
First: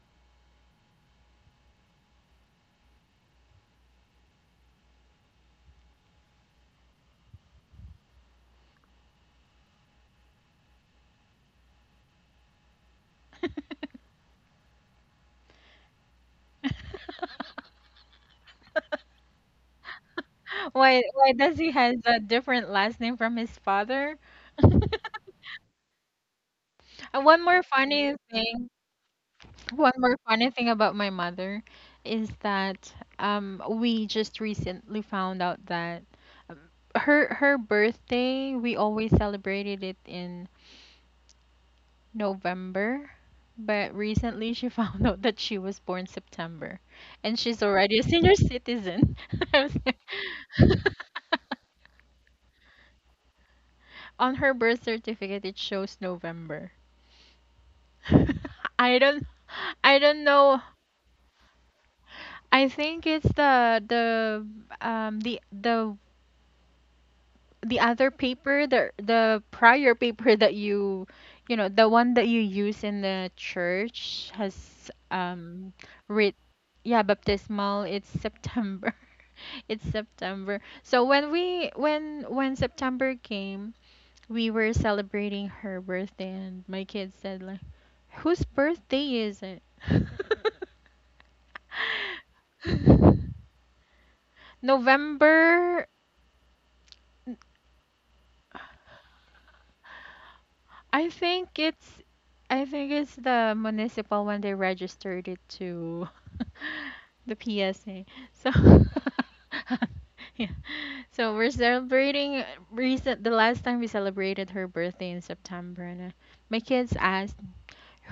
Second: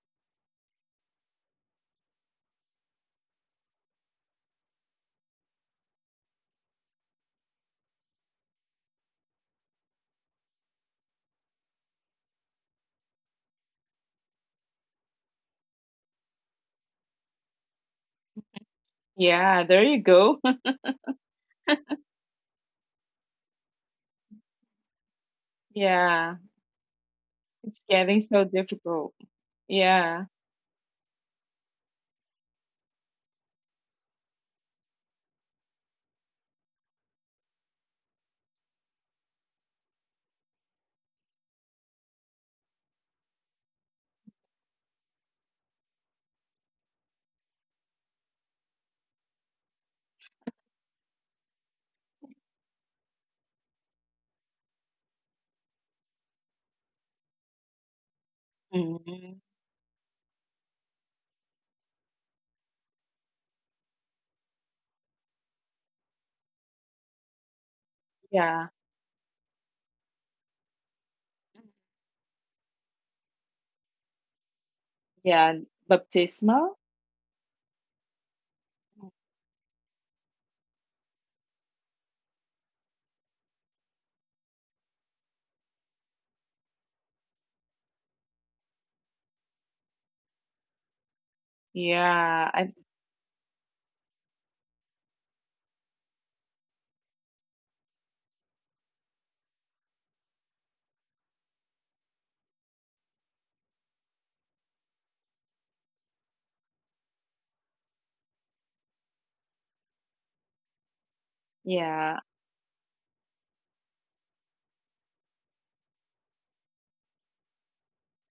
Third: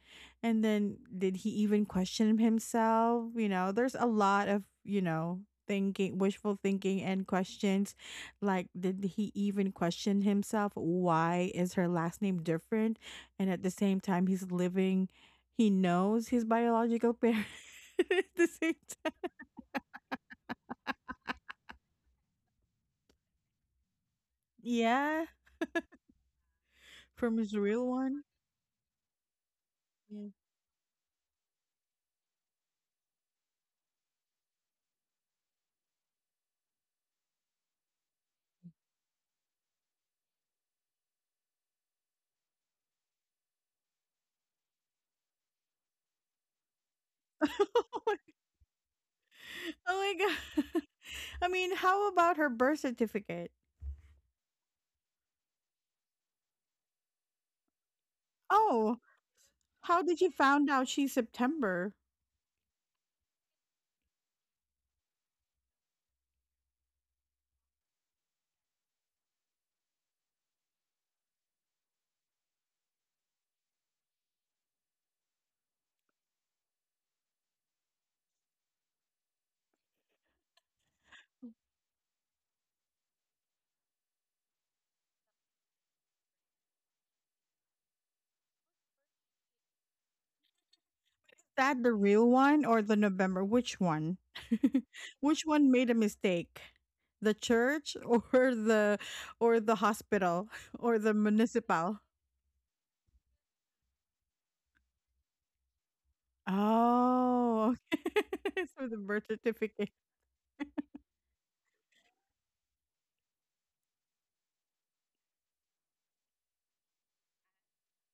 And then, did he even question himself? You know, there's a lot of, you know, thinking, wishful thinking, and questions. Like, did he even question himself? Why is her last name different? And at the same time, he's living, he knows his biological parent *laughs* at the same time.
Yeah, there you go.
Why does he has a different last name from his father? *laughs*
Yeah,
Yeah,
And
from
one
his
more
it's
real
getting
funny
one.
so
thing,
difficult. Yeah.
Yeah.
about my mother is that we just recently found out that, um, her birthday, we always celebrated it in November, but recently she *laughs* found out that she was born September, and she's already a senior citizen. *laughs* I was
Oh
like-
my
*laughs*
god. *laughs* I mean, how about her birth certificate?
On her birth certificate, it shows November. *laughs*
Oh,
I
Mhm.
don't, I
how did
don't
you
know.
found out she's September?
I think it's um the the the other
Yeah.
paper, the prior paper that you, the one that you use in the church has,
Yeah.
um read
Baptismal?
yeah, baptismal, it's September. *laughs* It's September. So when we, when September came, we were celebrating her birthday and my kids said like, "Whose birthday is it?"
That the real
Yeah.
one or the November? Which one? *laughs*
*laughs*
Which one made
November.
a mistake? The church *laughs* the or the hospital *laughs* or
I
the
think
municipal?
it's I think it's the municipal when they registered it to *laughs* the
Oh, *laughs*
PSA. So,
okay, so the birth certificate.
*laughs* yeah. So we're
Yeah,
celebrating recent the last time we celebrated her birthday in September. And, my kids asked,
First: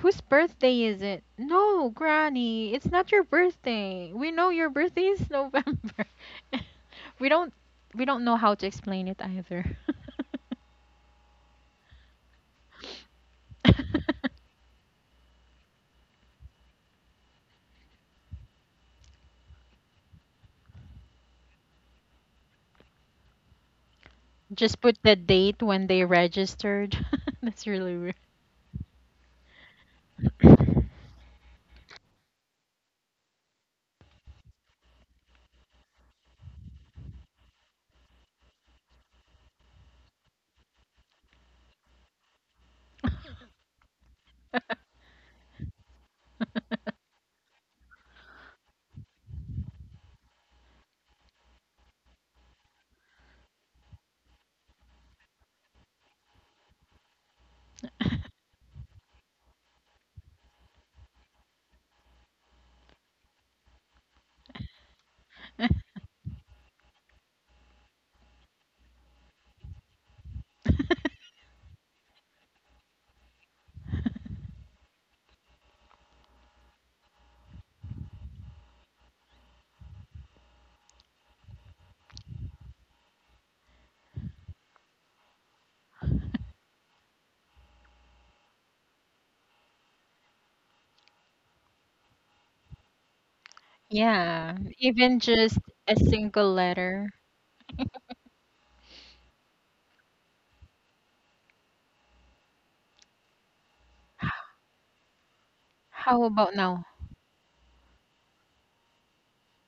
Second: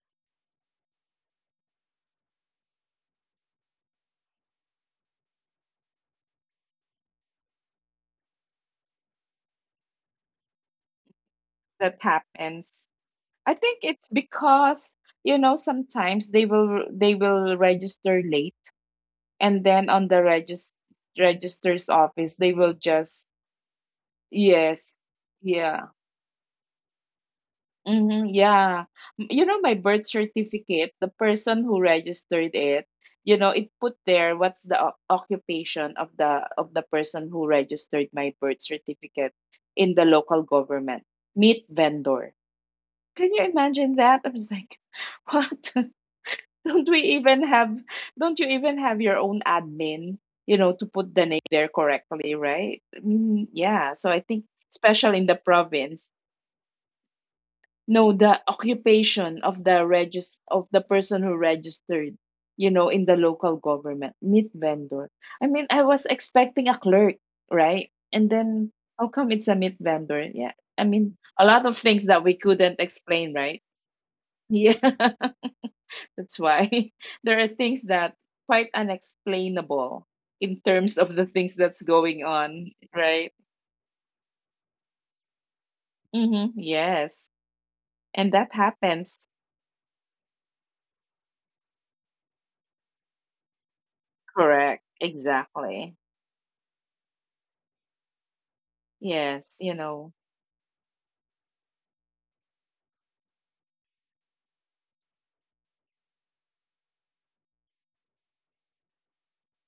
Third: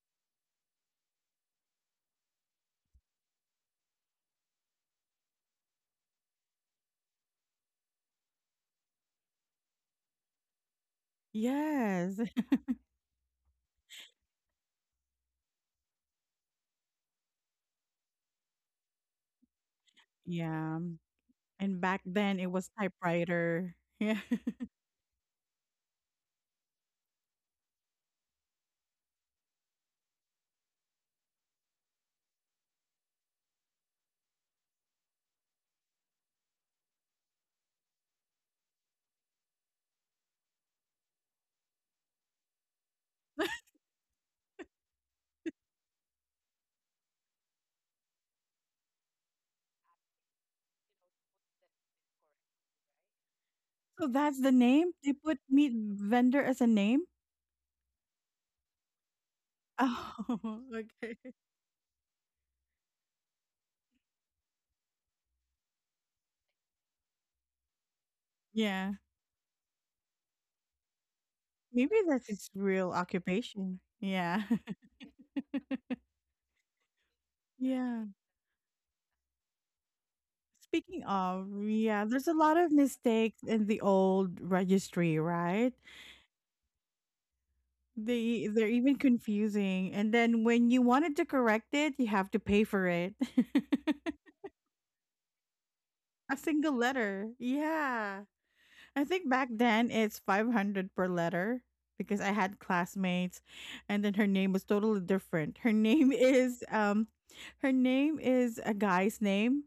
"Whose birthday is it? No, Granny, it's not your birthday. We know your birthday is November." *laughs* we don't we don't know how to explain it either.
that
Yes. *laughs*
happens. I think
*laughs*
it's because, you know, sometimes they will register late, and then on the
Yeah. And
register's
back
office
then it
they
was
will just,
typewriter. *laughs* Yeah.
Just put
yes.
the date when
Yeah.
they registered. *laughs* That's really
Mm-hmm, yeah. You know, my birth
weird.
certificate, the person who registered it, you know, it put there what's the occupation of the person who registered my birth certificate in the local government. Meat vendor. Can you imagine that? I was like, *laughs* what? *laughs* Don't we even have don't you even have your own admin, you know, to put the name there correctly, right? I mean, yeah.
So
So I
that's
think
the name? They
especially in the
put meat
province,
vendor as a name?
no, the occupation of the
Oh, *laughs* okay.
person who registered, you know, in the local government, meat vendor. I mean, I was expecting a clerk, right? And then
Yeah.
how come it's a meat vendor? Yeah. I mean, a lot of
Maybe
things that
that's
we
his
couldn't
real
explain, right?
occupation. Yeah.
Yeah.
*laughs*
*laughs* That's why *laughs* there are things
Yeah.
that quite unexplainable in terms
Speaking
of the
of,
things that's
yeah,
going
there's a lot
on,
of
right?
mistakes in the old registry, right?
Mm-hmm. Yes. And
They
that
they're even
happens.
confusing. And then when you wanted to correct it, you have to pay for it. *laughs*
Yeah,
Correct.
even just a
Exactly.
A
single
single
letter.
letter. Yeah. I think back
Yes, you
then
know.
it's 500 per letter because I had classmates and then her name was totally different. Her *laughs* name
How about
is
now?
her name is a guy's name,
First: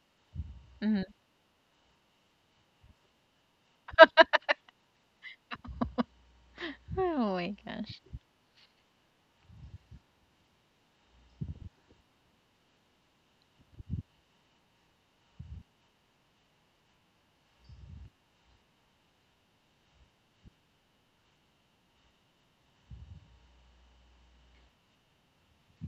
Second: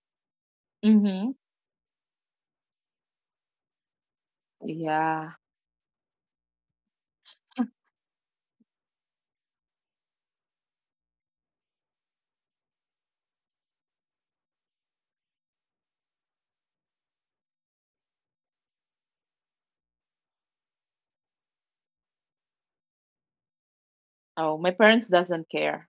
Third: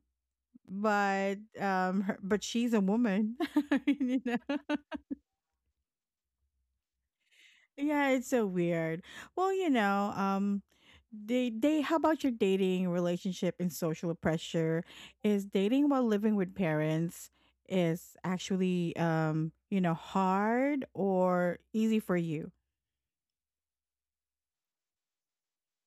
Hmm.
Mhm.
but her, but she's a woman. *laughs* You know.
Yeah.
Oh my gosh.
Yeah, it's so weird. Well, you know, they, how about your dating relationship and social pressure? Is dating while living with parents is actually, you know, hard or easy for you?
Oh, my parents doesn't care.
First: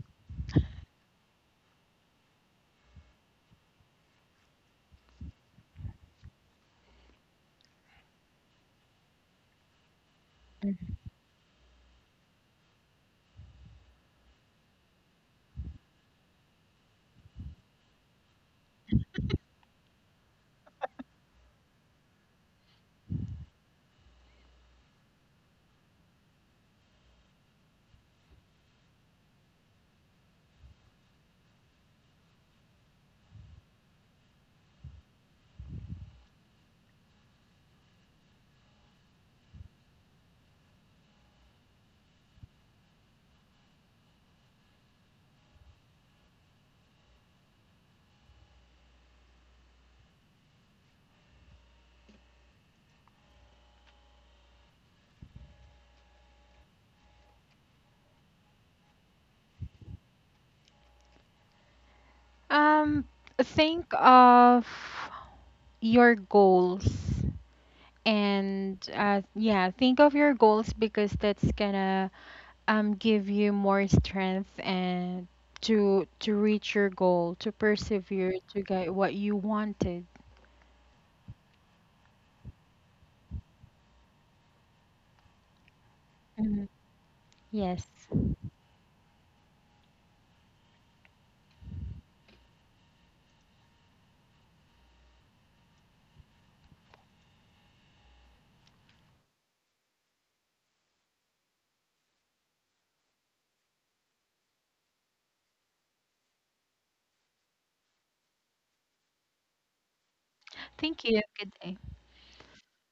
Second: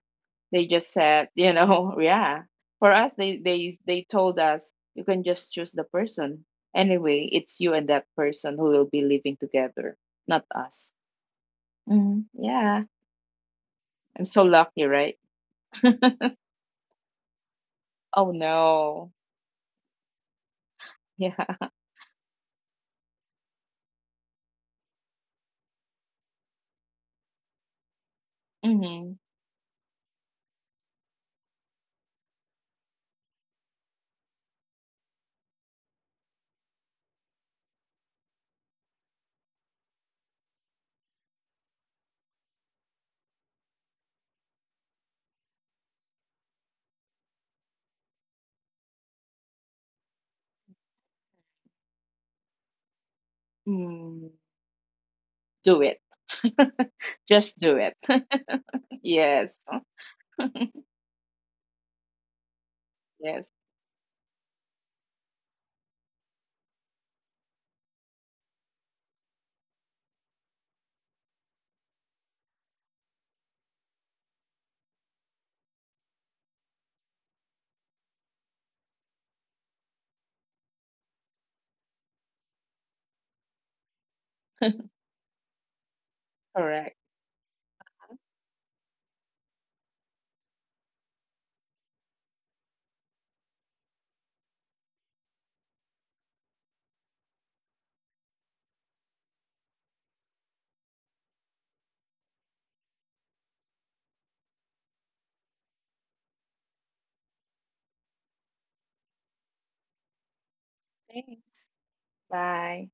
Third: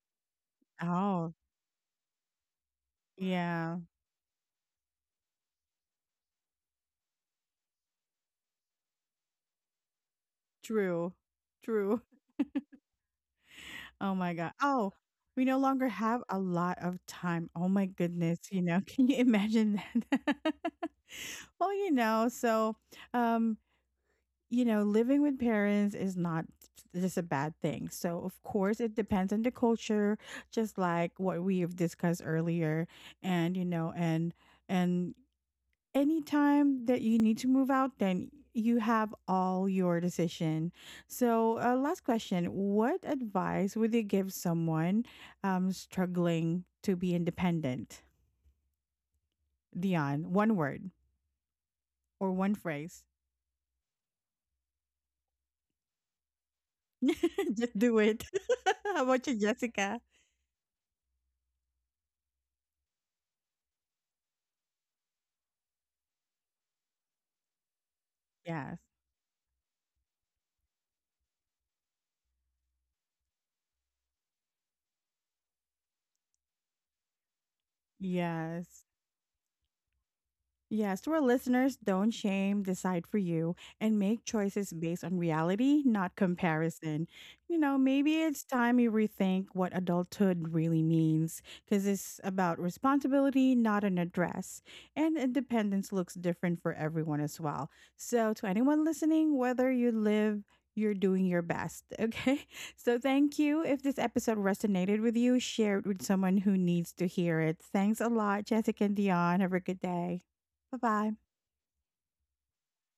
They just said,
Oh,
you know, *laughs* yeah. For us, they they
yeah.
they told us you can just choose the person. Anyway, it's you and that person who will be living together, not us.
True. True.
Hmm.
*laughs*
Yeah.
Oh
I'm
my
so
god.
lucky,
Oh,
right?
we no longer have
*laughs*
a lot of time. Oh my
Oh
goodness, you know, *laughs* can
no.
you imagine that? *laughs*
Yeah.
Well, you know, so um you know, living with parents is not just a bad thing. So, of course, it
Hmm.
depends on the culture, just like what we've discussed earlier. And, you know, and anytime that you need to move out, then you have all your decision. So, last question: what advice would you give someone struggling to be independent? Dion, one word or one phrase.
Mm. Do it. *laughs*
*laughs*
Just
Just
do
do
it.
it.
*laughs*
*laughs* How about you,
Yes.
Jessica?
Um,
Yes.
think of your goals.
Yes.
And, yeah, think of your goals because that's gonna, give you more strength and to reach your goal, to persevere to
Yes.
get what you wanted.
Yes, to our listeners, don't shame, decide for you, and make choices based on reality, not
Mhm.
Correct.
comparison. You know,
Yes.
maybe it's time you rethink what adulthood really means, because it's about responsibility, not an address. And independence looks different for everyone as well. So, to anyone listening, whether you live, you're doing your best, okay? *laughs* So, thank you. If this episode resonated with you, share it with someone who needs to hear it. Thanks a lot, Jessica and Dion. Have a good day. Bye
Thank
bye.
you. Good
Thanks.
day.
Bye.